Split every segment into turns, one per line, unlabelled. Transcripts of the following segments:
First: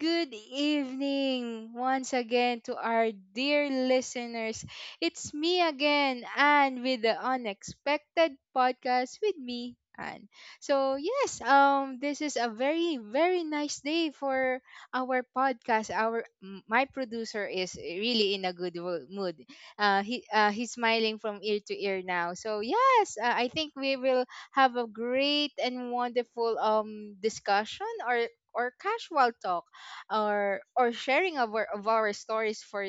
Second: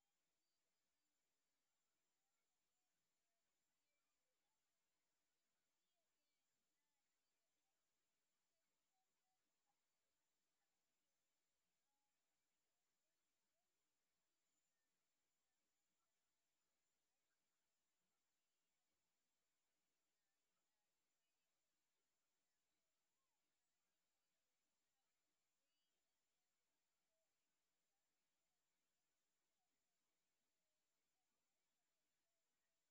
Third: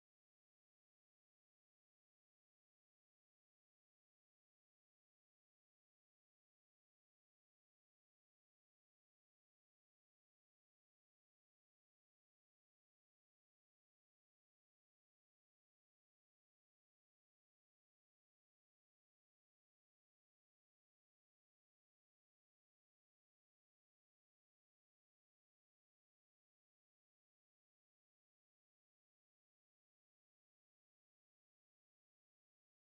good evening once again to our dear listeners. It's me again, and with the unexpected podcast with me, Anne. So yes, this is a very nice day for our podcast. My producer is really in a good mood. He he's smiling from ear to ear now. So yes, I think we will have a great and wonderful discussion or casual talk or sharing of of our stories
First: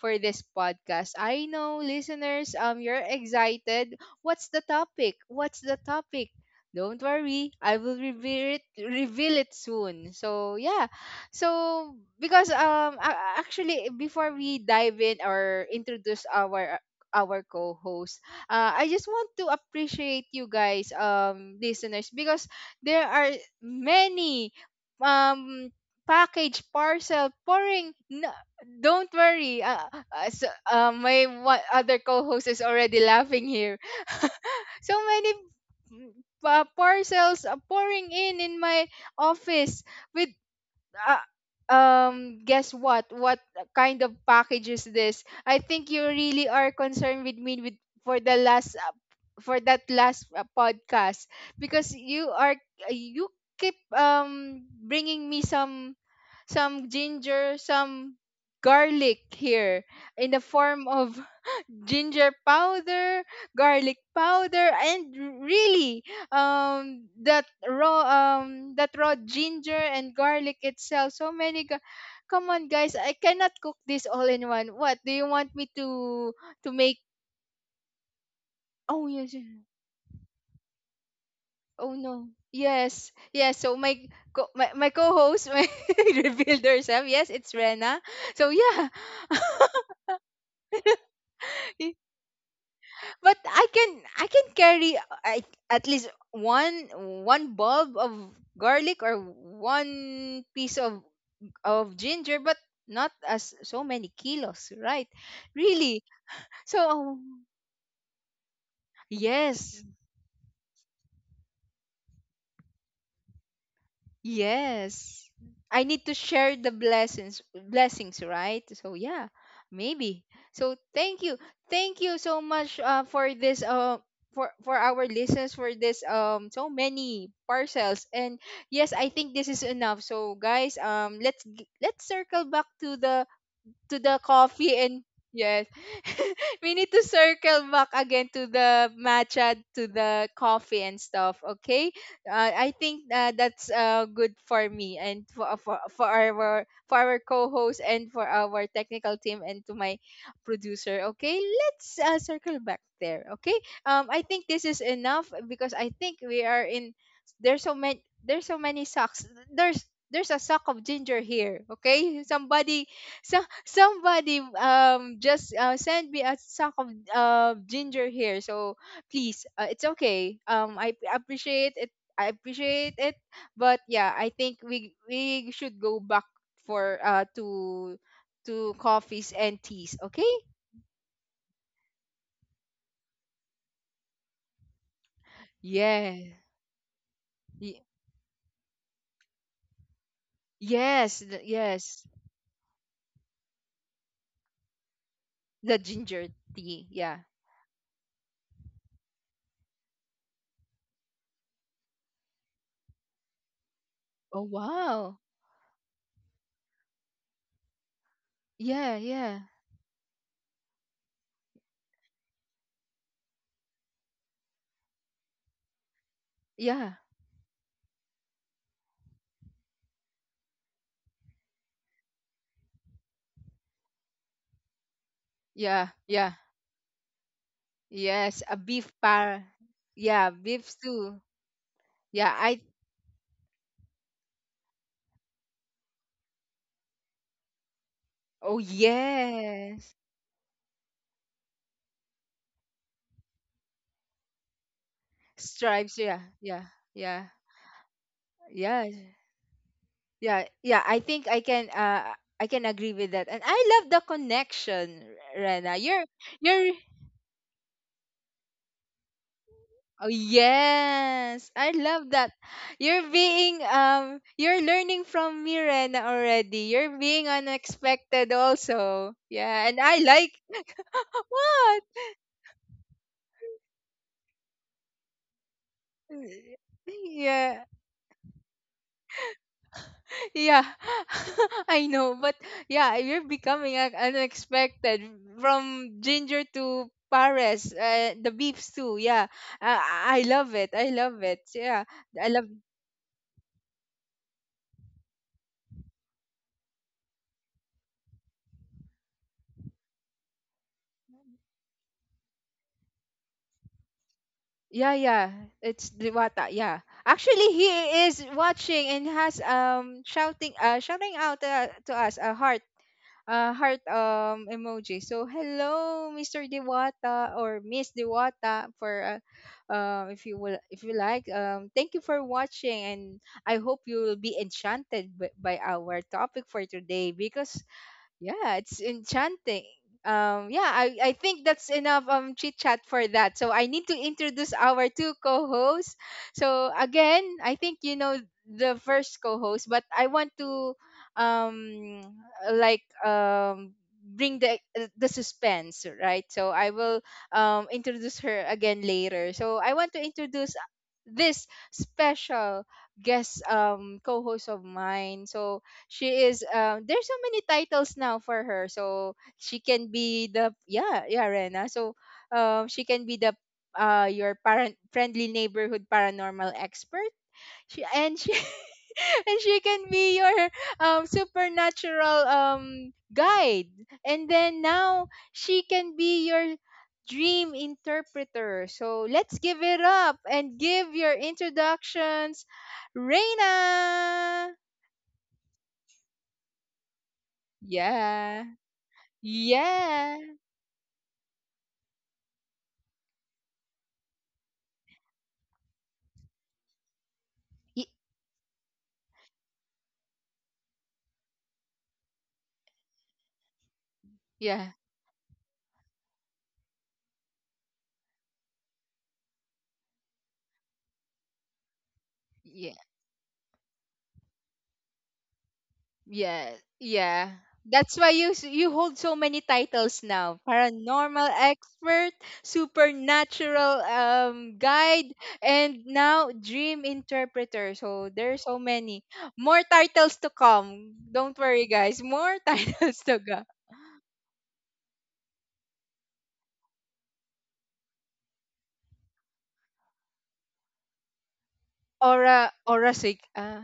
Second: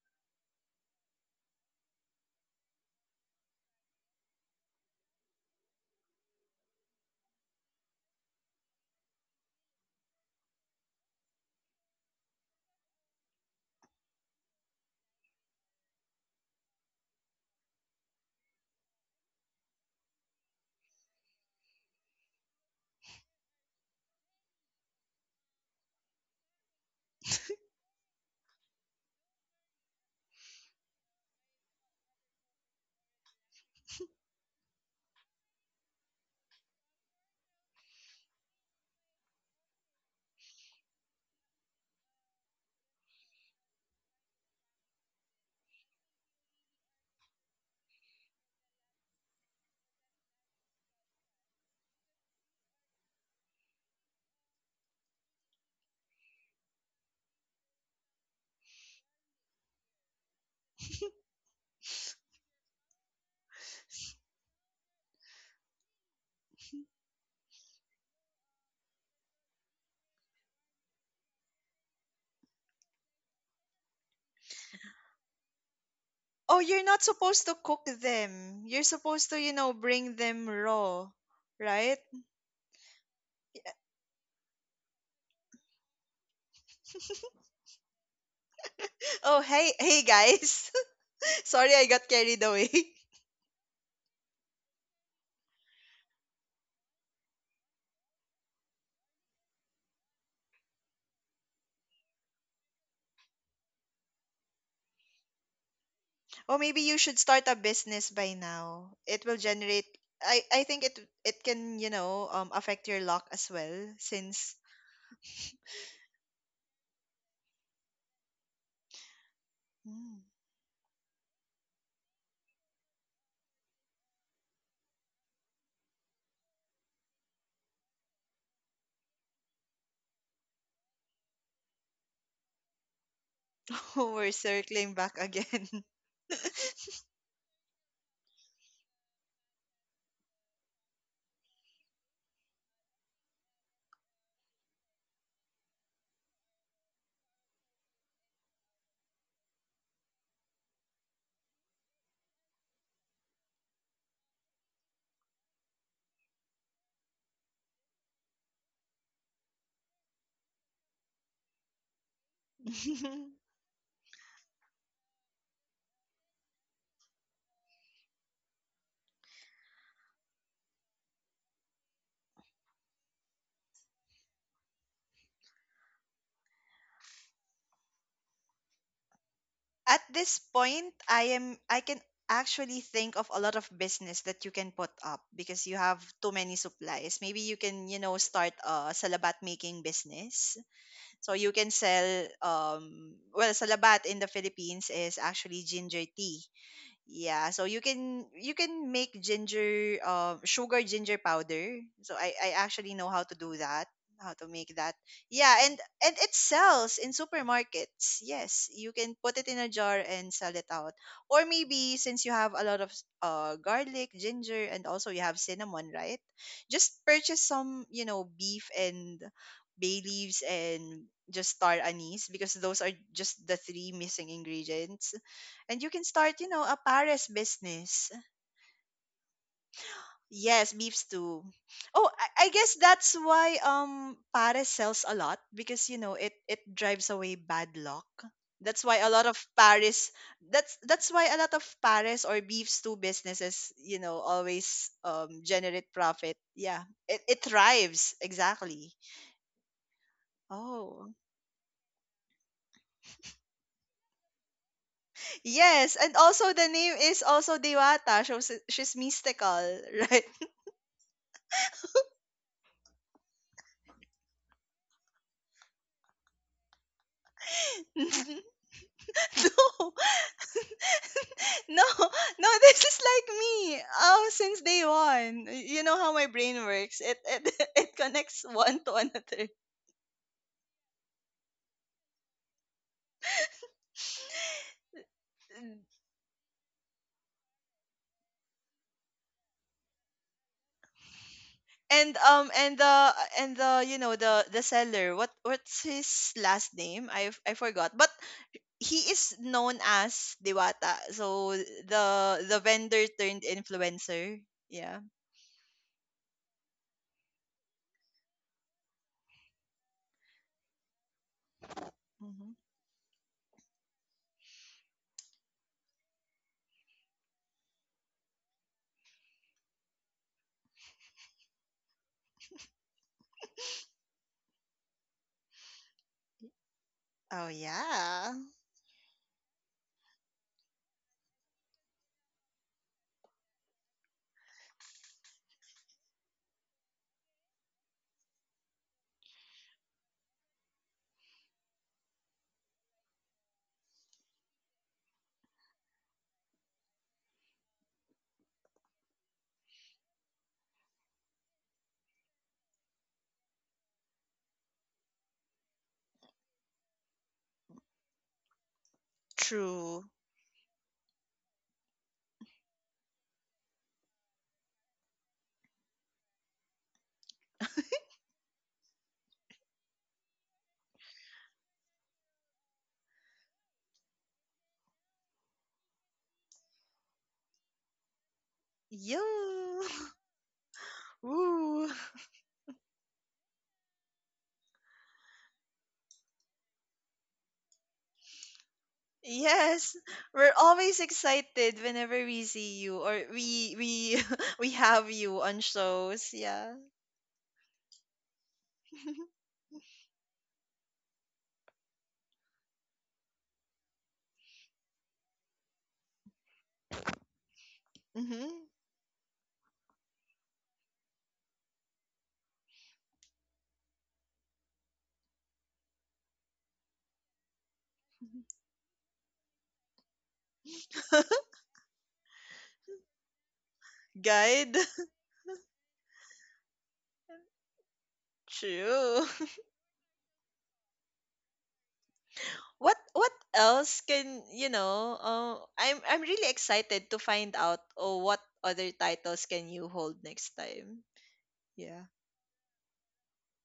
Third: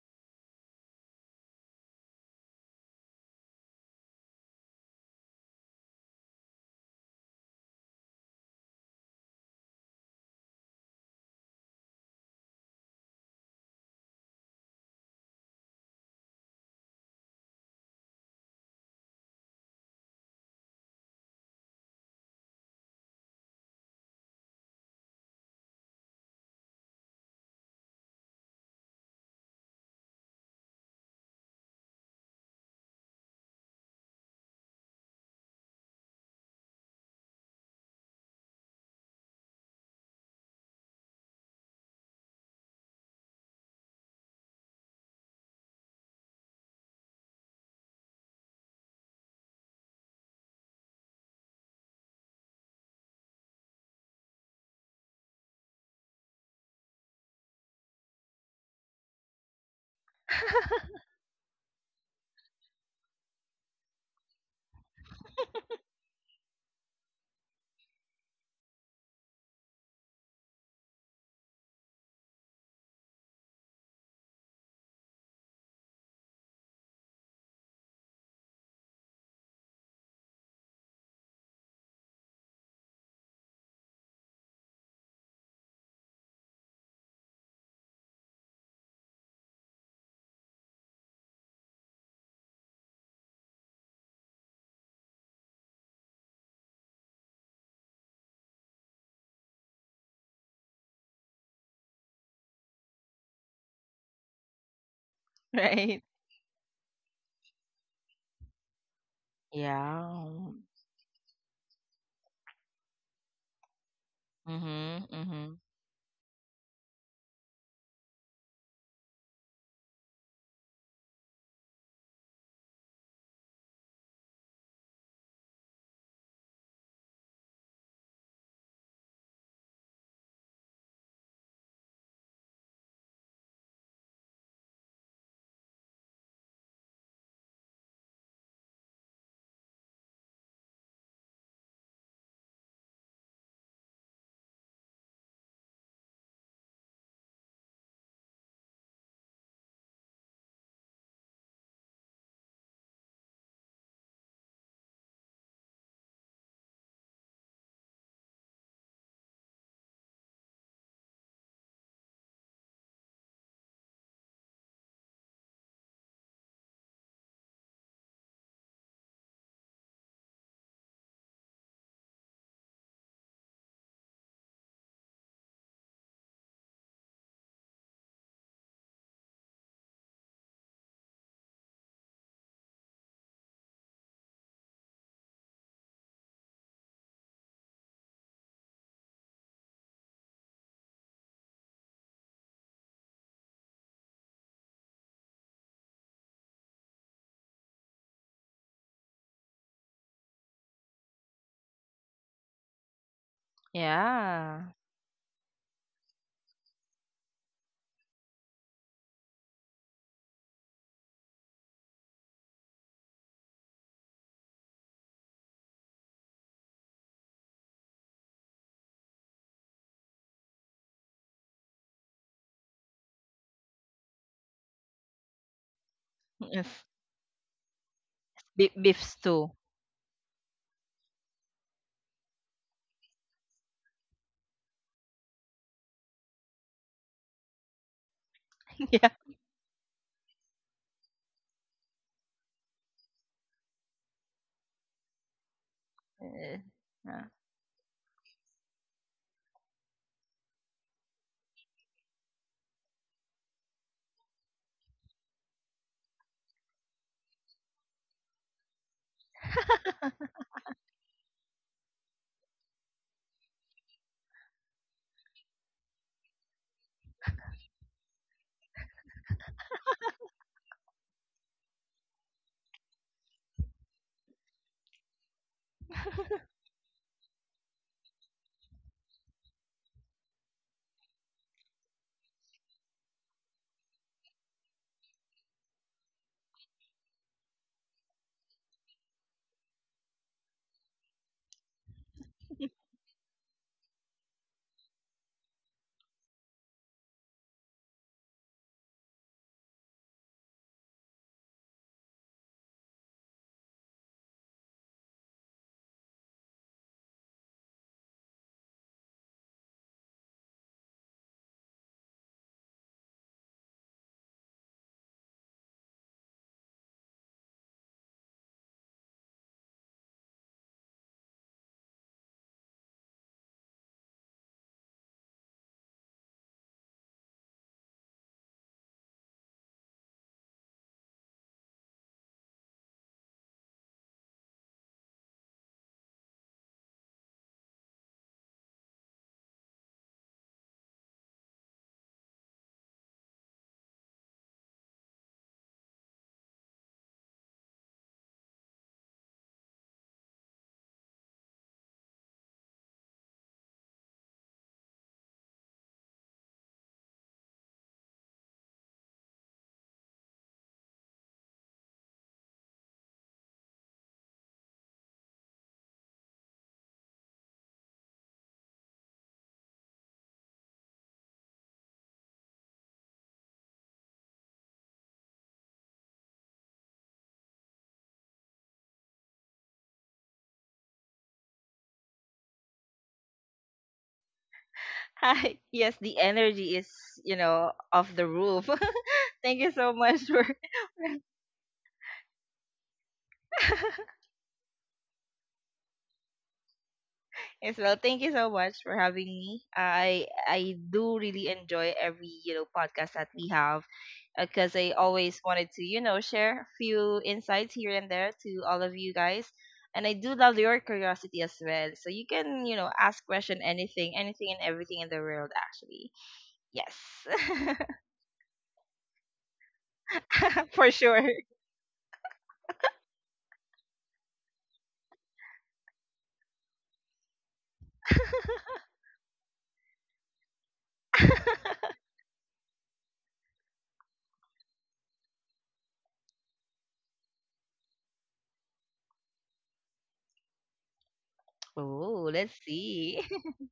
for this podcast. I know listeners, you're excited. What's the topic? What's the topic? Don't worry, I will reveal it soon. So yeah. So because actually, before we dive in or introduce our co-host, I just want to appreciate you guys, listeners, because there are many, um package parcel pouring. No, don't worry. My one, other co-host is already laughing here. So many, mm, parcels are pouring in my office with uh, guess what kind of package is this. I think you really are concerned with me, with for the last for that last podcast, because you are you keep bringing me some ginger, some garlic here in the form of ginger powder, garlic powder, and really, that raw ginger and garlic itself. So many. Come on, guys! I cannot cook this all in one. What do you want me to
Oh, you're
make?
not supposed to cook them. You're
Oh
supposed
yes,
to,
yes.
you know, bring them raw,
Oh
right?
no. Yes. Yes. So my co-host my revealed herself. Yes, it's Rena. So yeah.
Oh, hey, hey guys. Sorry I got carried away.
But I can carry, at least one bulb of garlic or one piece of ginger, but not as so many kilos, right?
Right?
Really.
Oh,
So
maybe you should start a business by now. It will
yes.
generate
Yeah.
I think it can, you know, affect your luck as well since.
Mhm.
Yes.
Mhm.
I need to share the blessings, right? So yeah,
Mm.
maybe. So thank you. Thank you so much for this for our listeners for this, so many parcels. And yes, I think this is enough. So guys, let's circle back to the
We're
coffee
circling
and
back again.
yes, we need to circle back again to the matcha, to the coffee and stuff. Okay, I think that's good for me and for, for our co-host and for our technical team and to my producer. Okay, let's circle back there. Okay, I think this is enough because I think we are in, there's so many socks, there's a sock of ginger here. Okay, somebody, so somebody just send me a sack of ginger here. So please, it's okay, appreciate it. I appreciate it. But yeah, I think we should go back for to coffees and
At
teas. Okay.
this point I can actually think of a lot of business that you can put up because you have
Yeah.
too many supplies. Maybe you
Ye-
can, you know, start a salabat making business,
yes,
so you can sell,
yes,
well, salabat in the Philippines is actually
the
ginger
ginger
tea.
tea. Yeah.
Yeah, so you can make ginger, sugar, ginger powder. So I actually know how to do that, how
Oh
to
Yeah.
make that.
wow.
Yeah, and it sells in supermarkets. Yes, you
Yeah,
can put
yeah,
it in a jar and sell it out. Or maybe, since you have a lot of garlic, ginger, and also you have cinnamon, right?
yeah,
Just purchase some, you know, beef and bay leaves and just star anise, because those are just the three missing ingredients, and
yeah,
you can
yeah.
start, you know, a
Yes.
Paris business.
Yes, a
Beef,
beef
beef
par.
stew.
Yeah, beef
Yes, beef
stew.
stew. Oh,
Yeah,
I
I,
guess that's why Paris sells a lot, because, you know, it drives away bad luck.
oh
That's why
Yeah.
a lot of
yes.
Paris, that's why a lot of Paris or beef stew businesses, you know, always generate
Stripes, yeah,
profit.
Eh,
yeah,
Yeah. It
yeah.
yeah,
it thrives,
yeah,
exactly.
yeah, yeah. I
Oh.
think I can, I can agree with that. And I love the connection, Rena.
Yes, and also the
You're
name is also Dewata. She's mystical,
Oh
right?
yes, I love that. You're being, you're learning from me, Rena, already. You're being unexpected also. Yeah, and
No.
I like. What?
No, no, this is like me. Oh, since day one. Y- You know how my brain works. It
Yeah.
it it connects one to another.
Yeah, I know, but yeah, you're becoming unexpected from ginger to Paris, the beefs too. Yeah, I love it. I love it. Yeah, I love.
And the, and the, you know, the seller, what what's his last name? I forgot. But he is known as Diwata. So the vendor turned influencer.
Yeah,
Yeah.
yeah, it's Diwata. Yeah, actually, he is watching and has, shouting, shouting out to us a
Hmm.
heart, heart emoji. So hello, Mr. Diwata or Miss Diwata, for if you will, if you like. Thank you for watching, and I hope you will be enchanted by our topic for today
Oh
because
yeah.
yeah, it's enchanting. Yeah, I think that's enough chit chat for that. So I need to introduce our two co-hosts. So again, I think you know the first co-host, but I want to um like um bring the suspense, right? So I will introduce her again later. So I want to introduce this special guest co-host of mine. So she is, there's so many titles now for her, so she can
True.
be the, yeah, yeah, Rena, so she can be the, your parent friendly neighborhood paranormal expert. She and she can be your supernatural guide, and then now she can be your dream interpreter. So let's give it
You.
up and give your
Woo.
introductions, Reina.
Hi. Yes, the energy is off the
Yeah.
roof. Thank you so
Yes,
Yeah.
much for.
we're always excited whenever we see you, or we we we have you on shows. Yeah.
Yes,
Y-
well, thank you so much for having me. I do really enjoy every podcast that we have,
Yeah.
because I always wanted to share a few insights here and there to
Hmm.
all of you guys, and I do love your curiosity as well. So you can you
Yeah.
know ask question anything, anything and everything in the world actually.
Yeah.
Yes,
Yeah. That's why you hold so many titles now.
for sure.
Paranormal expert, supernatural
Guide.
guide, and now dream interpreter. So there's so many.
True.
More titles to come. Don't worry guys. More titles to
What
go.
else, can you know? I'm really excited to find out, oh, what other titles can you hold next time. Yeah.
Oh, let's
Aura
see.
sig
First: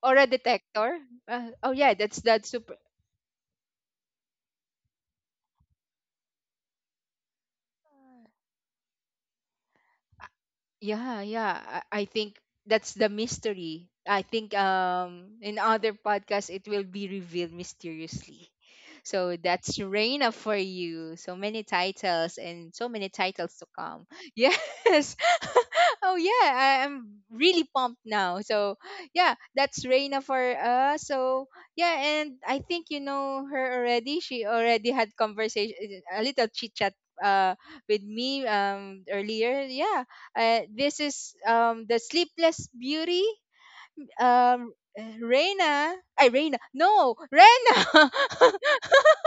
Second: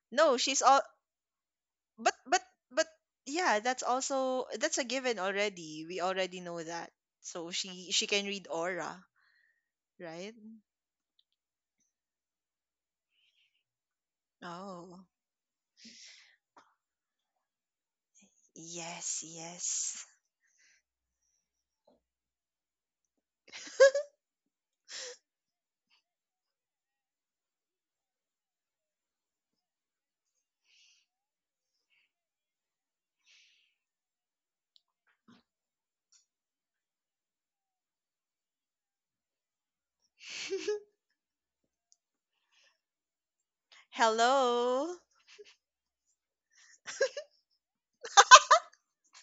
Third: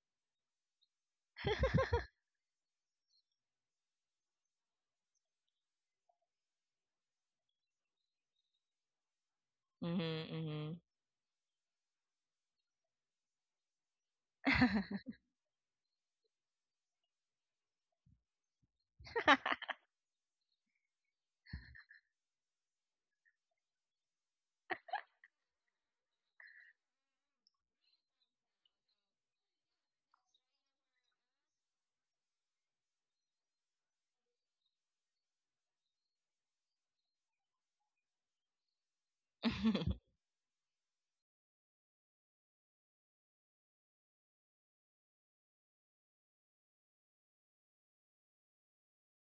aura
No, she's all,
detector. Oh yeah,
but
that's
but
that super.
but yeah, that's also, that's a given already. We already know that. So she can read aura,
Hmm
right?
hmm.
Yeah, yeah. I think that's the mystery. I think
Oh,
in other podcasts it will be revealed mysteriously.
yes,
So that's
yes.
Reina for you. So many titles and so many titles to come. Yes. Oh yeah, I am really pumped now. So yeah, that's Reina for us. So yeah, and I think you know her already. She already had conversation, a little chit chat uh with me earlier. Yeah, this is, the Sleepless Beauty. Um,
Hello.
Reina, I Reina, no, Rena.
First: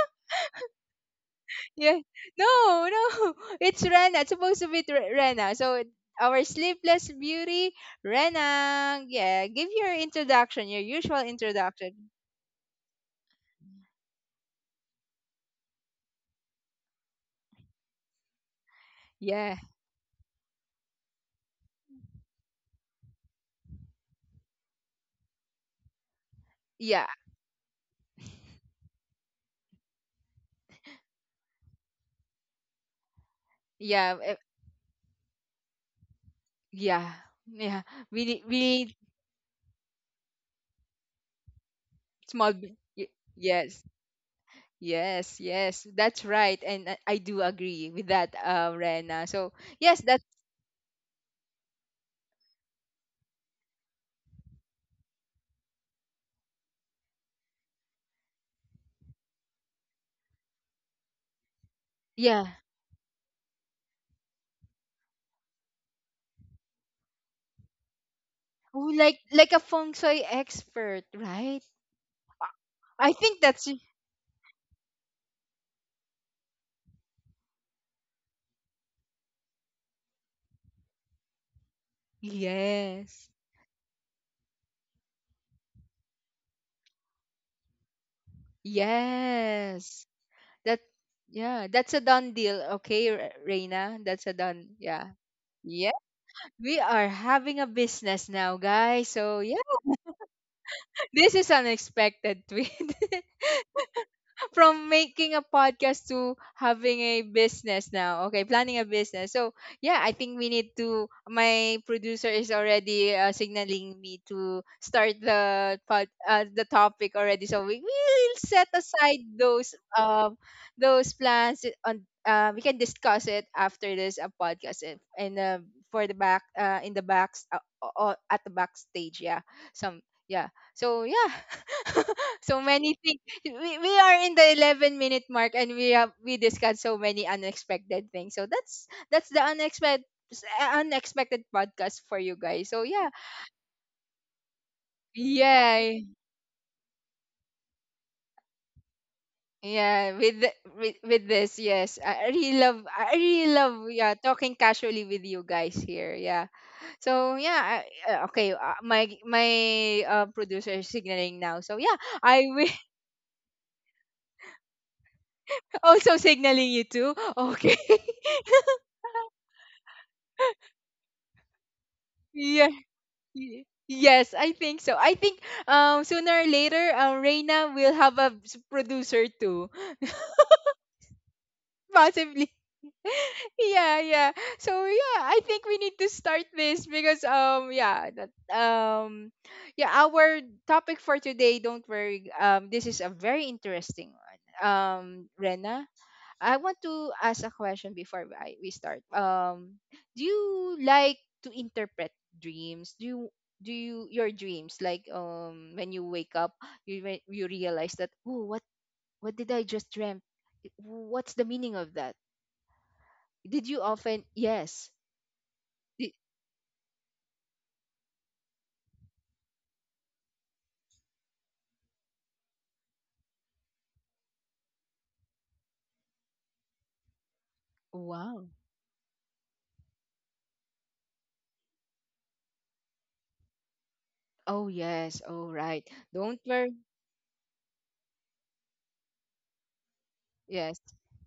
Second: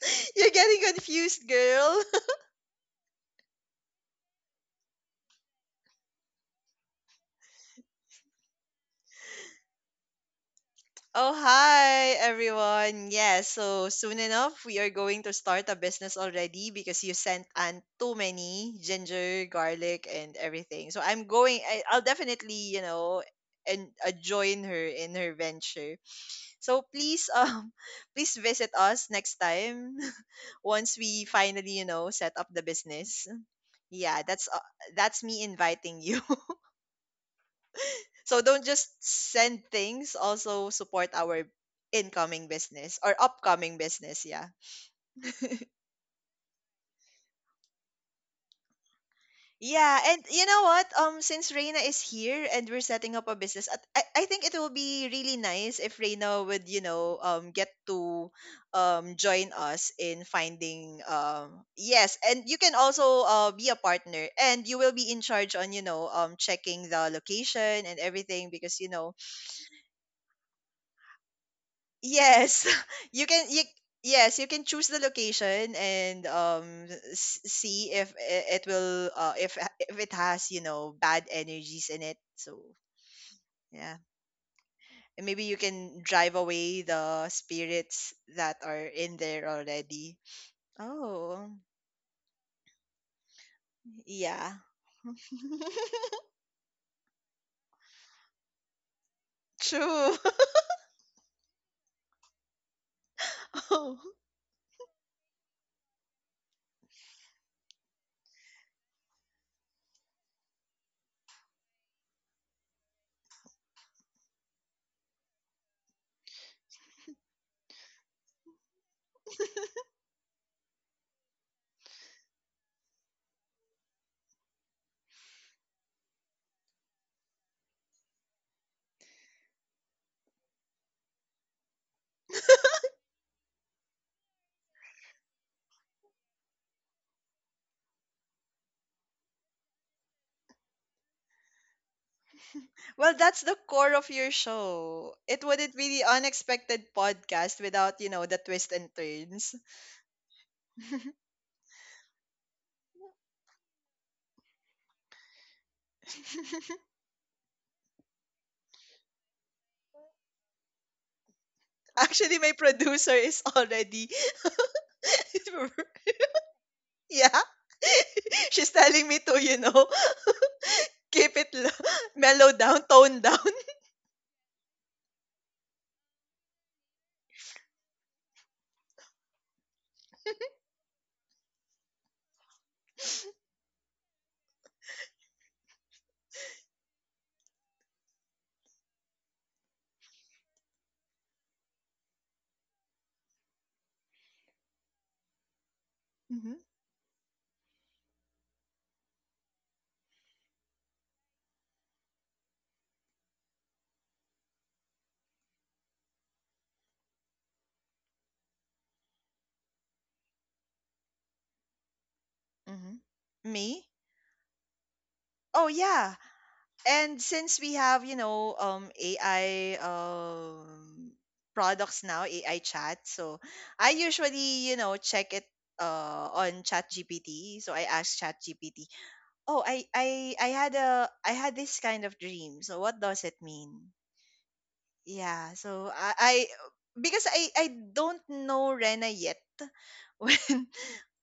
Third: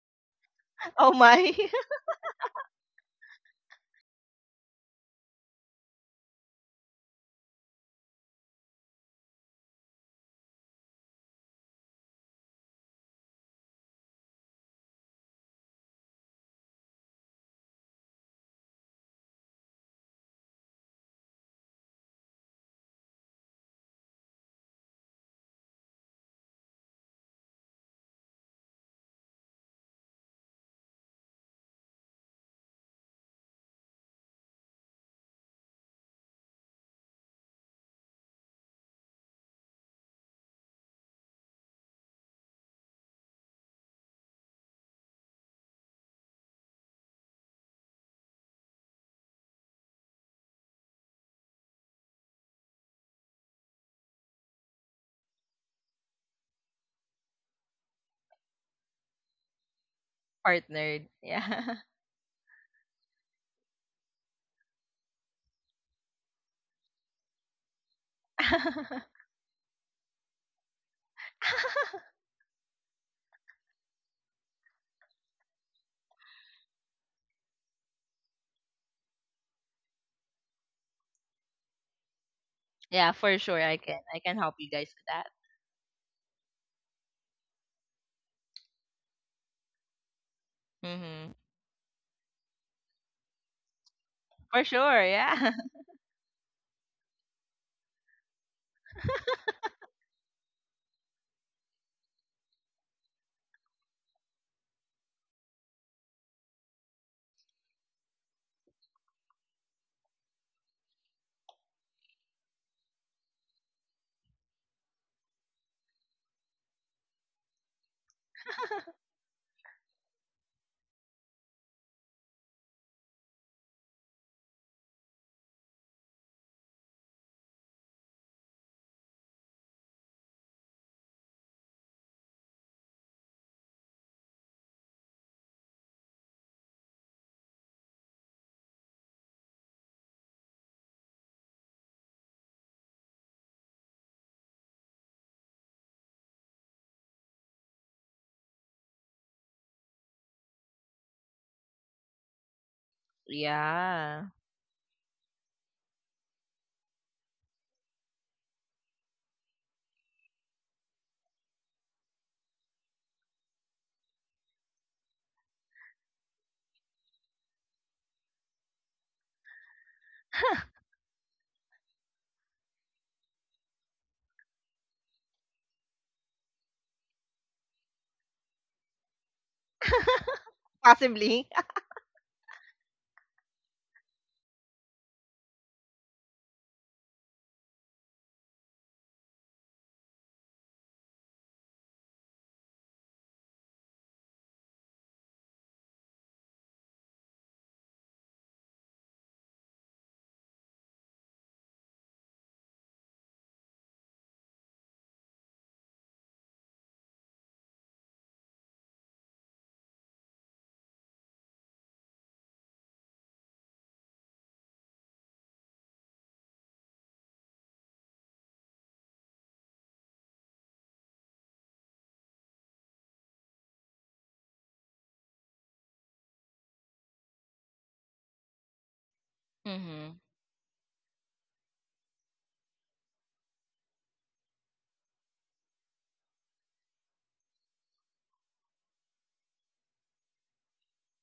You're getting
Oh
confused,
my.
Yeah,
girl.
no, no, it's Rena. It's supposed to be Rena. So our Sleepless Beauty, Rena. Yeah, give your introduction, your usual
Oh,
introduction.
hi, everyone. Yes, so soon enough, we are going to start a business already because you sent on too many ginger,
Yeah,
garlic, and everything. So I'm going, I'll definitely, you know, and join her in her venture. So
yeah,
please, please visit us next time. Once we finally, you know, set up the business.
yeah,
Yeah,
eh,
that's me inviting you.
yeah, yeah.
So
We
don't just
need
send things, also support our incoming
small.
business or upcoming
Yes.
business, yeah.
Yes, yes, that's right, and I do agree with that, Rena. So yes,
Yeah, and
that's
you know what? Since Reina is here and we're setting up a business, at- I think it will be really nice if Reina would, you know, get to join us in finding,
Partnered. Yeah.
yes, and
yeah.
you can also be a partner, and you will be in charge on, you know, checking the location and everything,
Oh,
because you
like
know.
like a feng shui expert, right?
Yes,
I
you
think
can you,
that's,
yes, you can choose the location, and s- see if I- it will if ha- if it has, you know, bad energies in it. So,
Yeah,
yes,
for sure I
yeah.
can. I can help you guys with
And
that.
maybe you can drive away the spirits that are in there
yes.
already.
That,
Mhm.
Oh,
yeah, that's a done deal. Okay, Reina, that's a
yeah.
done.
For
Yeah,
sure, yeah.
yeah. We are having a business now, guys. So yeah,
True.
this is unexpected tweet.
Oh
From making a podcast to having a business now. Okay, planning a business. So yeah, I think we need to, my producer is already signaling me to start the topic already. So we will set aside those plans on, we can discuss it after this podcast and, for the back in the back, at the backstage. Yeah, some. Yeah. So yeah, so many things. We are in the 11-minute mark, and we discussed so many unexpected things. So that's the unexpected podcast for you guys. So yeah.
well, that's the core of your show. It wouldn't
Yeah.
be the unexpected podcast without, you know, the twists and turns.
With, this, yes, I really love, yeah,
Yeah.
talking casually with you guys here. Yeah. So yeah, okay, my my producer is signaling now. So yeah,
Actually,
I
my
will
producer is already,
also signaling you too.
yeah.
Okay.
She's telling me to, you know, keep it low, mellow
Yeah.
down, tone down.
Ye- Yes, I think so. I think sooner or later Reina will have a producer too.
Possibly.
Possibly. Yeah, yeah. So yeah, I think we need to start this because yeah, our topic for today, don't worry. Um, this is a very interesting one. Um, Rena, I
Mhm.
want to ask a question before we start. Do you like to interpret dreams? Do you your dreams, like when you wake up, you you realize that, oh, what did I just dream? What's the meaning of that?
Mhm.
Did you
Me?
often? Yes?
Oh
Did,
yeah. And since we have, you know, AI products now, AI chat, so I usually, you know, check it on ChatGPT. So I ask
wow.
ChatGPT, "Oh,
Mhm.
I had a, I had this kind of dream. So what does it mean?"
Oh yes. Oh
Yeah.
right.
So I
Don't worry.
because I don't know Rena yet. When,
Yes.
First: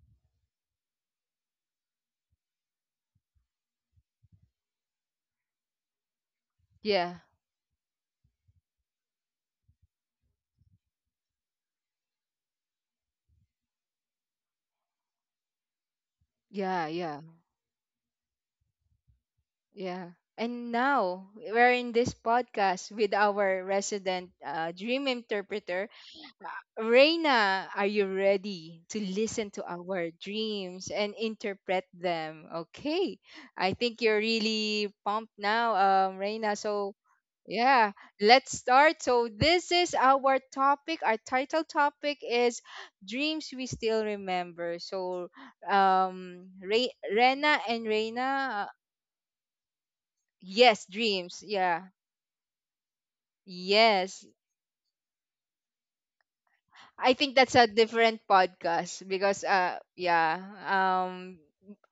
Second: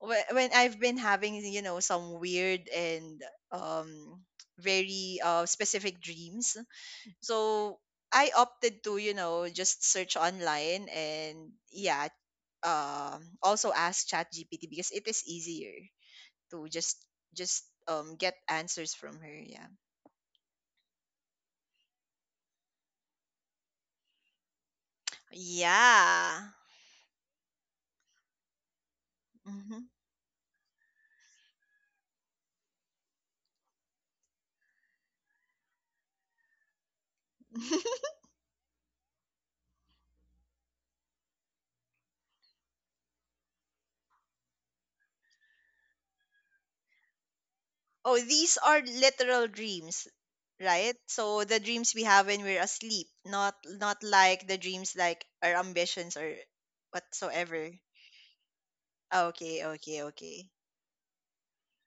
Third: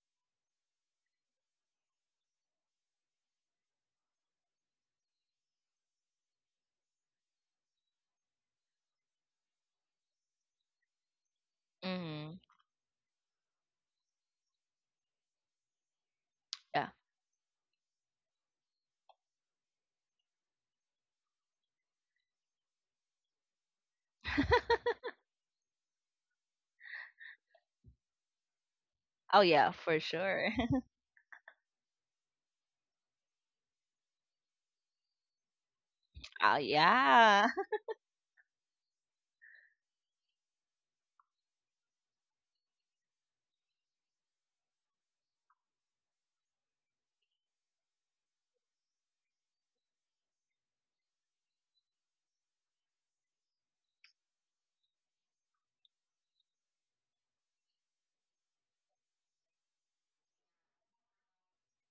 when I've been having, you know, some weird and um very specific dreams,
Yeah.
so I opted to, you know, just search online and yeah,
Mhm.
also ask ChatGPT because it is easier to
Yeah.
Yeah.
just
Yeah.
just get answers from her, yeah.
Yeah. And now we're in this podcast with our resident, dream interpreter
Yeah.
Reina. Are you ready to
Oh
listen to
yeah,
Hmm.
for
our
sure.
dreams and interpret them? Okay. I think you're really pumped now, Reina.
Oh
So
yeah.
yeah, let's start. So, this is our topic. Our title topic is Dreams We Still Remember. So, Rena and
Oh, these
Reina,
are literal dreams,
yes,
right?
dreams.
So the
Yeah.
dreams we have when we're asleep, not, not
Yes,
like the dreams like our ambitions or
I think that's a
whatsoever.
different podcast because
Okay, okay, okay.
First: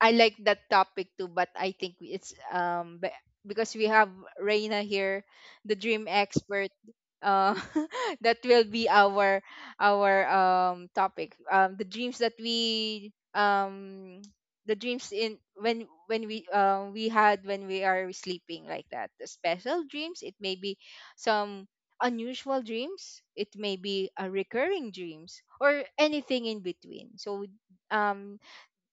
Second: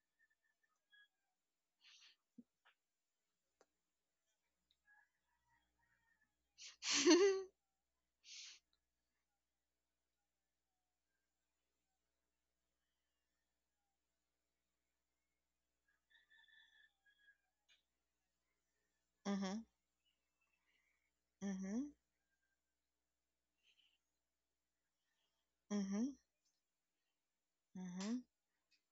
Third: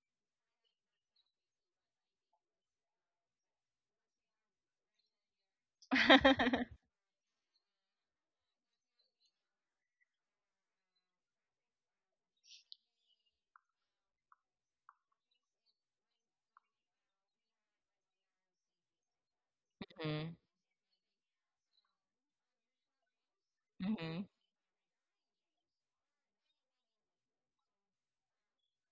I like that topic too, but I think it's because we have Reina here, the dream expert, uh that will be our topic, the dreams that we the dreams in, when we had when we are sleeping, like that. The
Mhm.
special dreams,
Mhm.
it may be some
Mhm.
unusual dreams, it may be
Mhm.
a recurring dreams or
Mhm.
anything in between. So
Mhm.
um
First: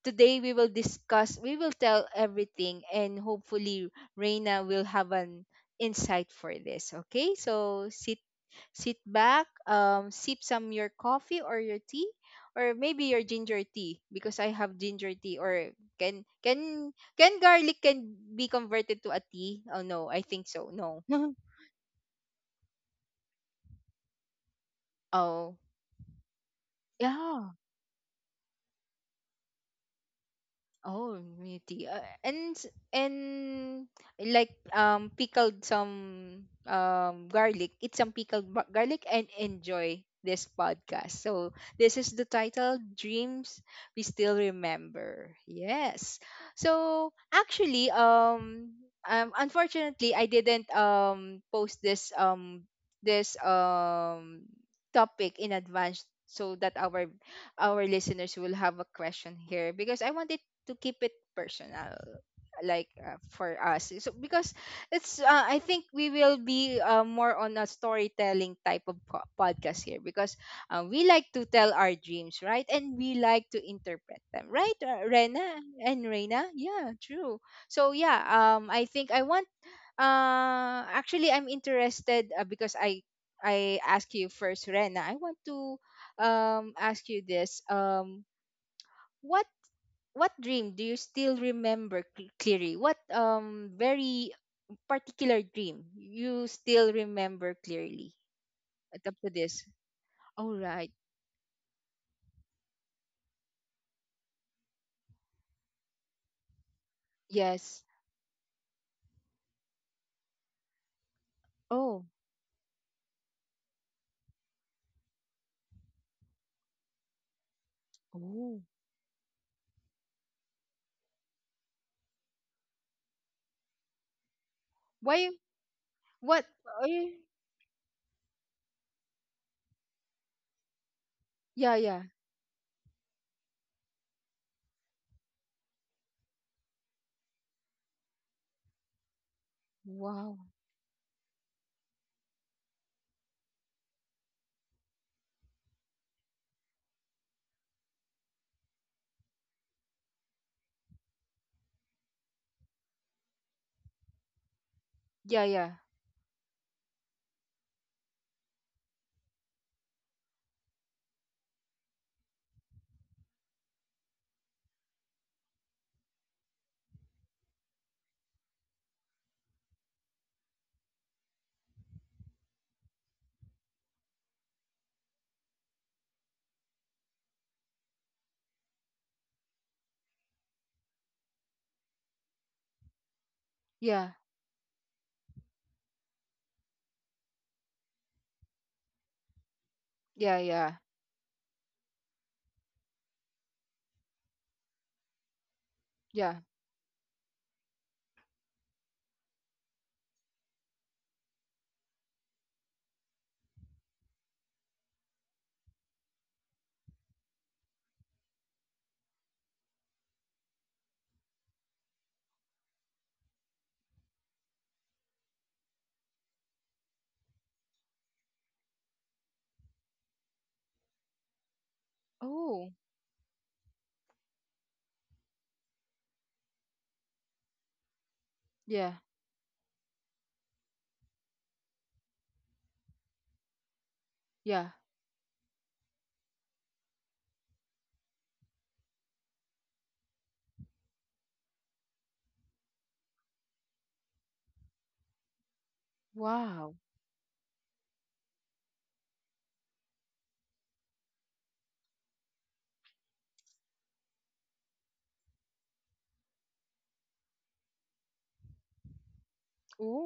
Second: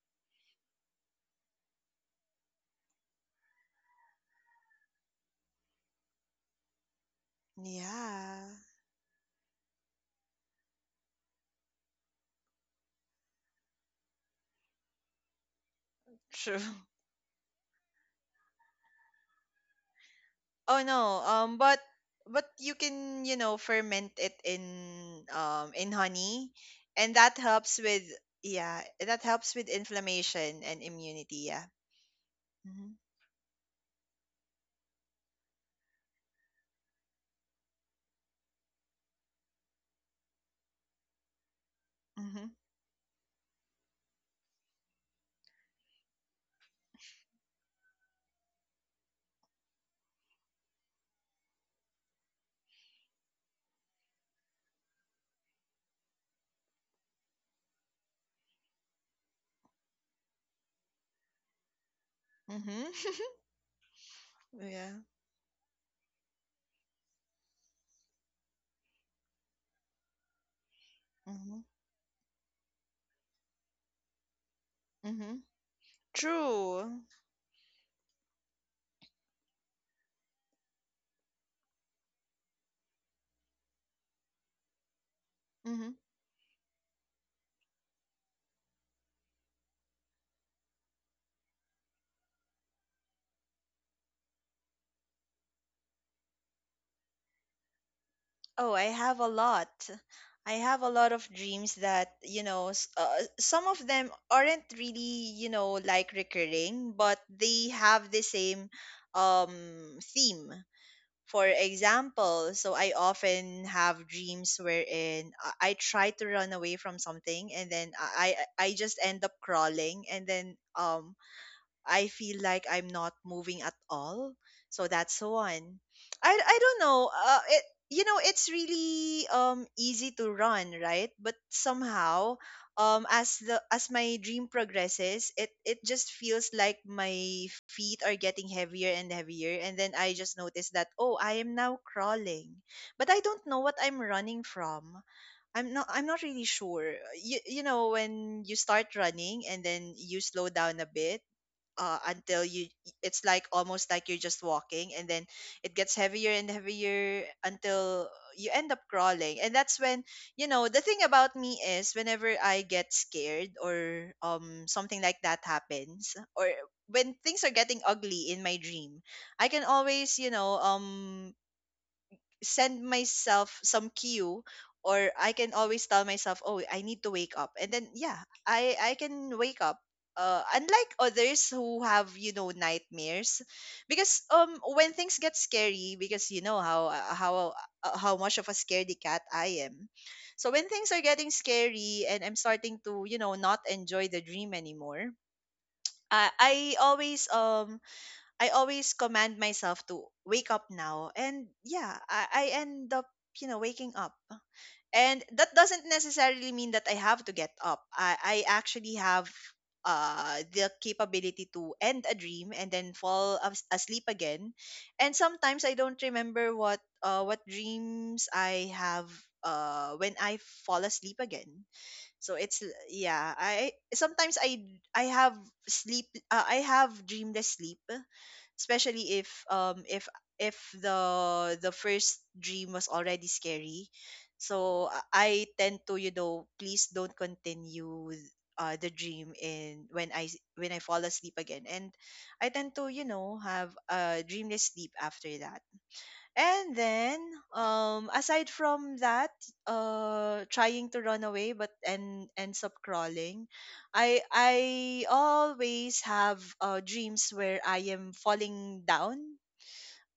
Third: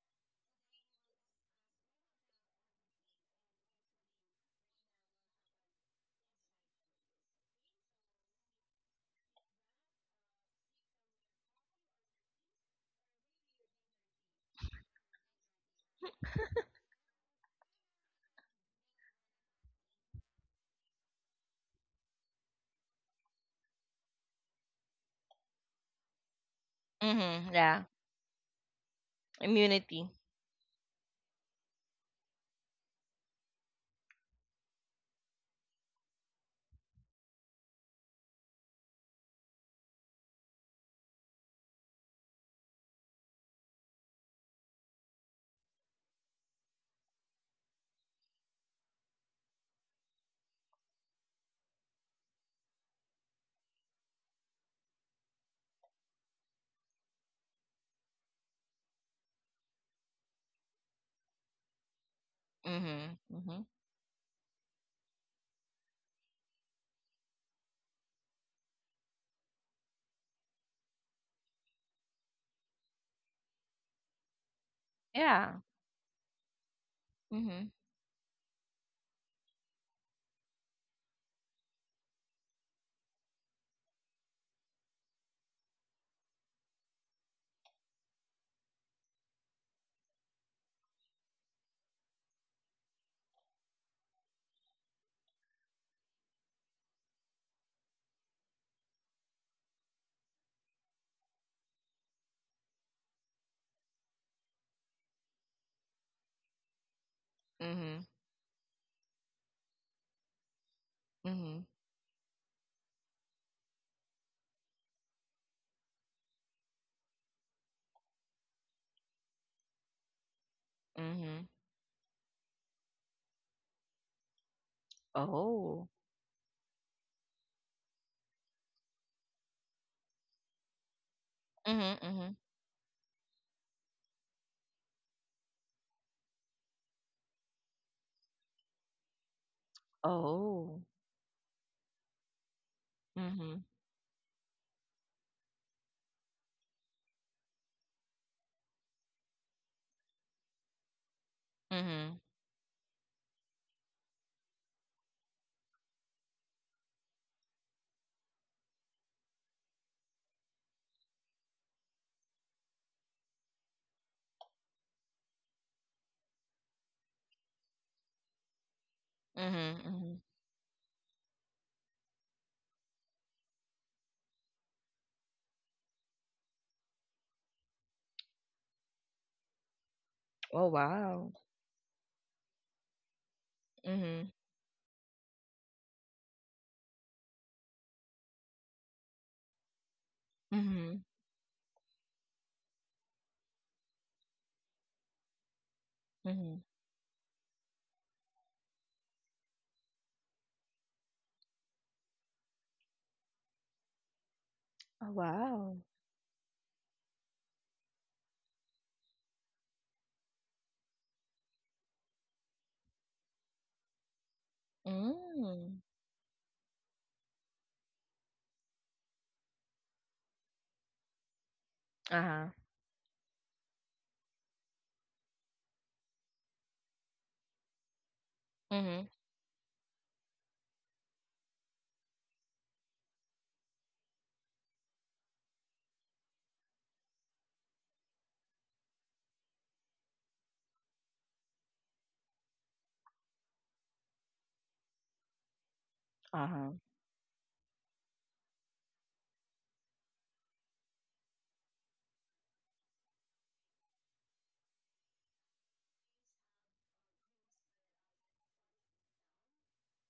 today we will discuss, we will tell everything, and hopefully Reina will have an insight for this. Okay, so sit
Yeah,
back, sip some your coffee or your tea, or maybe your ginger tea because I have ginger tea. Or can
true.
can can garlic can be converted to a tea? Oh no, I think so.
Oh
No.
no, but you can, you know, ferment it
No, oh
in honey, and that
Mhm.
yeah.
helps
Yeah.
with, yeah, that helps with
Immunity.
inflammation and
Oh,
immunity. Yeah.
meaty, tea. And
Mhm.
and like pickled some garlic. It's some garlic, and enjoy this podcast. So this is the
Mhm.
title Dreams We Still Remember. Yes. So actually, unfortunately I didn't post this this topic in advance, so that our listeners will have a question here, because I wanted to keep it personal,
Mhm.
like,
Mhm.
for
Mhm.
us. So because
Yeah.
it's I think we will be, more on a storytelling type of podcast here, because, we like to
Mhm.
tell our dreams, right? And we like to interpret them, right,
Mhm.
Rena
Yeah.
and Reina? Yeah,
True.
true.
Mhm.
So yeah, I think I want, actually I'm interested, because I ask you first, Rena. I want to
Mm-hmm.
ask you this, what what dream do you still remember clearly? What very particular dream you still remember clearly?
Oh, I
At. Up
have a
to this.
lot. I
Oh,
have a
right.
lot of dreams that, you know, s- some of them aren't really, you know, like recurring, but they
Yes.
Mhm.
have the same theme. For
Mhm.
Oh.
example, so I often have dreams wherein I try to run away from something, and then I
Oh.
I I just end up crawling, and then
Mhm.
I feel like I'm not moving at all. So that's
Why?
one.
Oh.
I
What?
I don't know.
eh,
It you know it's really easy to run, right? But
Yeah.
Mhm.
Yeah.
Mhm.
somehow as the, as my dream progresses, it just feels like my feet are getting heavier and heavier, and then I just
Wow.
notice
Oh.
that, oh, I am now crawling. But I don't know
Mhm.
what I'm running from. I'm not really sure. You know when you start running and then you slow down a bit,
Mhm.
until you, it's like almost like you're just walking, and then
Yeah.
it
Yeah.
gets heavier and heavier until you end up crawling. And that's when, you know, the thing about me is whenever I get scared, or something like that happens, or when things are getting ugly in my dream, I can
Mhm.
always,
Mhm.
you know, send myself some cue, or I can always tell myself, "Oh, I need to wake up." And then yeah, I can wake up.
Oh
Unlike
wow.
others who have, you know, nightmares, because
Yeah.
Mhm.
when things get scary, because you know how how much of a scaredy cat I am.
Yeah.
So when
Yeah.
things are
Mhm.
getting scary, and I'm starting to, you know, not enjoy the dream anymore, I I
Yeah.
Mhm.
always um I always command myself to wake up now. And yeah, I end up, you know, waking up.
Oh,
And that
wow.
doesn't necessarily mean that I have to get up. I actually have, the capability to end a dream and then fall as- asleep again. And sometimes I
Mm.
don't remember what dreams I have, when I fall asleep again. So
Uh-huh.
it's l-
Oh.
yeah, I sometimes I have sleep, I have dreamless sleep,
Yeah.
Mhm.
especially if if the the first dream was already scary.
Yeah.
So I tend to, you know, please don't continue the dream in when I s- when I fall asleep again, and I tend to, you know, have a dreamless sleep after that. And
Uh-huh.
Wow.
then, aside from that, trying to run away but and ends up crawling, I always have, dreams where I am falling down,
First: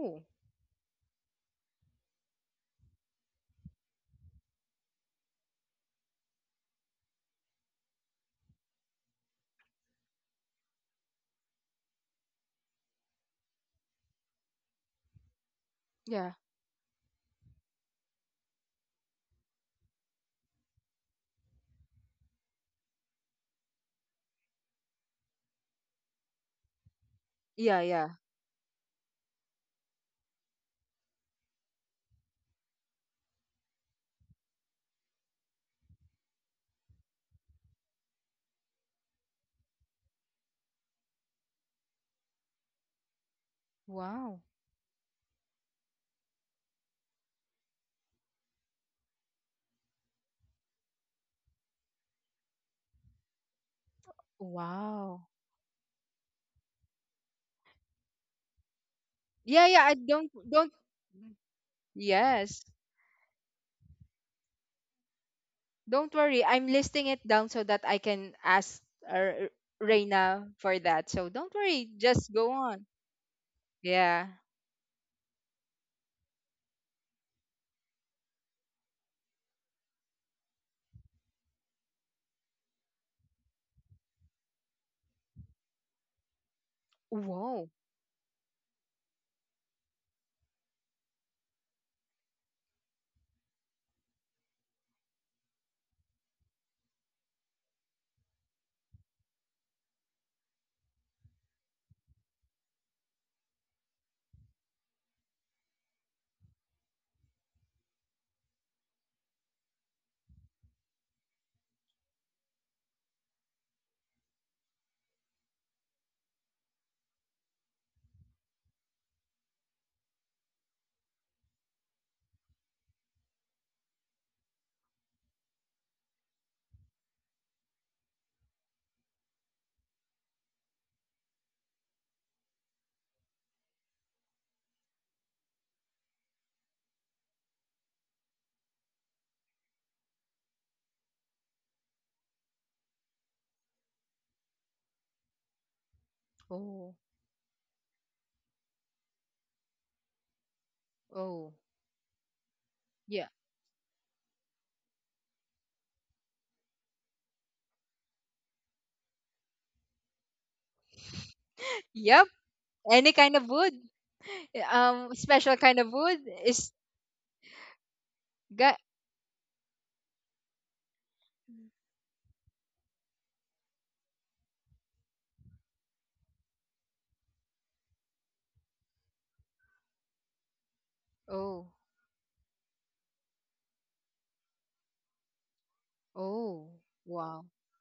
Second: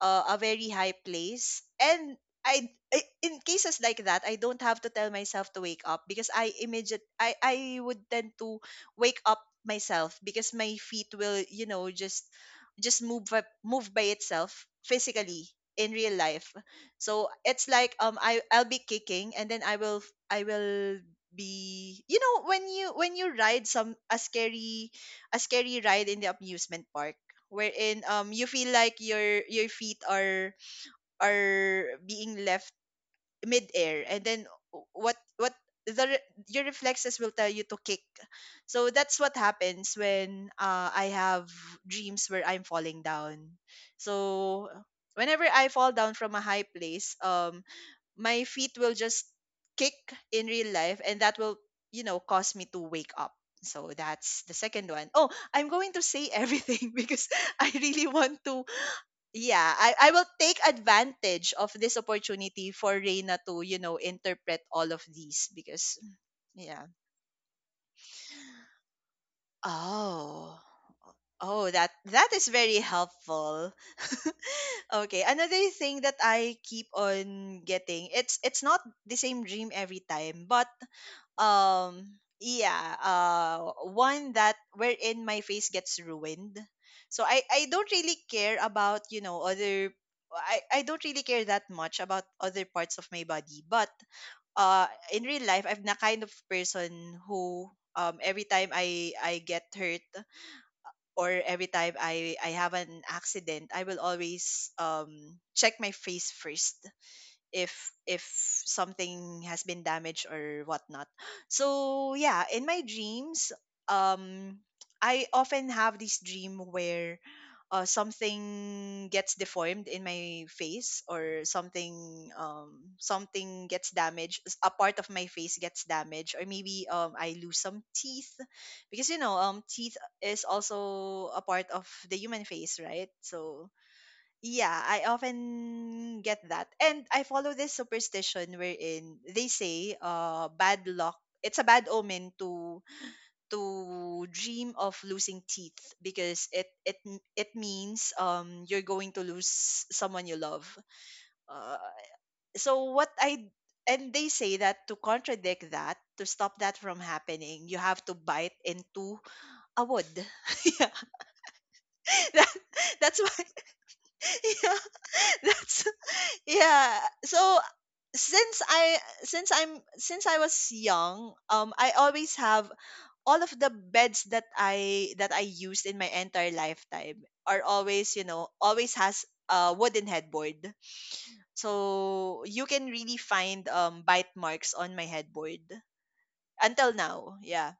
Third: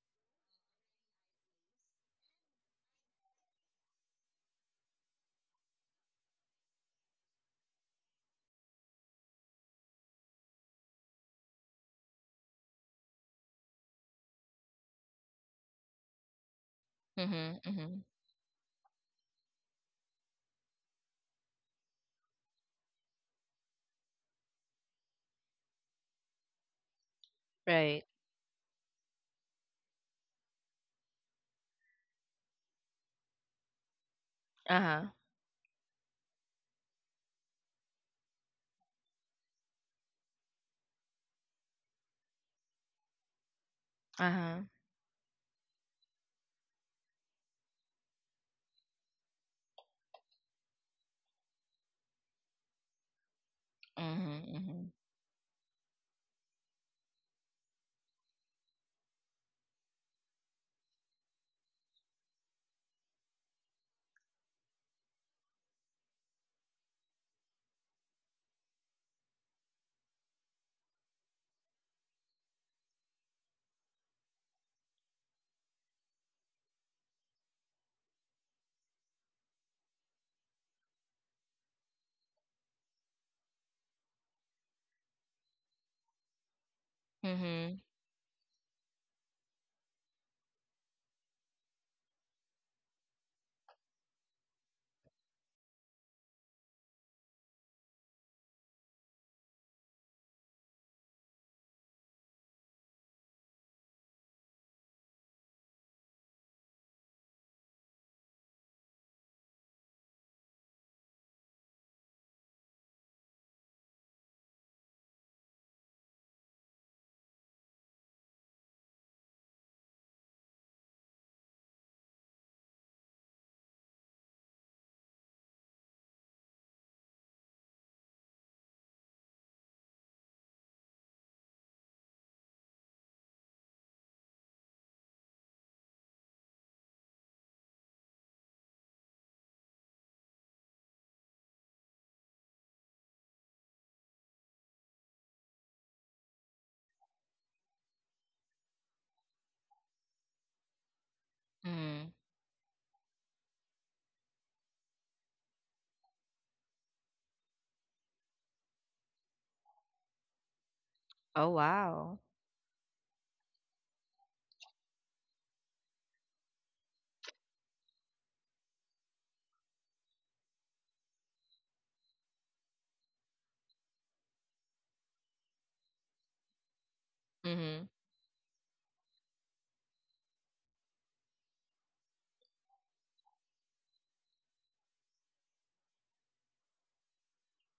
a very high place. And I in cases like that, I don't have to tell myself to wake up, because I immediate I would tend to wake up myself, because my feet will, you know, just move by, move by itself physically in real
Yeah.
life. So
Mhm.
it's like
Mhm.
I I'll be kicking, and then I will be, you know, when you ride some, a scary, a scary ride in the amusement park,
Yeah.
wherein
Right.
Yeah.
you feel like your feet are being left midair. And then
Uh-huh.
what the re- your reflexes will tell you to kick. So that's what happens when, I have dreams where I'm falling down.
Wow.
Uh-huh.
So whenever I fall down from a high place, my feet will just kick in real life, and that will, you know, cause me to wake up. So
Mhm.
that's the second
Mhm.
one.
Wow.
Oh, I'm going to say everything because I really want to,
Yeah.
yeah,
Yeah. I
I will
don't.
take
Don't.
advantage of this
Yes.
opportunity for Reina to interpret all of these because
Don't worry, I'm
yeah.
listing it down so that I can ask, Reina
Oh,
for that. So don't
oh
worry,
that that
just
is
go
very
on.
helpful.
Yeah.
Okay, another thing that I keep on getting, it's not the same dream every time, but um yeah uh one that wherein my face gets ruined. So I
Whoa.
Mhm.
don't really care about other I don't really care that much about other parts of my body, but uh in real life I'm the kind of person who every time I get hurt, or every time I have an accident, I will always check my face first, if something has been damaged or whatnot. So yeah, in my dreams, um, I often have this dream where something gets deformed in my face, or something, something gets damaged, a part of my face gets damaged, or maybe I lose some teeth, because you know, teeth is also a part of the human face, right? So yeah, I often get that. And I follow this superstition wherein they say, bad luck, it's a bad omen to dream of losing teeth, because
Oh.
it means you're going to lose someone you love.
Oh.
Uh,
Mhm.
so what
Yeah.
I and they say that to contradict that, to stop that from happening, you have to bite into a wood. Yeah.
Oh, wow.
Yep.
That,
Any
that's
kind
why.
of wood.
Yeah.
Special kind
That's.
of wood is
Yeah, so since
got.
i since I was young, I always have, all of the beds that I used in my entire lifetime are
Mhm.
always, always has a wooden headboard,
Oh.
so you can really find bite marks on my headboard
Oh.
until now,
Wow.
yeah.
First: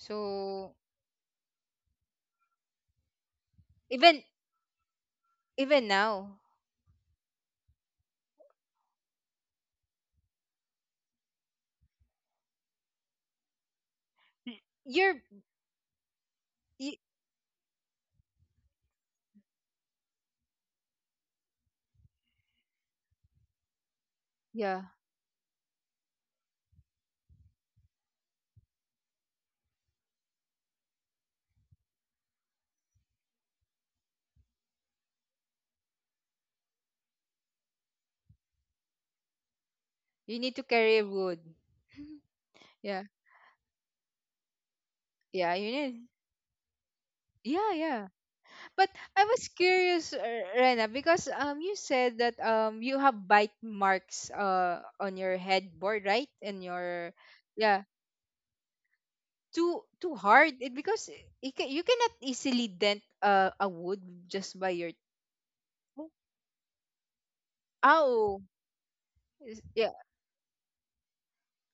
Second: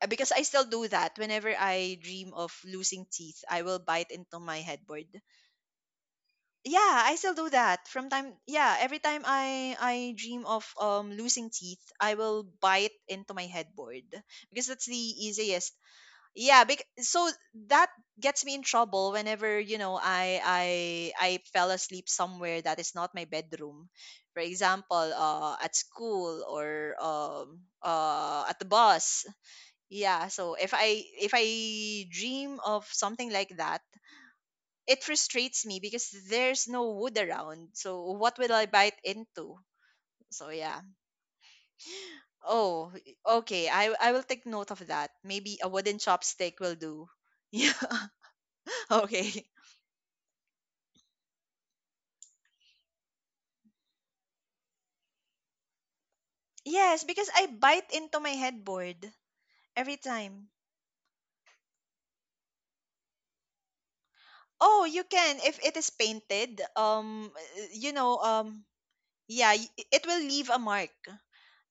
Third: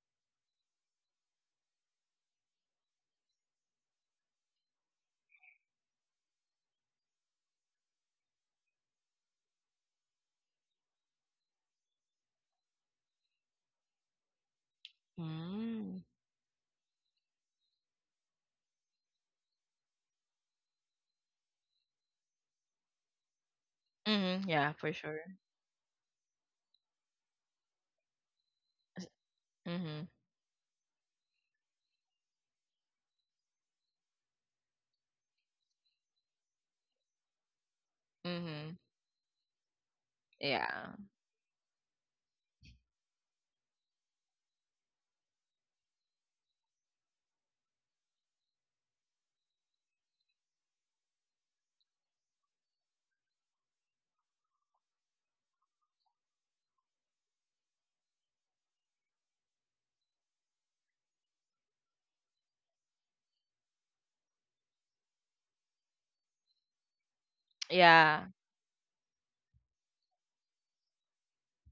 Because I still do that. Whenever I dream of losing teeth, I will bite
even
into my headboard.
even now,
Yeah, I still do that from time— yeah, every time I dream of losing teeth, I will bite into my headboard,
y-
because that's the
you're
easiest.
Mm.
yeah bec-
y-
so that gets me in trouble whenever you know I fell asleep somewhere that is not my bedroom, for
Mhm. Yeah,
yeah.
for
example,
sure.
at school, or at the
S-
bus.
Mhm.
Yeah, so if I dream of something like that, it frustrates me because there's no wood around. So what will I
Mhm.
bite into?
You
So
need to
yeah.
Yeah.
carry wood.
Oh,
yeah.
okay. I will take note of that.
Yeah.
Maybe a
You
wooden
need.
chopstick will do.
Yeah.
Yeah.
Yeah. But I was
Okay.
curious, Rena, because you said that you have bite marks on your headboard, right? And
Yes,
your
because I
yeah,
bite into my headboard
too
every
too hard
time.
it, because you cannot easily dent, a wood just by
Oh,
your.
you can, if it is painted. You know,
Yeah.
Oh,
um, yeah,
yeah,
it will leave a mark,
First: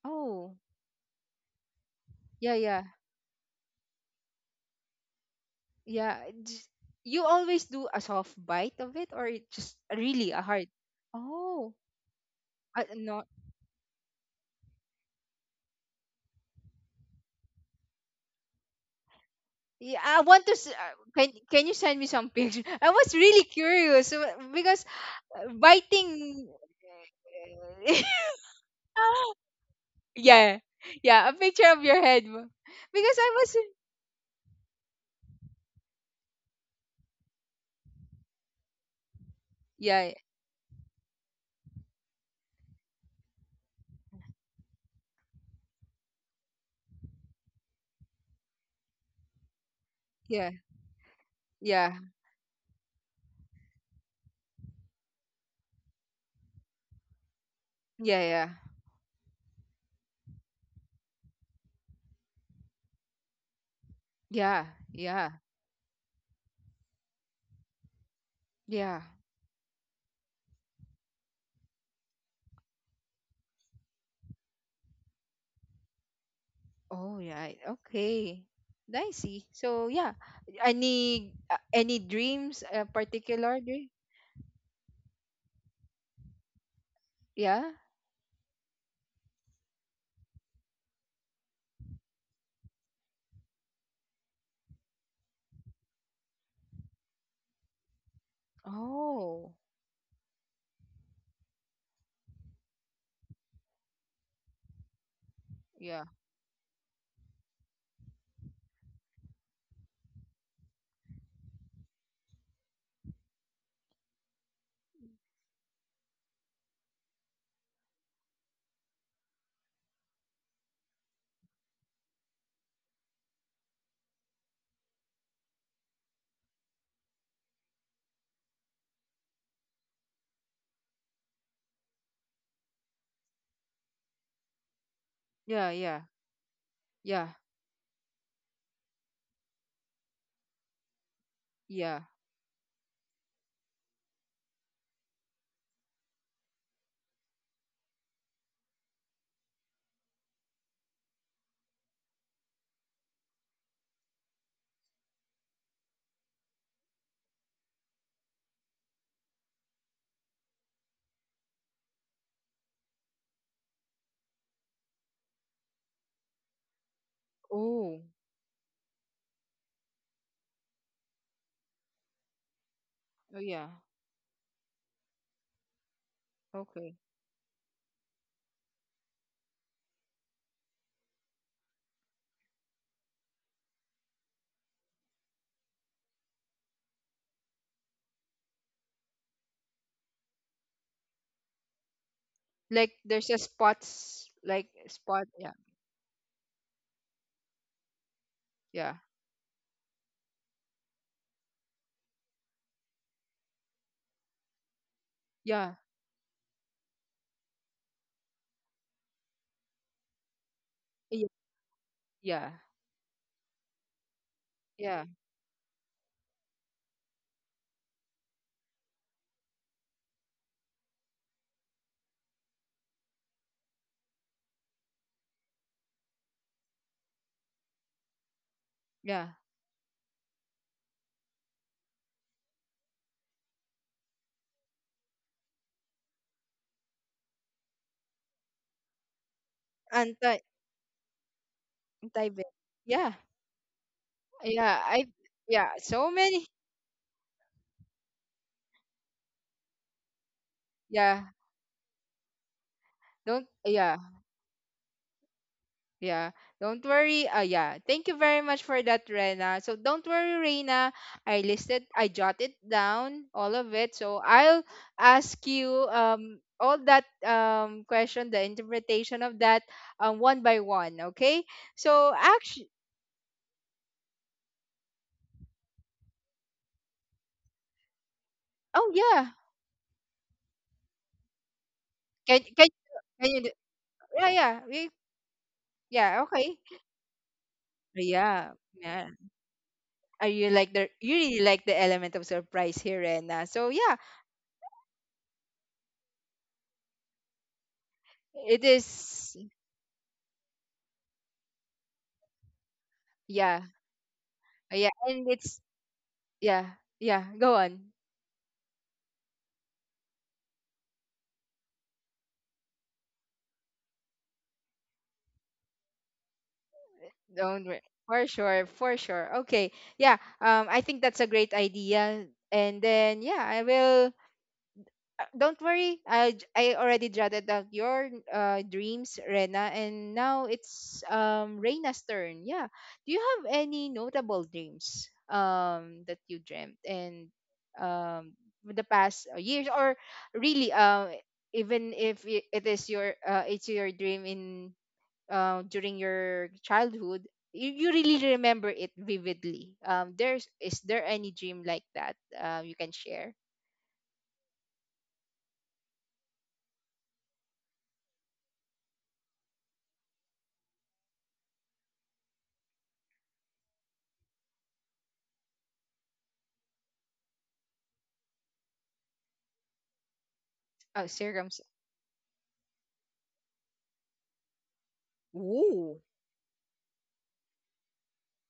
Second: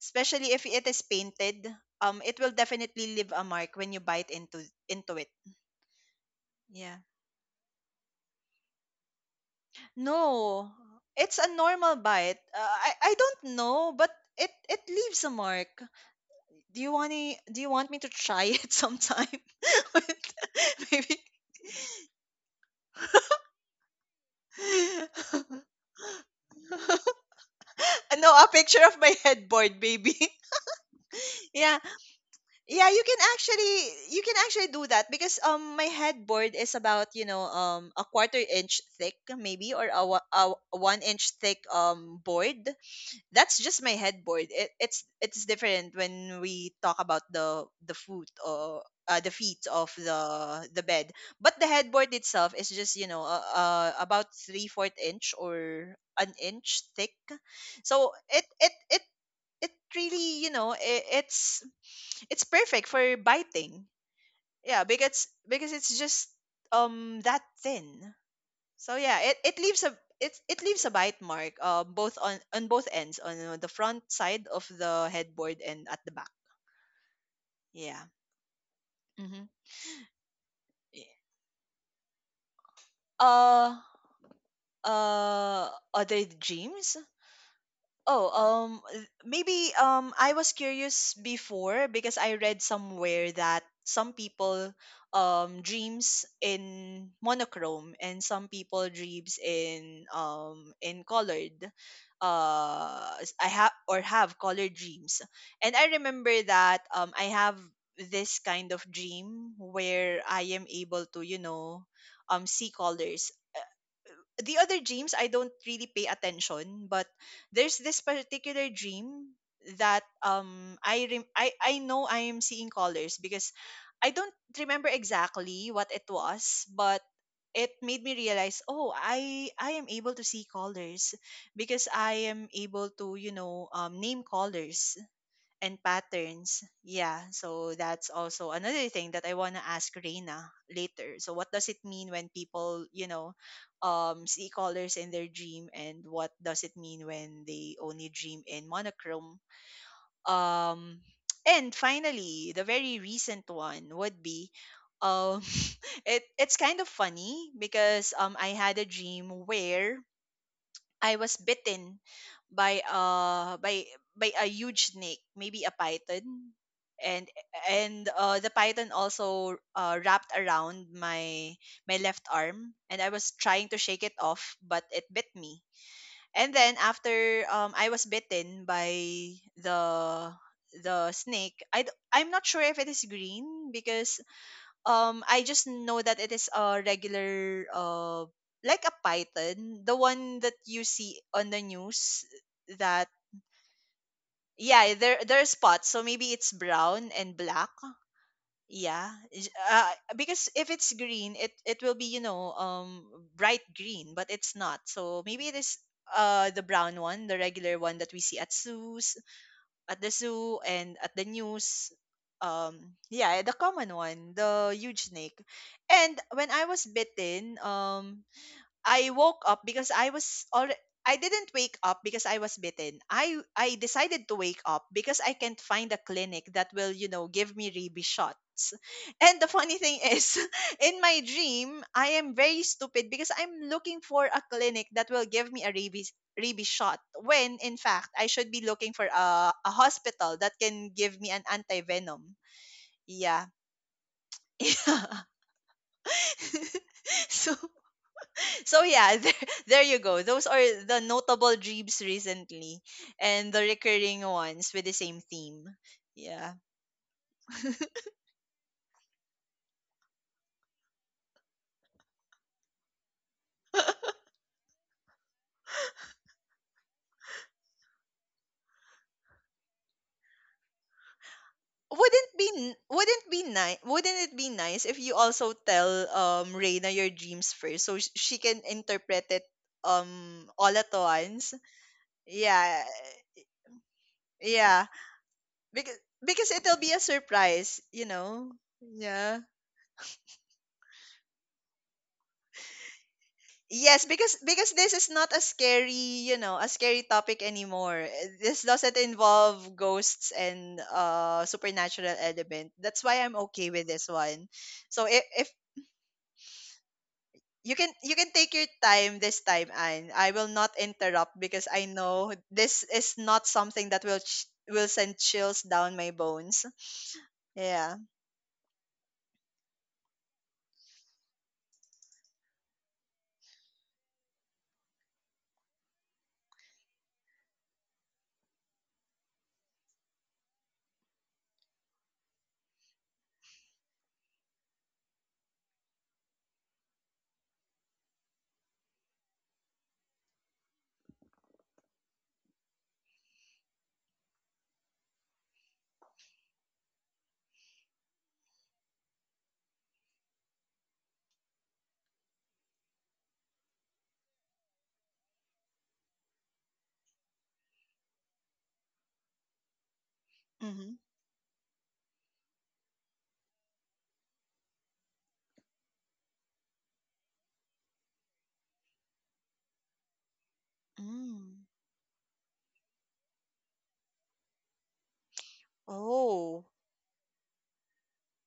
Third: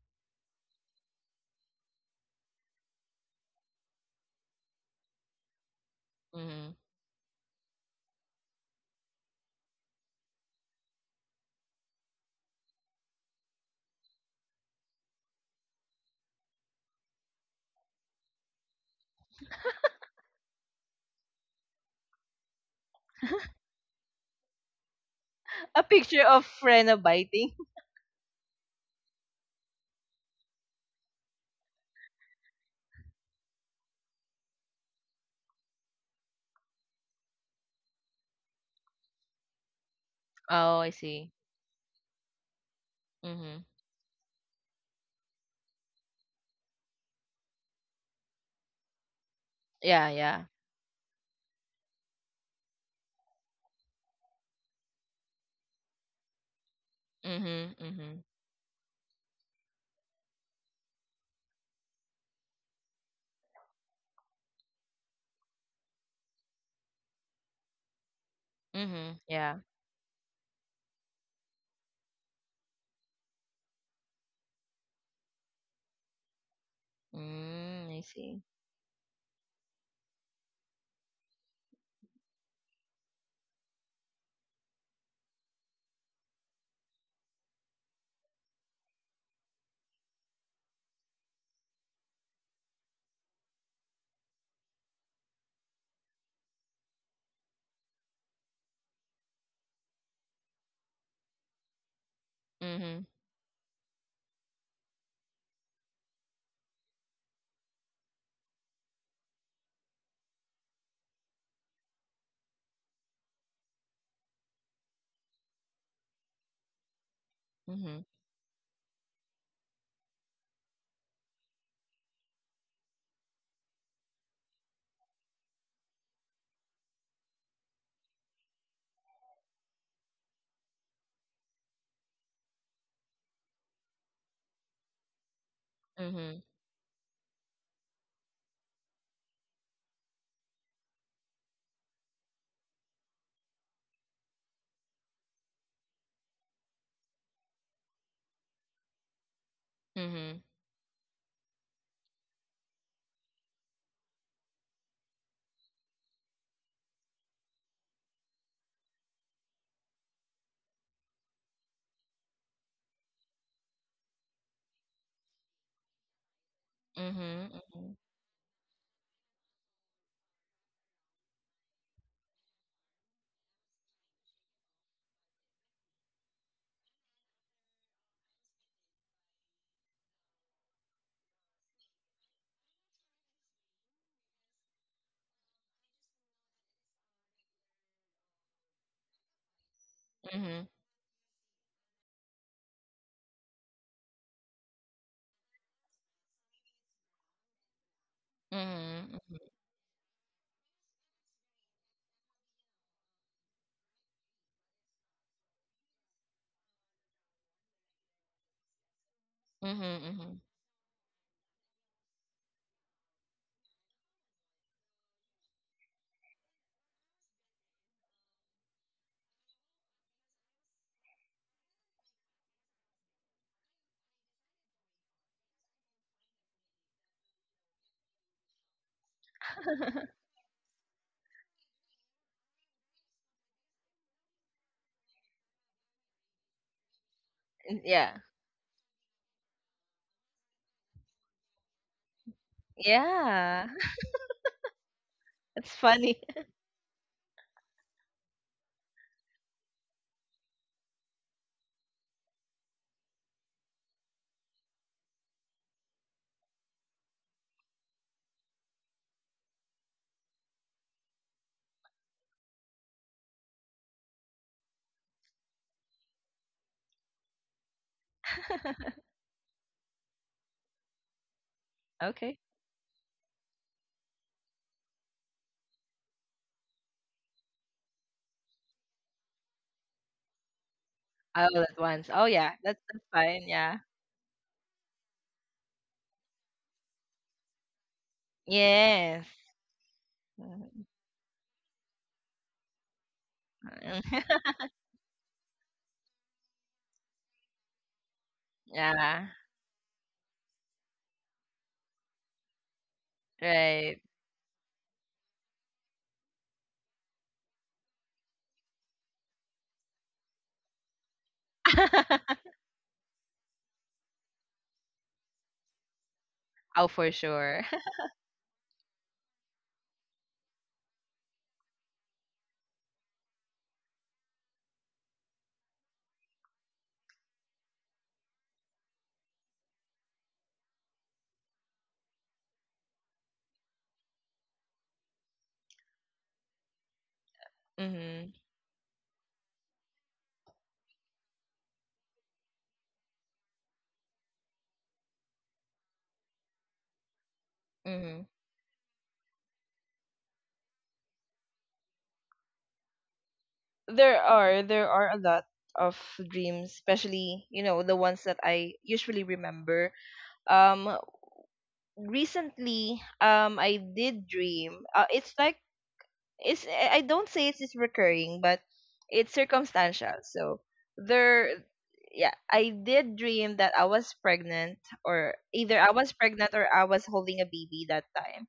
especially
oh
if it is painted. It will
yeah, yeah,
definitely leave a mark when you bite into it.
yeah.
Mhm.
Yeah.
You always do a soft bite of it, or it just really a hard.
No, it's a
Oh,
normal bite. I
no.
don't know, but it leaves a mark. Do you want me to try it sometime?
Yeah, I
With-
want to.
Maybe.
Can you send me some picture? I was really curious, because,
A picture of
biting.
Freno biting.
No, a picture of my headboard, baby.
yeah, yeah, a picture
Yeah,
of your
yeah.
because I was.
You can actually do that, because my headboard is about, you know, a quarter inch thick maybe, or
Yeah,
a
Oh, I
one
see.
inch thick board. That's
Mhm.
just my headboard. It's different when we talk about the foot or the feet of
Yeah, yeah.
yeah,
the bed. But the
yeah,
headboard itself is just, you know, about 3/4 inch or an inch thick.
Mhm.
So
yeah,
Mhm.
it
yeah,
it it it really, it's perfect for biting.
yeah,
Yeah, because
yeah,
because it's just that thin. So
yeah.
yeah,
Mhm.
it,
Yeah.
it leaves a it it leaves a bite mark, both on both ends, on the front side of the headboard and at the back.
Oh yeah,
Mm, I
Yeah.
see.
okay. I
Mm-hmm.
see. So yeah,
Yeah.
any dreams, particular
Uh
dream?
other gyms.
Yeah.
Oh, maybe I was curious before because I read somewhere that some people dreams in monochrome, and some people dreams
Oh
in colored.
Mhm.
I have, or have colored dreams, and I
yeah,
remember that I have this kind of dream where I am able to see colors. The other dreams I don't really pay attention, but there's this
Mhm.
particular dream that I know I am seeing colors, because I don't remember exactly what it was, but it made me realize, oh, I am able to see colors, because I am able to name colors
yeah,
and
yeah,
Mhm.
patterns. Yeah,
yeah,
so that's also another thing that I want to ask Reina later. So what does it
yeah.
mean when people, see colors in their dream, and what does it mean when they only dream in monochrome?
Mhm.
Um and finally, the very recent one would be, um it's kind of funny because I had a dream where I was bitten by uh by by a huge snake, maybe a python, and
Mhm, mhm,
Oh.
and the python also, wrapped around my left arm, and I was
Oh yeah.
trying to shake it off, but it bit me. And then
Okay.
after I was bitten by the the snake, I'm not sure if it is green, because I just know that it is a regular, like a python, the one that
mhm,
you see on the news.
Like
That
there's a spots, like
yeah, there
spot,
there are
yeah.
spots, so maybe it's brown and black.
Yeah.
mhm,
Yeah,
mhm,
Because if it's green, it will be, bright green, but it's not. So maybe it
Yeah.
is the brown one, the regular one that we see at zoos
mhm,
at the
mhm.
zoo and at the
Yeah.
news.
Yeah.
Yeah, the common one, the
Yeah.
huge snake. And when I was bitten, I woke up because I was already— I didn't wake up because I was bitten. I decided to wake up because I can't find a clinic that will, give me rabies shots.
Yeah.
And the funny thing
N-
is, in my dream, I am very stupid because I'm looking for a clinic that will give me a rabies shot, when in fact
Yeah.
I should be looking for a
Anti
hospital that can give me an antivenom.
anti Yeah.
Yeah.
Yeah.
Yeah. I
Yeah.
yeah,
That's
so
funny.
many,
so so yeah, there you go. Those are the
yeah.
notable dreams recently,
Don't,
and the
yeah.
recurring ones with the same theme.
Yeah,
Yeah.
don't worry. Yeah, thank you very much for that, Rena. So don't worry, Rena. I jotted down all of it. So I'll ask you all that question, the interpretation of that, one by one. Okay. So
Okay.
actually,
Wouldn't it be nice if you also tell Reina your dreams first, so she can
oh
interpret
yeah,
it, all at once?
All at once. Oh,
can
yeah.
can
That's,
Yeah.
that's
can you?
fine. Yeah.
Yeah, yeah,
Yeah.
we.
Because
Yeah,
because
okay.
it'll be a surprise, you
Yeah,
know.
yeah.
Yes.
Yeah.
Are you, like the
Mhm.
you really like the element of surprise here, Rena? So yeah,
Yes, because because this is not a scary, a scary topic anymore. Eh, this
it
doesn't
Yeah.
is.
involve ghosts and supernatural element. That's why I'm
Yeah,
okay with
Right.
this one.
yeah.
So if,
And
if
it's. Yeah, yeah, go on.
you can take your time this time, and I will not interrupt because I know this is not something that will send chills down my bones.
Oh, for sure.
Don't worry.
Yeah.
For sure, for sure. Okay. Yeah, I think that's a great idea. And then yeah, I will, don't worry. I already jotted down your dreams, Rena, and now it's Reina's turn. Yeah. Do you have any notable dreams, that you dreamt, and um
Mhm.
with the past, years? Or really, even if, it is your, it's your dream in, during your childhood, you really
Mhm.
remember it vividly. There's is there any dream like that, you can share?
There are a lot of dreams, especially you know, the ones that I usually remember.
Mhm.
Um recently, I did dream. It's like it's I don't say it's recurring, but it's circumstantial. So
Oh, circums.
there,
Mm.
yeah, I did dream that I was pregnant, or either I
Ooh,
was pregnant
Oh.
or I was holding a baby that time.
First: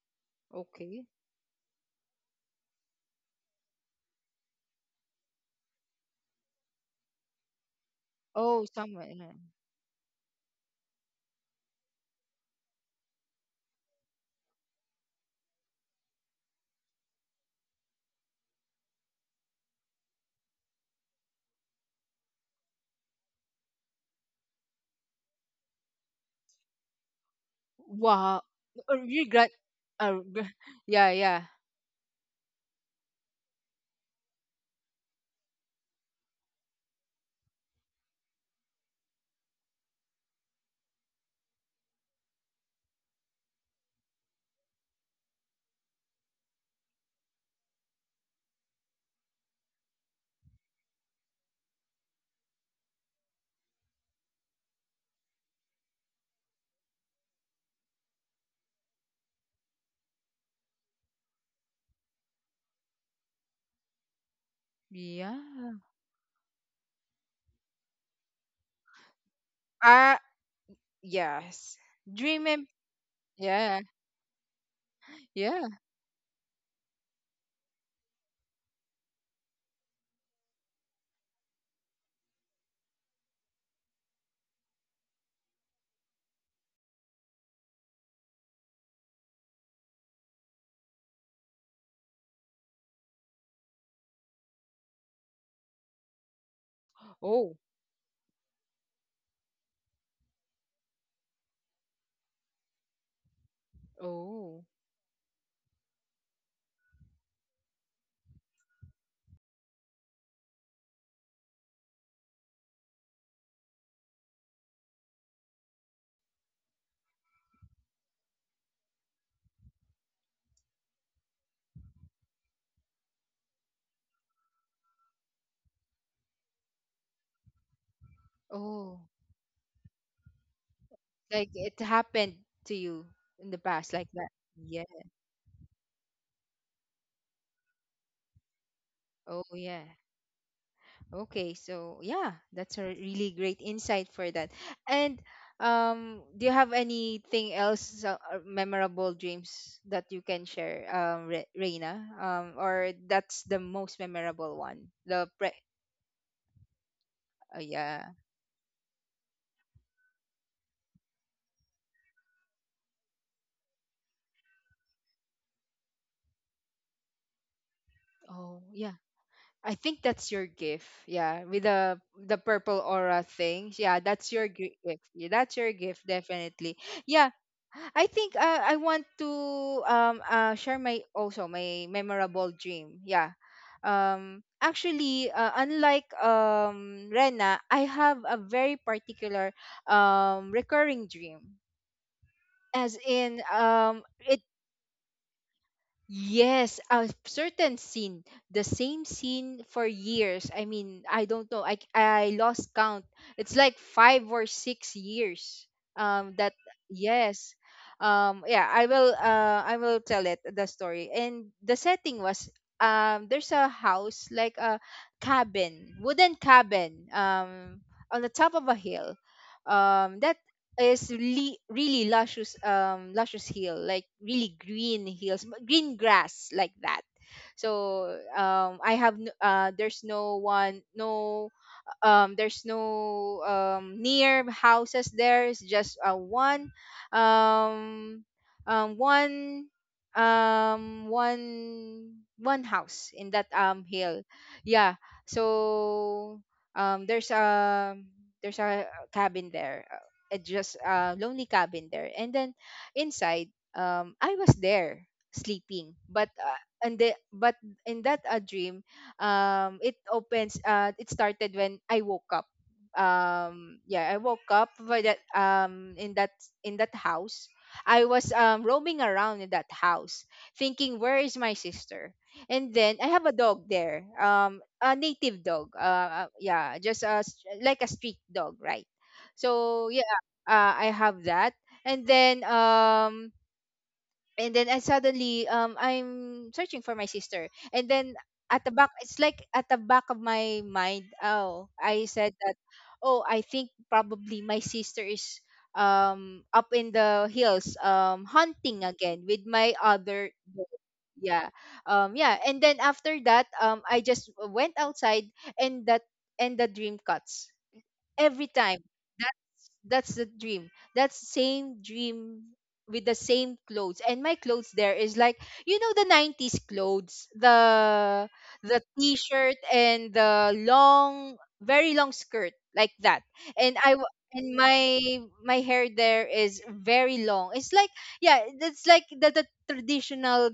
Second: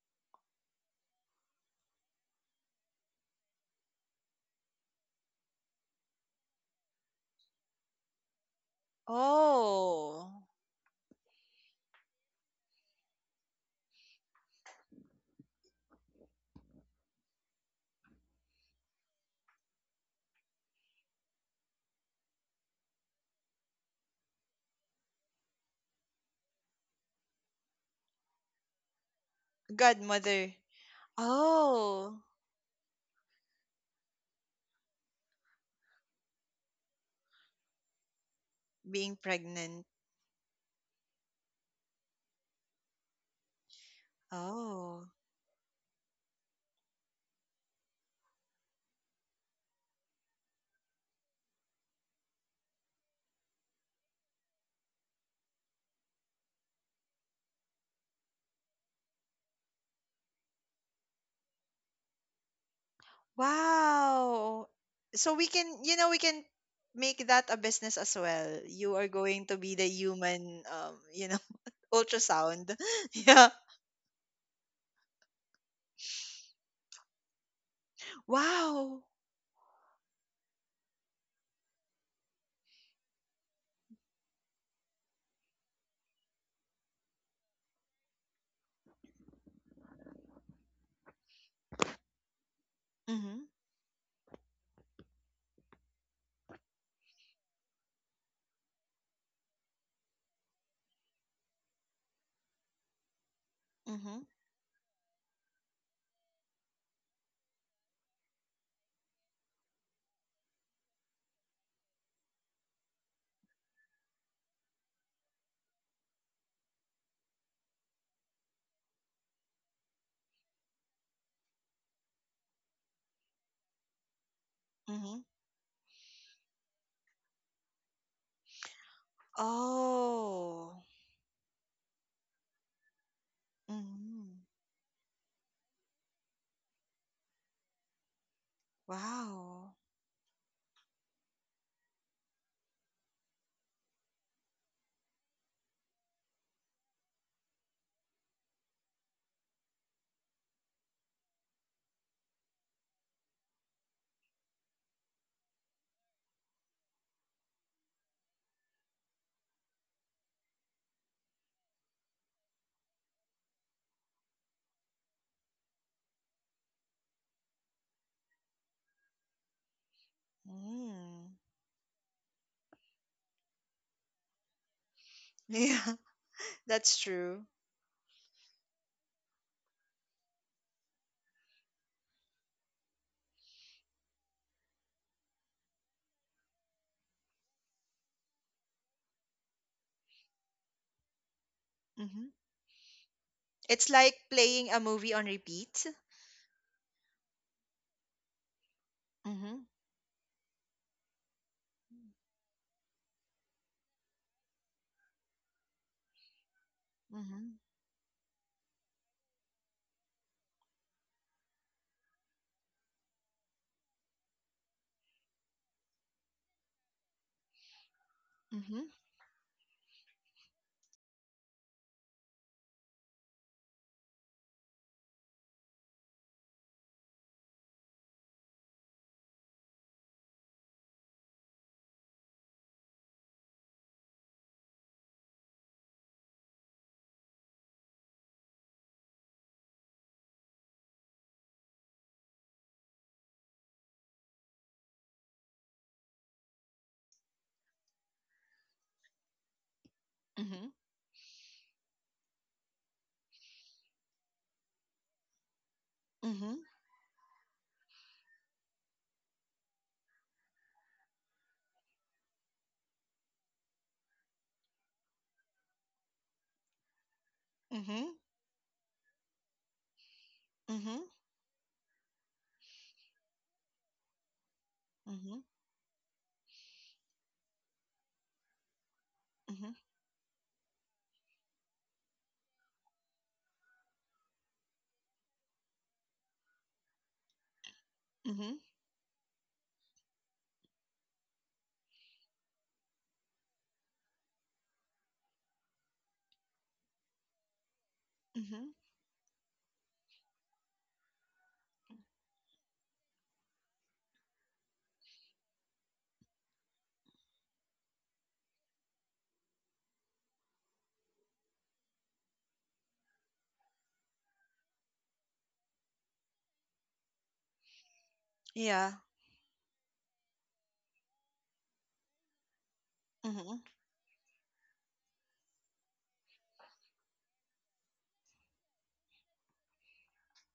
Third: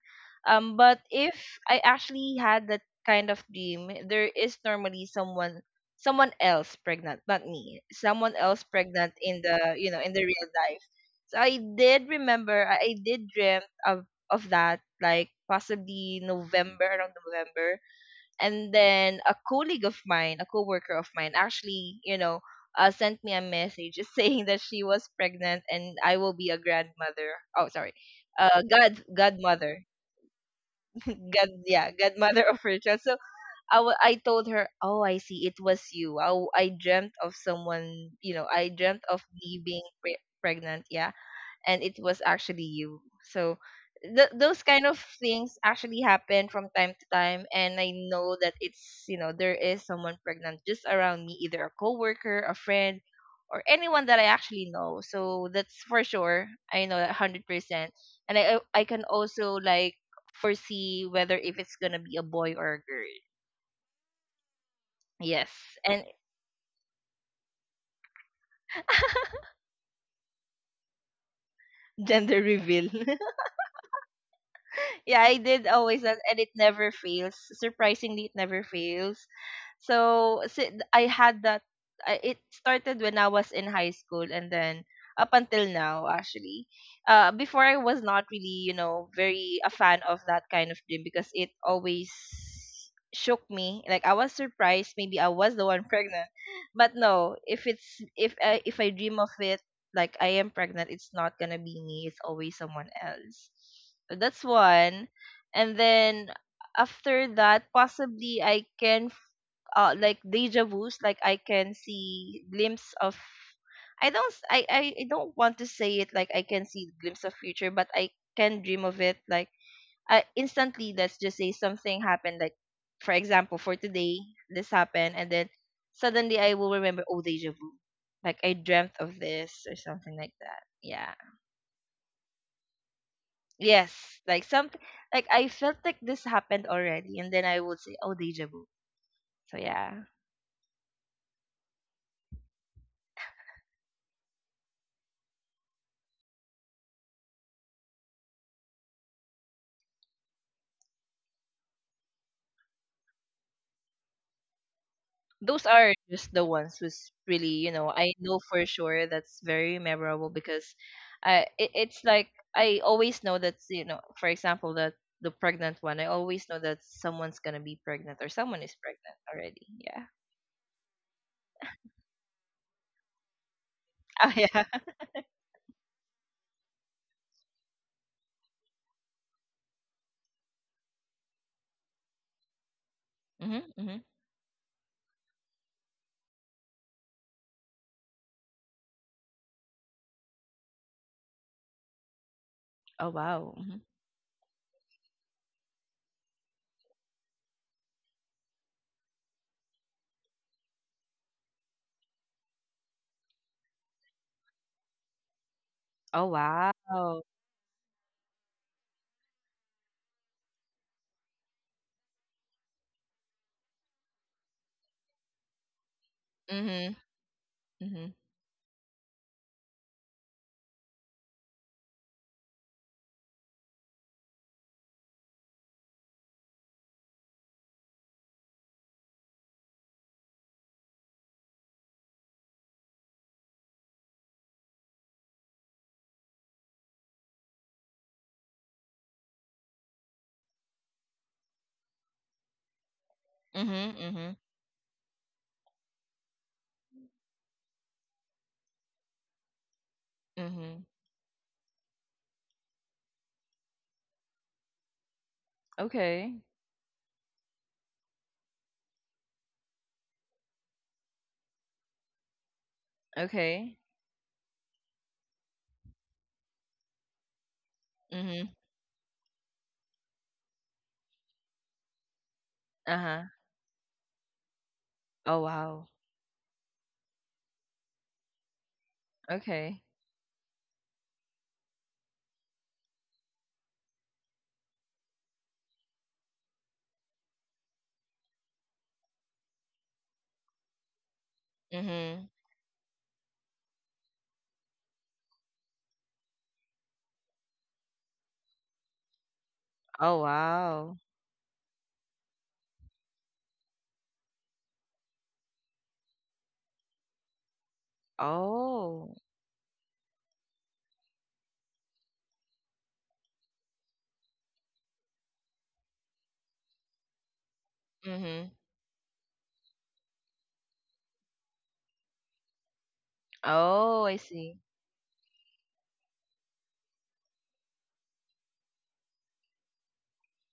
But
okay.
if I actually had that kind of dream, there is normally someone else pregnant, not me, someone else
Oh,
pregnant
someone.
in the
Oh.
real life. So I did remember, I did dream of that, like possibly November, around November, and then a colleague of mine, a coworker of mine, actually, sent me a message saying that she was pregnant and I will be a grandmother. Oh, sorry,
Wow. You got.
godmother,
Uh, g-
Godmother.
yeah, yeah,
god yeah,
Oh,
godmother of her child. So I told her, oh, I see, it was you. I dreamt of someone. I dreamt
being
of me
pregnant.
being pregnant. Yeah, and it was actually you. So those kind of
Oh,
things actually happen from time to time, and I know that it's you know there is someone pregnant just around me, either a coworker, a friend, or anyone that I actually know. So that's for sure. I know that 100%, and I can also like foresee whether if it's gonna be a boy or a girl.
wow. So we
Yes,
can,
yeah.
you
and
know, we can make that a business as well. You are going to be the
Ah,
human,
yes.
gender
Dreaming.
ultrasound.
reveal.
Yeah.
Yeah,
Yeah, I did
yeah.
always that, and it never fails. Surprisingly, it never
Wow.
fails. So, I had that. It started when I was in high school, and then up until now, actually. Before I was not really, you know, very a fan of that kind of dream because it always
Mm-hmm.
shook me. Like I was surprised. Maybe I was the one pregnant, but no.
Oh,
If I dream of it like I am pregnant, it's not gonna be me, it's always someone else. So
Mm-hmm.
that's
oh,
one. And then after that, possibly I can like deja vu's, like I can see glimpse of. I don't s- I don't want to say it like I can see glimpse of future, but I can dream of it like instantly. Let's just say something happened, like, for example, for today this happened
Mm-hmm.
and then suddenly I will remember, oh, deja vu, like I dreamt
oh.
of this or something like that.
Oh.
Yeah.
Like it happened to you in the past, like
Yes,
that.
Mm-hmm.
like some,
Yeah.
like, I felt like this happened already and then I would say, oh, deja vu.
Oh,
So
Wow.
yeah.
yeah,
Okay, so yeah, that's a really great insight for that. And do you have anything else, memorable dreams that you can share, Reina? Or that's the most memorable one? The pre,
those are just the ones who's really,
yeah.
I know for sure, that's very memorable because it's like I always know that, for example, that the pregnant one, I always know that someone's gonna be pregnant or someone
Oh,
is
yeah.
pregnant already.
I think
Yeah.
that's your gift.
Mm.
Yeah, with the purple aura thing. Yeah, that's
Oh
your
yeah.
gift. Yeah, that's your
Yeah,
gift, definitely.
that's
Yeah,
true.
I think, I want to, share my, also my memorable dream. Yeah.
Hmm hmm.
Actually, unlike Rena, I have a very particular, recurring dream.
Mm-hmm.
As
Oh
in,
wow. Hmm.
It's like
it.
playing a movie on repeat.
Yes, a certain scene, the same
Mm-hmm.
scene for years. I mean, I don't know. I lost count. It's like 5 or 6 years.
Oh
That.
wow.
Yes.
Mm-hmm.
Yeah, I will tell it the story. And the setting was, there's a house, like a cabin, wooden
Mm-hmm.
cabin,
Mm-hmm.
on the top of a
Mm-hmm.
hill. That is really, really luscious, luscious hill, like really green hills, green grass like that. So there's no one, there's no, near houses there. It's just, um um one one house in that,
Mm-hmm.
hill.
Mm-hmm.
Yeah. So um there's a there's a cabin there, it
Mm-hmm.
just
Hmm.
a lonely cabin there. And then inside, I was there sleeping. But,
Okay.
Mm-hmm.
but in that, dream. It started when I woke up.
Okay.
Yeah, I woke up. But that, in that house I
Mm-hmm.
was,
Mm-hmm.
roaming around in that house, thinking where is my sister. And then I have
Uh-huh.
a dog there, a
Mm-hmm.
Oh
native dog,
wow.
yeah, just a, like a street dog, right?
Mhm.
Okay.
So yeah. I have that. And then, and then I suddenly, I'm searching for my sister. And then
Mhm.
at the back, it's like at the back of my mind, oh, I
Mm-hmm.
said that, oh, I think probably my sister is, up in the hills,
Mhm.
hunting again with my
Oh
other dog.
wow.
Yeah. Yeah and then after that, I just went outside. And that, and the dream cuts every time.
Oh.
That's the dream. That's same dream with the same clothes. And my clothes there is like, the 90s clothes, the
Mhm.
the
Yeah.
t-shirt, and the long, very long skirt like that.
Mhm.
And I
Oh,
w-
I
and
see.
my hair there is very long. It's like yeah, it's like the traditional,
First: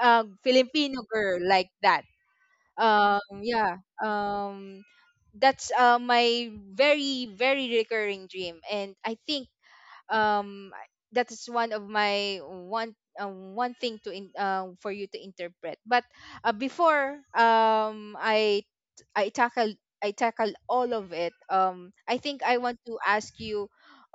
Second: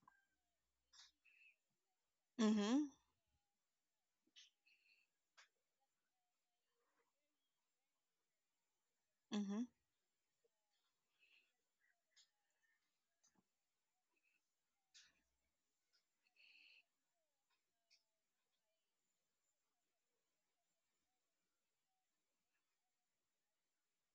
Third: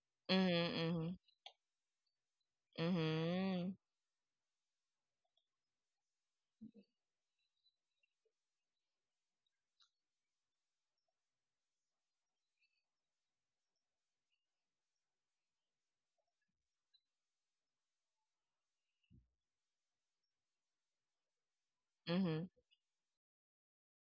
Mhm,
Filipino
mhm.
girl like that.
Mhm.
um yeah
Mhm.
um that's, my very, very recurring dream. And I think,
Mhm.
um that is one of my, one thing to in, for you to interpret. But, before, i tackle I tackle all of it, I think
Mhm.
I want to ask you,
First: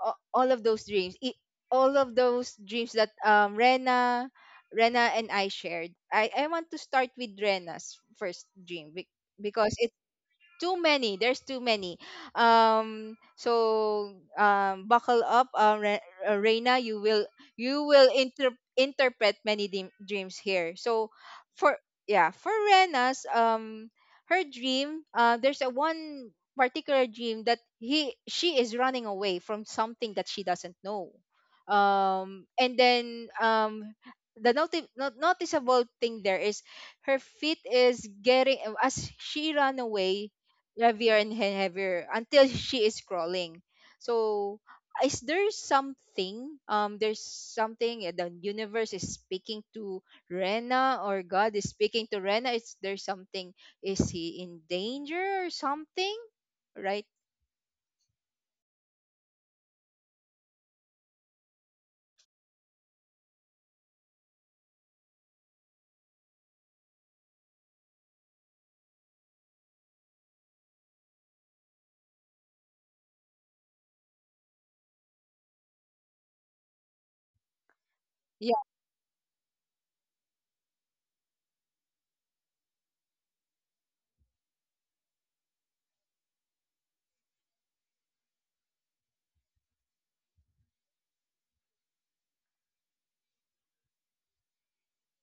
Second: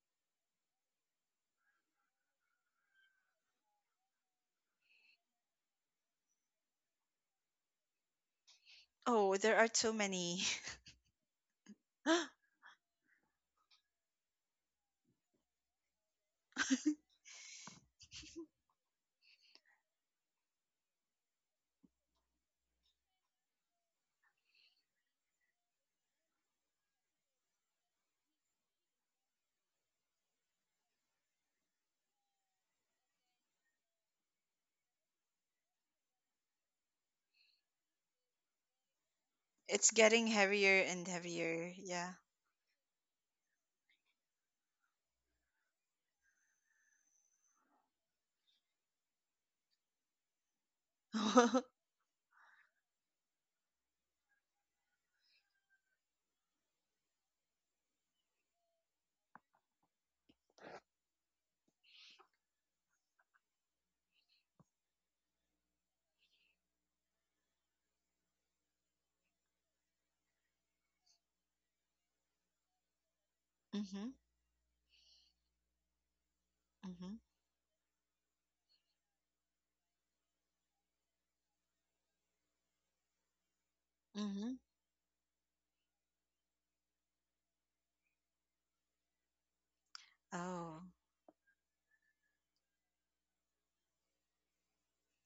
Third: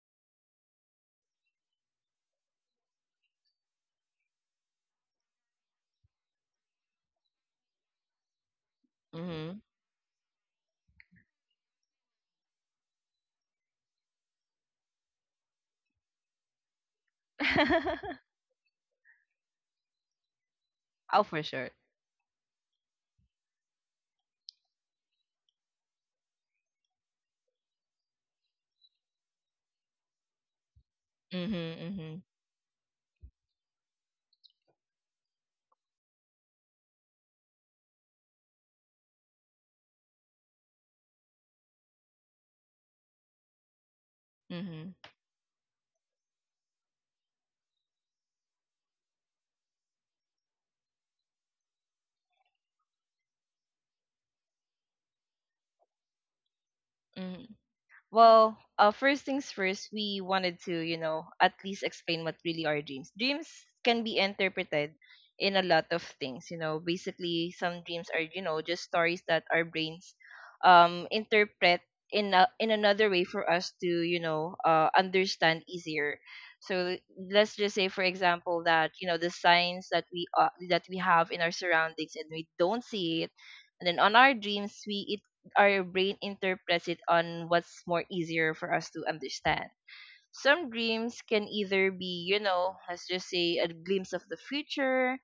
all of those dreams, all of those dreams that, Rena and I shared. I want to start with Rena's first dream,
Oh, there
Mhm.
are
because
too
it,
many.
too many, there's too many. So buckle up, Reina. You will interpret many dreams here. So
Oh, for sure.
for yeah, for Rena's, her dream, there's a one particular dream that he she is running away from something that she doesn't know,
Mhm, mhm.
and then, the not noticeable thing there is her feet is getting, as she ran
It's getting
away,
heavier and
heavier and
heavier. Yeah.
heavier, until she is crawling. So,
Mhm.
is there something? There's something, the universe is speaking to Rena, or God is speaking to Rena. Is there something? Is he in danger or something? Right?
Mhm. Well, first things first, we wanted to, you know, at least explain what really are dreams. Dreams can be interpreted in a lot of things. Basically, some dreams are, just stories that our brains interpret in another way for us to,
Mhm.
you know, uh understand easier. So
Mhm.
let's just say, for
Yeah,
example, that you know the signs that we have in our surroundings and we don't see it, and then on our
Mhm.
dreams we it our brain interprets it on what's more easier for us to understand. Some
Oh.
dreams can either be, let's just say, a glimpse of the future,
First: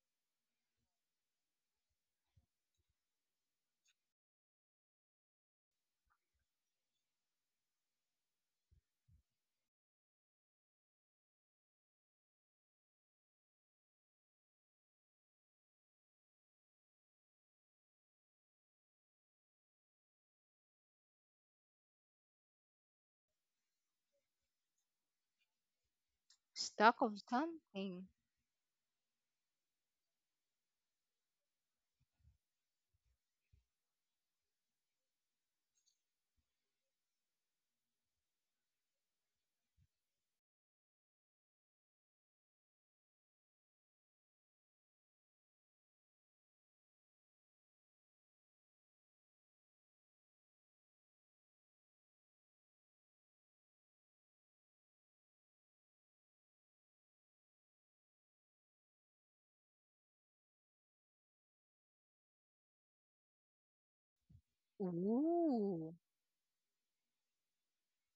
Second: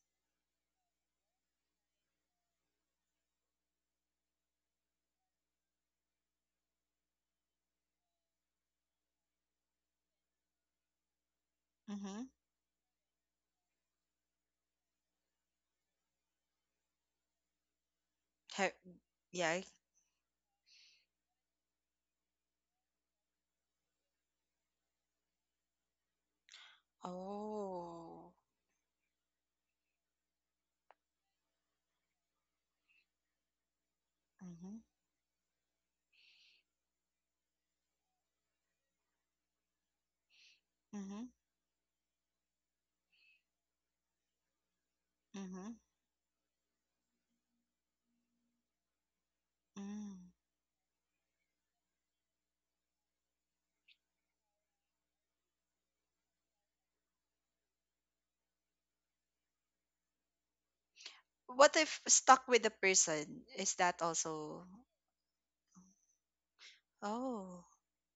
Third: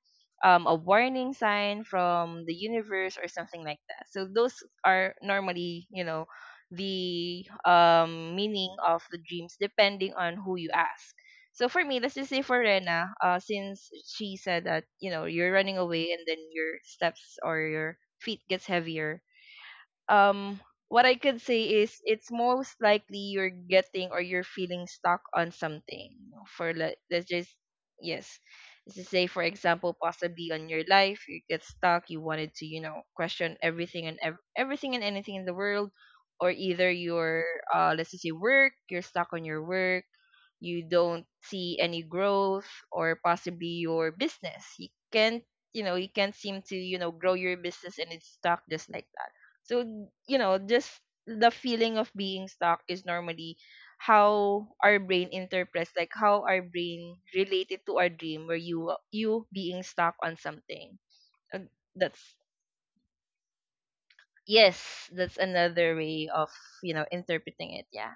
a warning sign from the universe, or something like that. So those are normally, the meaning of the dreams depending on who you ask. So for me, let's
Mhm.
just say for Rena, since she said that you're running away and then your steps or your feet gets
He-
heavier,
yeah.
um what I could say is it's most likely you're getting or you're feeling stuck on something. For let
stuck of
let's just,
something.
Oh.
yes, let's just say, for example, possibly on your life you get stuck, you wanted to you know question everything, and ev-
Mhm.
everything and anything in the world, or either your let's just say work, you're stuck on your work, you don't
Mhm.
see any growth, or possibly your business, you can't
Mhm.
you know you can't seem to you know grow your business, and it's stuck just like that. So,
Mm.
you know, just the feeling of being stuck is normally how our brain interprets, like how our brain related to our dream, where you being stuck on something. Uh,
What if
That's
stuck with the person? Is that also?
yes, that's another
Ooh,
way of
Oh,
interpreting it. Yeah,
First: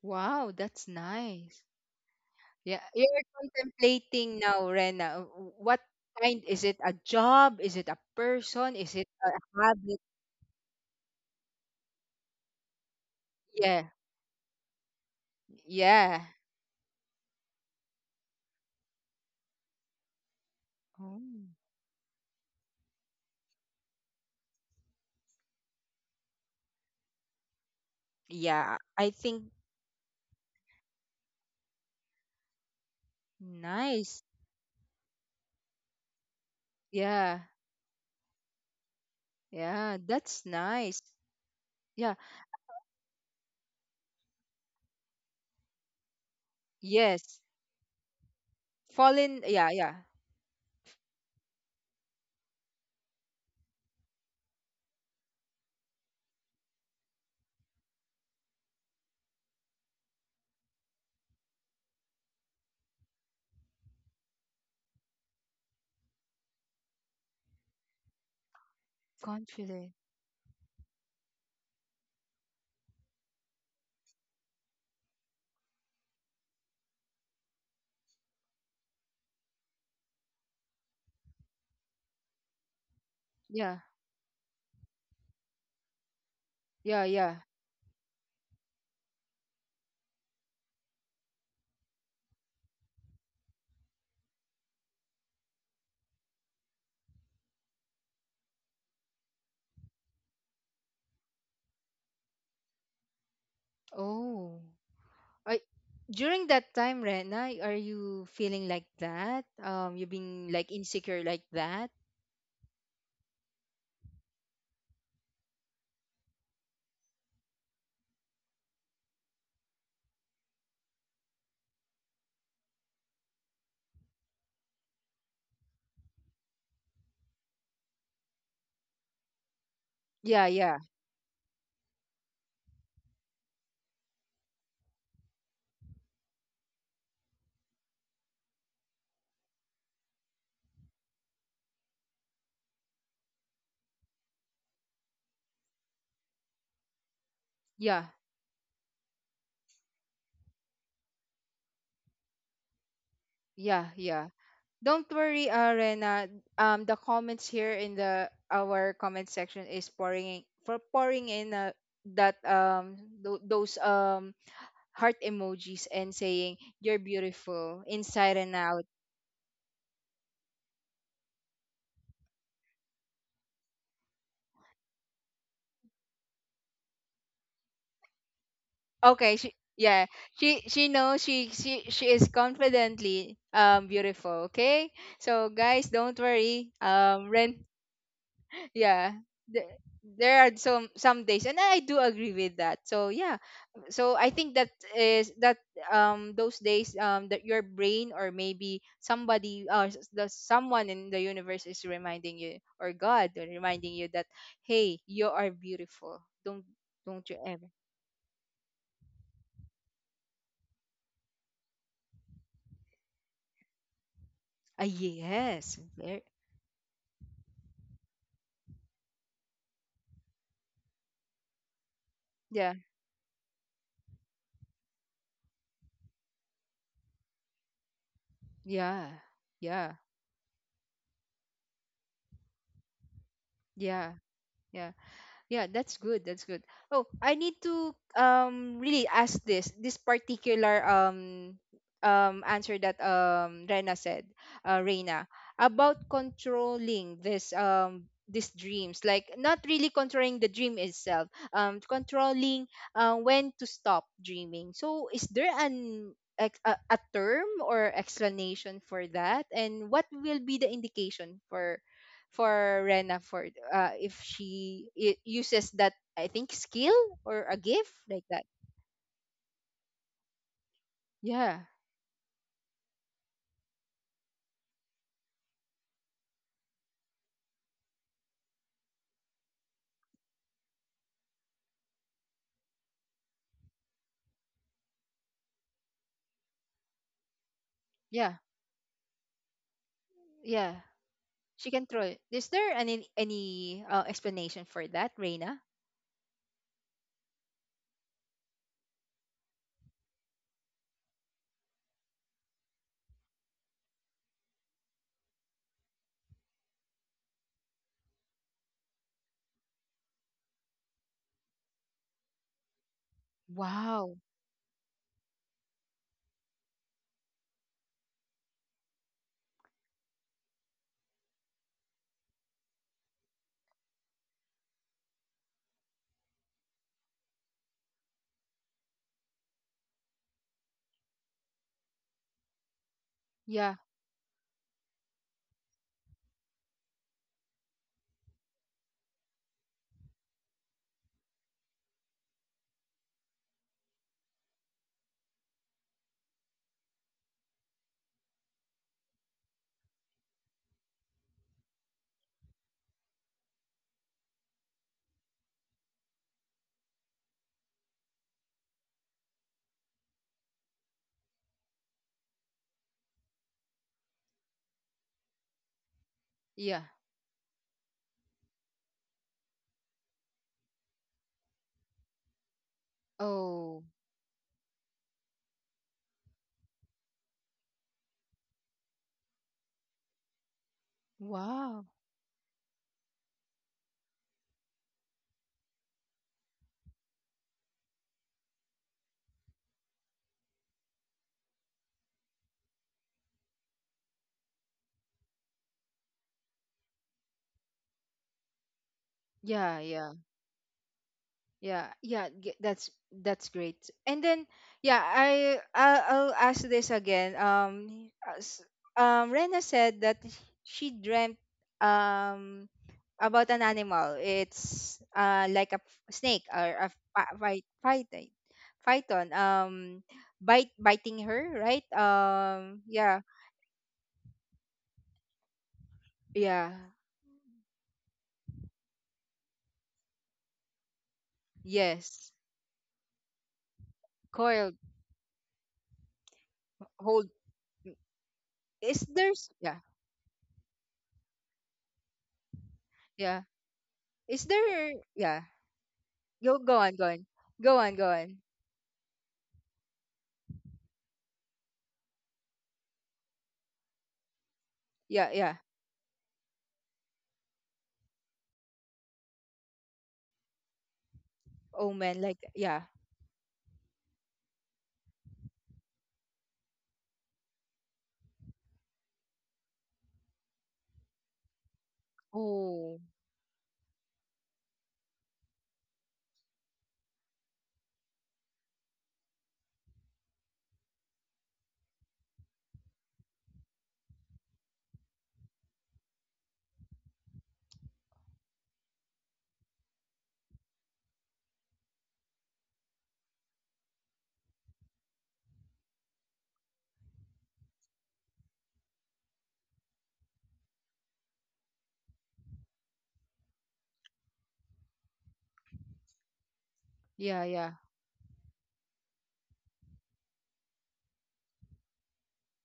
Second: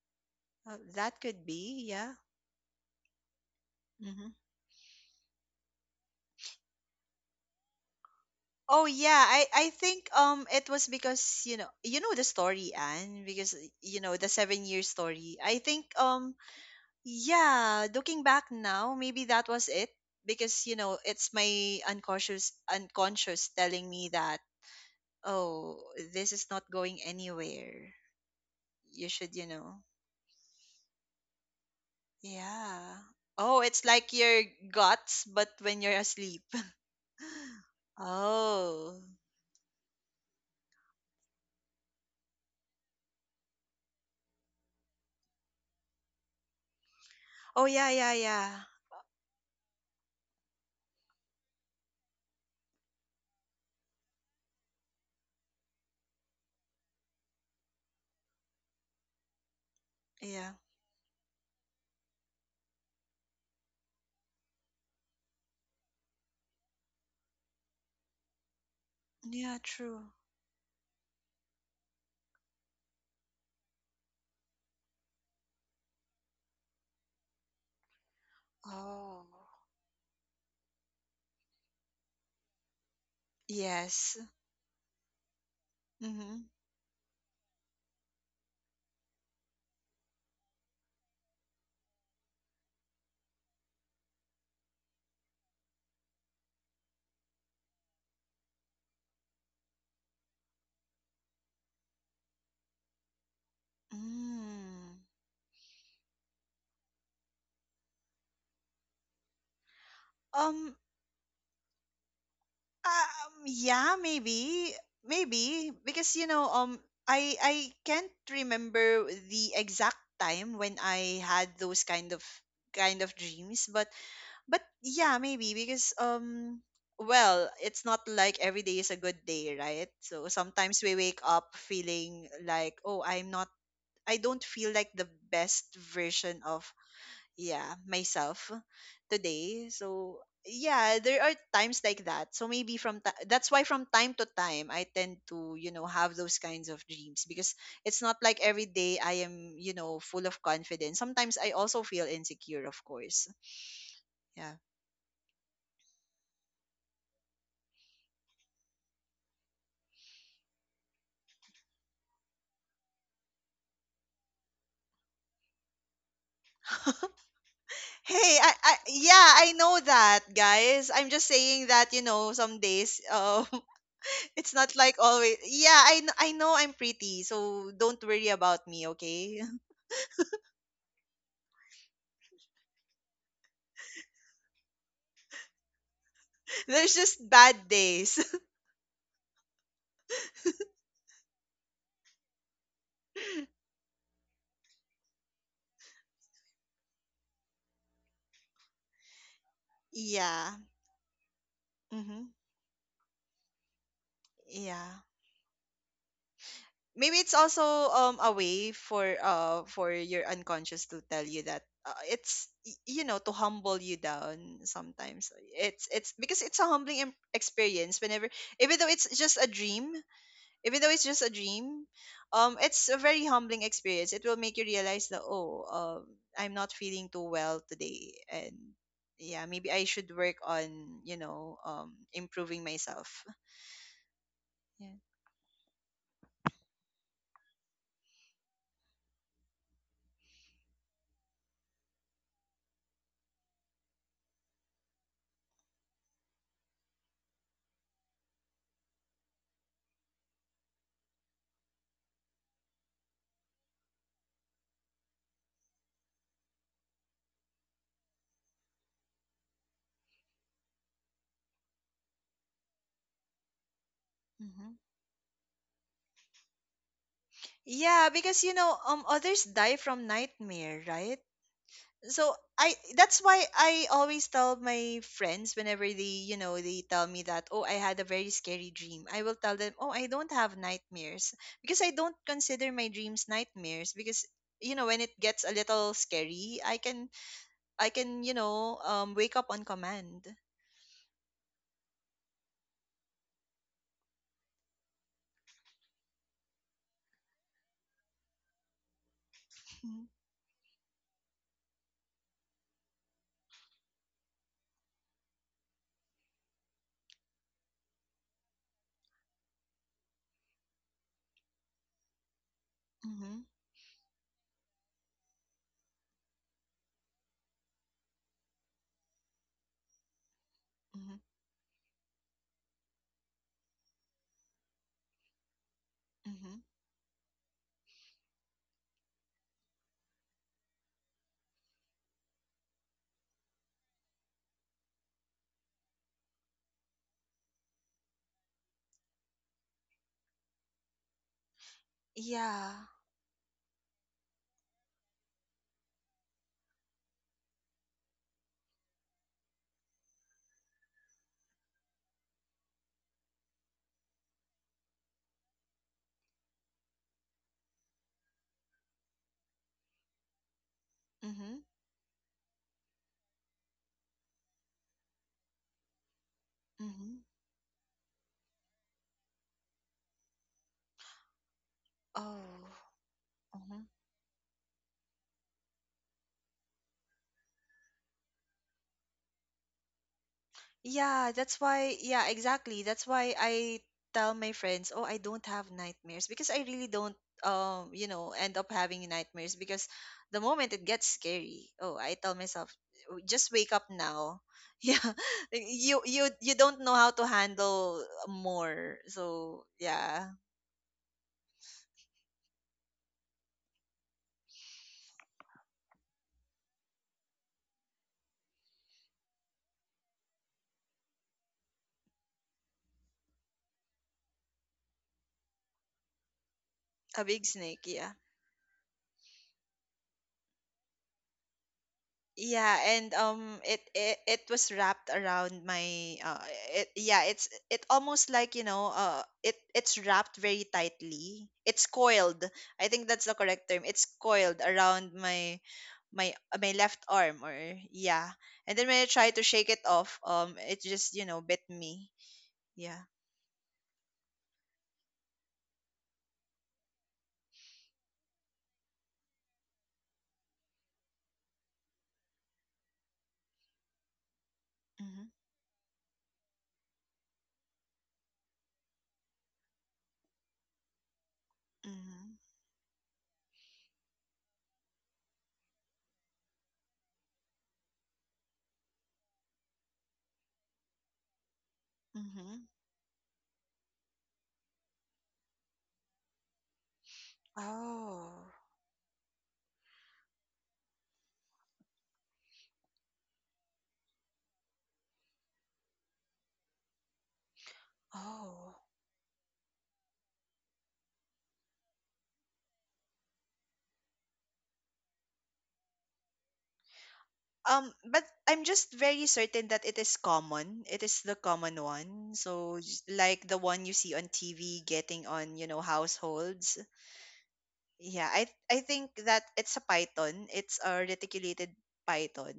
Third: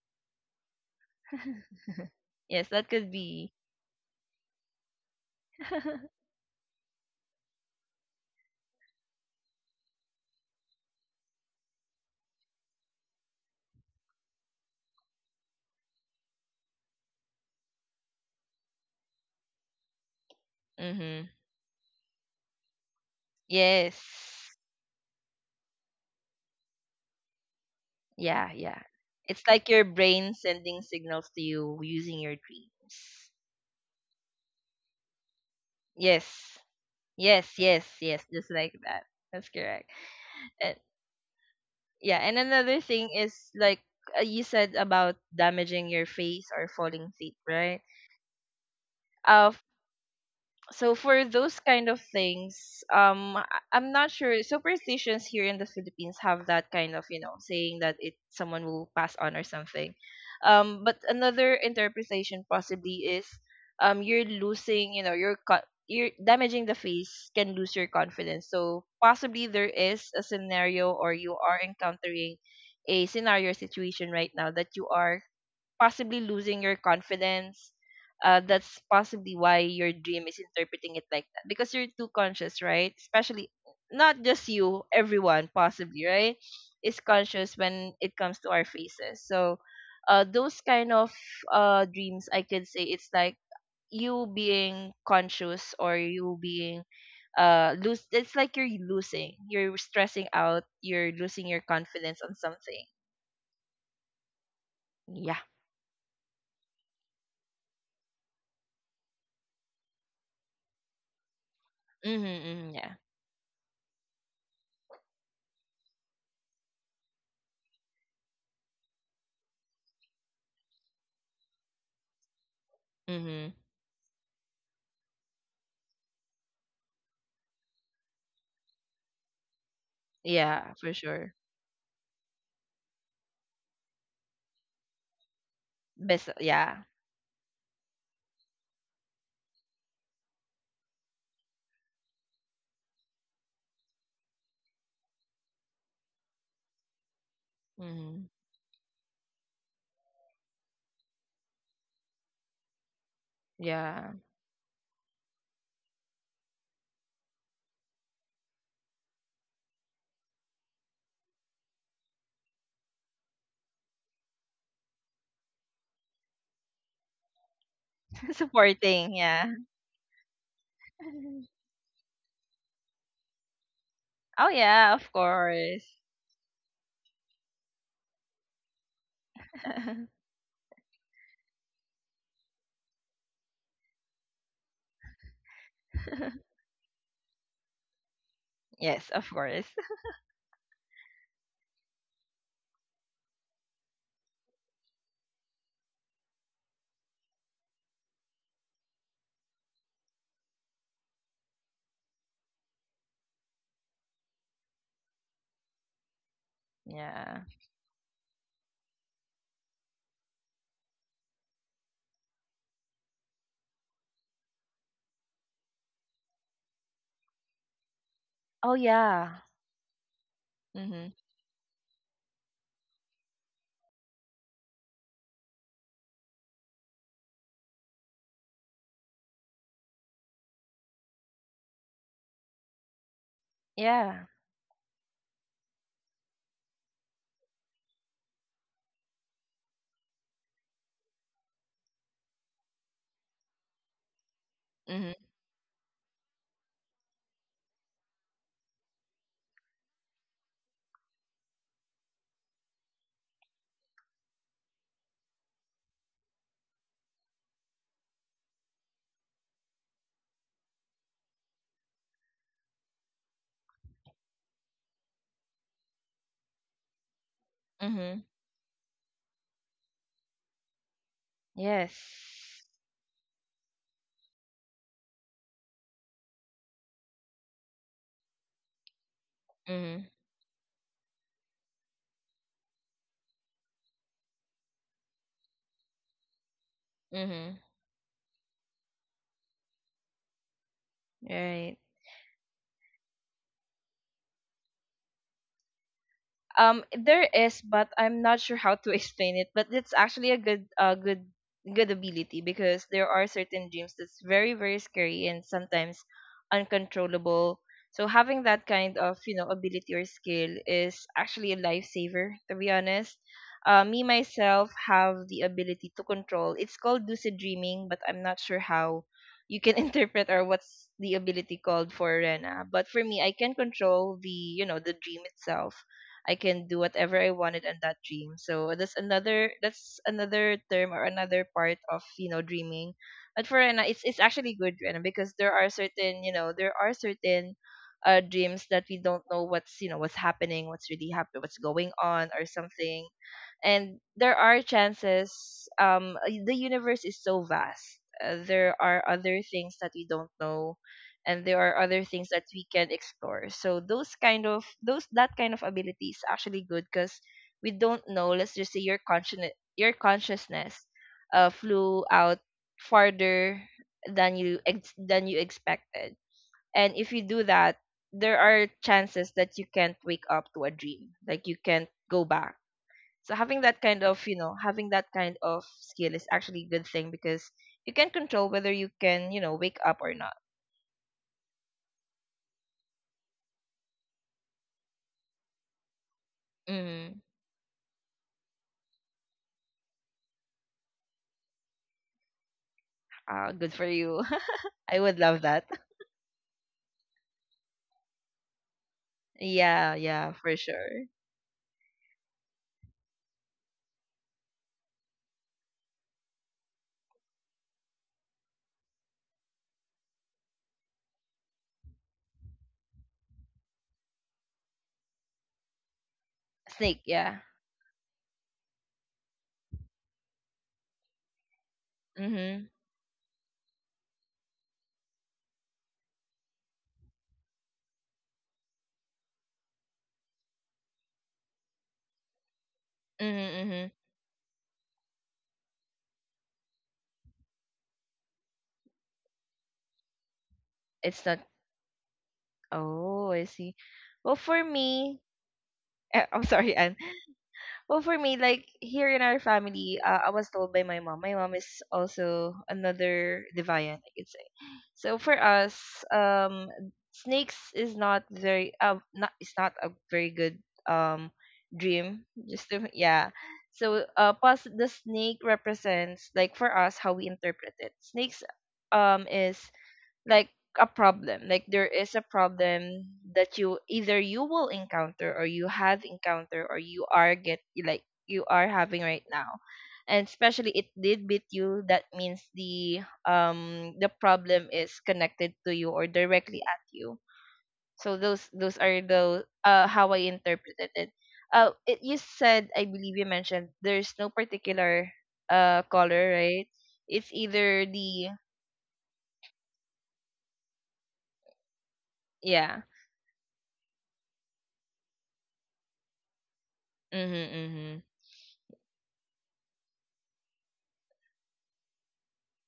wow, that's
that could
nice.
be. Yeah.
yes,
Yeah,
that could
you're
be.
contemplating now, Rena. What kind is it? A job? Is it a person?
Oh,
Is it
yeah,
a
I
habit?
think, it was because, you know, you know the story, Anne, because
Yeah.
you know the 7-year story. I think,
Yeah.
yeah, looking back now, maybe that was it, because you know
Oh.
Mm-hmm.
it's my unconscious telling me that,
Yes,
oh, this is not going anywhere.
yeah,
Yeah.
yeah.
You
I
should,
It's
you
think
like
know.
your brain sending signals to you using your
Yeah.
dreams.
Oh, it's like
nice.
your guts, but when you're asleep.
Yes.
Yeah.
Yes, yes, yes, just like
Oh,
that. That's correct.
Yeah. That's
And,
nice. Yeah.
yeah, and another thing is like, you said about damaging your face or falling feet,
Yes.
oh,
right?
yeah, yeah, yeah,
Fallen.
Uh,
Yeah. Yeah.
so for those kind of things, I'm not sure superstitions here in the Philippines have that kind of saying that it someone will pass on or something.
yeah,
But another interpretation possibly is, you're losing your you're damaging the face, can lose your confidence. So possibly
yeah,
there
Confident.
true.
is a scenario or you are encountering a scenario or situation right now that you are possibly losing your confidence. That's
Oh,
possibly why your dream is interpreting it like that, because you're too conscious, right? Especially
Yeah.
yes.
not just you, everyone possibly, right?
Mm-hmm.
Is
Yeah. Yeah.
conscious when it comes to our faces. So, those kind of dreams, I could say it's like you being conscious, or you being lose it's like you're losing, you're stressing out, you're losing your confidence on something.
Oh.
Mm.
Yeah.
I, During that time, Rena, are you feeling like that? You
Um,
being like
um,
insecure like that?
Mm-hmm, mm-hmm. Yeah.
yeah, maybe, maybe because you know, I can't remember the exact time when I had those kind of
Mm-hmm.
dreams, but yeah, maybe because, well, it's not like every day is a good day, right? So
Yeah.
Yeah,
Yeah.
sometimes
for
we wake
sure.
up feeling like, oh, I don't feel like the best
Best,
version of—
yeah.
yeah, myself today, so yeah, there are times like that. So maybe from ti that's why from time to time I tend to have those kinds of dreams, because it's
Yeah.
not
Hmm.
like every day I am full of confidence. Sometimes I also feel insecure, of course.
Yeah.
Yeah.
Yeah.
Yeah.
Don't worry, Rena. The comments here in the our comment section is pouring in, for pouring in, that, those, heart emojis, and saying you're beautiful inside
Hey, i,
and
I
out.
Supporting,
yeah,
yeah.
I know that, guys. I'm just saying that some days,
Oh
it's not
yeah,
like
of
always. Yeah,
course.
I know I'm pretty, so don't worry about me,
Okay,
okay?
she yeah, she knows, she is confidently, beautiful. Okay, so guys, don't worry.
There's just
Ren
bad days.
Yes,
yeah,
of
the,
course.
there are some days, and I do agree with that. So yeah, so I think that is that, those days, that your brain, or maybe somebody, s- the
Yeah.
someone in the universe is
Mm-hmm.
reminding you, or God, or reminding you that, hey,
Yeah.
you are beautiful. don't
Maybe
don't you
it's
Yeah.
ever.
also a way for your unconscious to tell you that, it's y- you know to humble you down
Ah,
sometimes.
yes,
It's because it's a humbling experience whenever
Oh
even though it's just
yeah.
a dream, even though it's
Mhm.
just a dream,
yeah,
it's a very humbling experience. It will make you realize that, oh, um I'm not feeling too well today, and
yeah,
yeah, maybe I
yeah,
should work on, improving myself.
yeah,
Yeah.
yeah.
Yeah.
Yeah, that's good. That's good. Oh, I need to really ask this particular answer that Rena said,
Mhm.
Reina, about controlling this these dreams, like not really controlling the dream itself, controlling when to stop dreaming. So is there a term or explanation for that, and what will be the indication for Rena for if
Mm-hmm.
she it uses that I think skill or a gift
Yeah,
like
Mhm.
that?
because others die from nightmare, right?
Yeah,
So
Yes.
I that's why I always tell my friends whenever they, you know, they tell me that, oh, I had a very scary dream. I will tell them, oh,
Mhm.
I don't have nightmares because I don't consider my dreams nightmares because, you know, when it gets a little scary,
Mhm.
I can
yeah,
wake up on command.
yeah. She
Right.
can throw it. Is there any explanation for that, Rena?
There is, but I'm not sure how to explain it. But it's
Mm-hmm,
actually a good ability because there are certain dreams that's very, very scary and sometimes uncontrollable. So having that kind of, ability or skill is actually a lifesaver. To be honest,
mm-hmm,
me
Wow.
myself have the ability to control. It's called lucid dreaming, but I'm not sure how you can interpret or what's the
mm-hmm.
ability called for Rena. But for me, I can control the dream itself. I
Mm-hmm.
can do whatever I wanted on that dream. So that's another term or another part of dreaming. But for
Yeah.
Rena, it's actually good Rena because there are certain there are certain dreams that we don't know what's what's happening, what's really happening, what's going on or
Yeah.
something. And there are chances the universe is so vast. There are other things that we don't know and there are other things that we can explore, so those kind of those that kind of ability is actually good because we don't know. Let's just say your consciousness
Mm-hmm,
flew out farther than than you expected.
Yeah.
And if you
mm-hmm.
do that, there are chances that you can't wake up to a dream, like you can't go back.
Oh.
So having that
Oh.
Mm-hmm.
kind of, you know, having that kind of skill is actually a good thing because you can control whether you can wake up or not.
Yeah, that's
Wow.
why, yeah, exactly. That's why I tell my friends, oh, I don't have nightmares because I really
Mm.
don't, you know, end up having nightmares because the moment it gets scary, oh, I tell myself, "Oh,
Ah,
just
good
wake
for
up
you.
now."
I
Yeah,
would love that.
you don't know how to handle more. So
Yeah.
Yeah,
Yeah.
yeah,
yeah,
for sure.
Yeah, yeah, that's great. And then, yeah, I'll ask this again. As- Rena said that she dreamt um about an animal. It's like snake or a
Snake,
a
yeah.
big
fight
snake. Yeah.
python, python. Bite biting her, right?
Mhm.
Yeah, and
Yeah,
it was wrapped around my
yeah,
yeah, it almost like, you know, it's wrapped very tightly. It's
yes,
coiled. I think that's the
Mhm,
correct term.
mhm.
It's coiled
coiled,
around my my left
hold.
arm, or yeah. And then
Is
when I tried to
there's
shake
yeah,
it off, it just,
It's
you
not.
know, bit me. Yeah.
Oh,
yeah.
I see. Well,
Is
for
there,
me,
yeah?
eh, I'm
Go
sorry,
go
Anne.
on, go on. Go on,
Well,
go
for me,
on.
like here in our family, I was told by my mom. My mom is also another deviant, I could say. So
Mm-hmm.
Yeah,
for
yeah.
us, um, snakes is not it's not a very good um
Oh man,
dream.
Mm-hmm.
like
Just
yeah.
to, yeah. So plus the snake represents, like, for us, how we interpret it. Snakes is like a problem, like: there is a
Mm-hmm.
Oh.
problem that you either you will encounter or you have encountered or you
Oh,
are having right now. And especially it did beat you, that means the problem is connected to you or directly at you. So those
oh.
are the how I interpreted it. It, you said, I believe you mentioned, there's no particular color, right? It's either
But
the
I'm just very certain that it is common. It is the common one.
yeah.
So like the one you see on TV getting on, you know, households.
Yeah,
Mm-hmm,
yeah.
mm-hmm.
Yeah, I think that it's a python. It's a reticulated python.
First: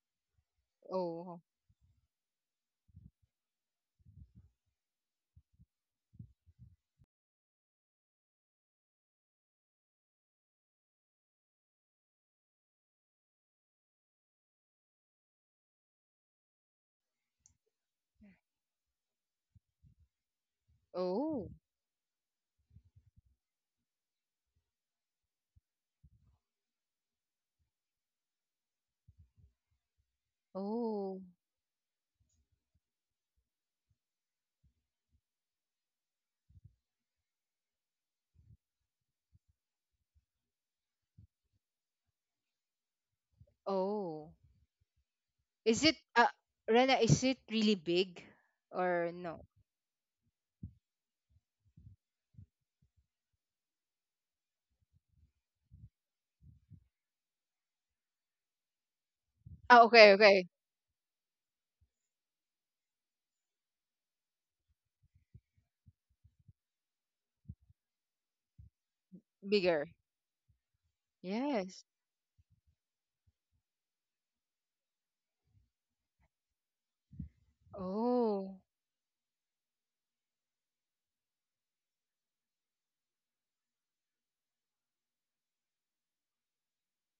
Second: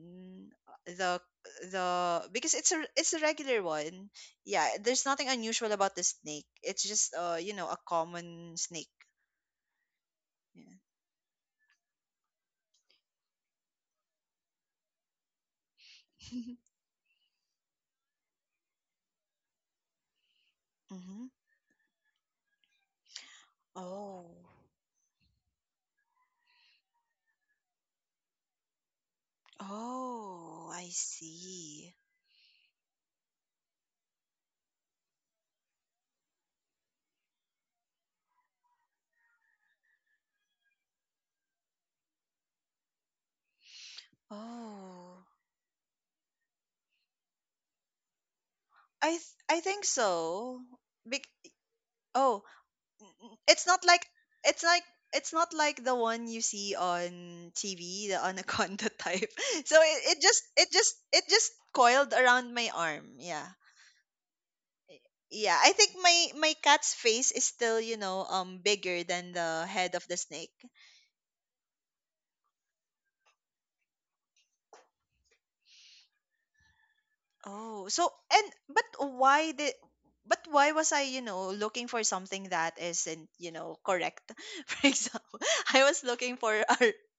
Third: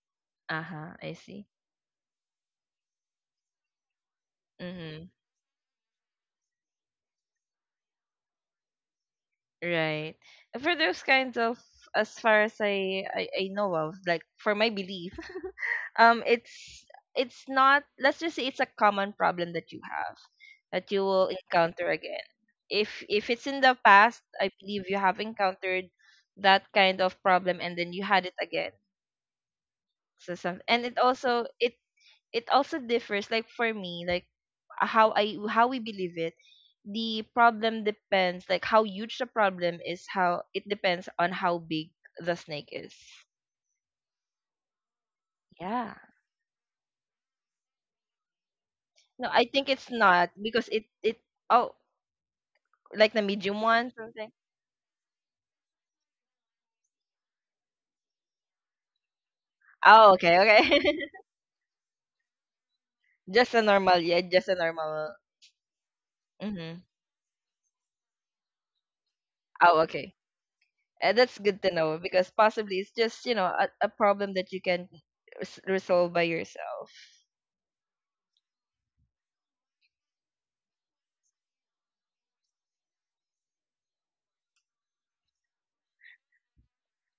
Uh-huh, I
The
Oh.
see.
the because it's a regular one. Yeah, there's
Mm-hmm.
nothing unusual about the snake. It's just, you know, a common snake.
Right.
Yeah.
For those kinds of, as far as I know of, like for my belief, um, it's it's not. Let's just say it's a common problem that you have, that you
Mm-hmm.
will
Oh.
encounter again. If it's in the past,
Oh.
I believe you have encountered that kind of problem and then you had it again. So some,
Oh,
and
I
it
Oh.
also it
see.
it also differs. Like for me, like how I how we believe it, the problem depends, like, how huge the problem is, how it depends on how big the snake is.
Oh.
Oh.
Is
Yeah.
it, Rena, is it really big or
No,
no?
I
I
think
think
it's not
so.
because it
Bec-
oh,
oh,
like the medium
it's not
one,
like,
something.
it's like, it's not like the one you see on TV, the anaconda type. So
Oh, okay,
Oh,
it
okay,
just
okay.
it just
okay.
it just coiled around my arm. Yeah.
Just a normal, yeah, just a normal.
Yeah, I think my
Mm-hmm.
cat's face is still, you know, um, bigger than the
Oh,
Bigger.
head of the
okay.
snake.
That's good to
Yes.
know because possibly it's just, you know, a problem that you can res- resolve by yourself.
Oh, so and
Oh.
but why did but why was I, you know, looking for something that isn't, you know, correct? For example, I was looking for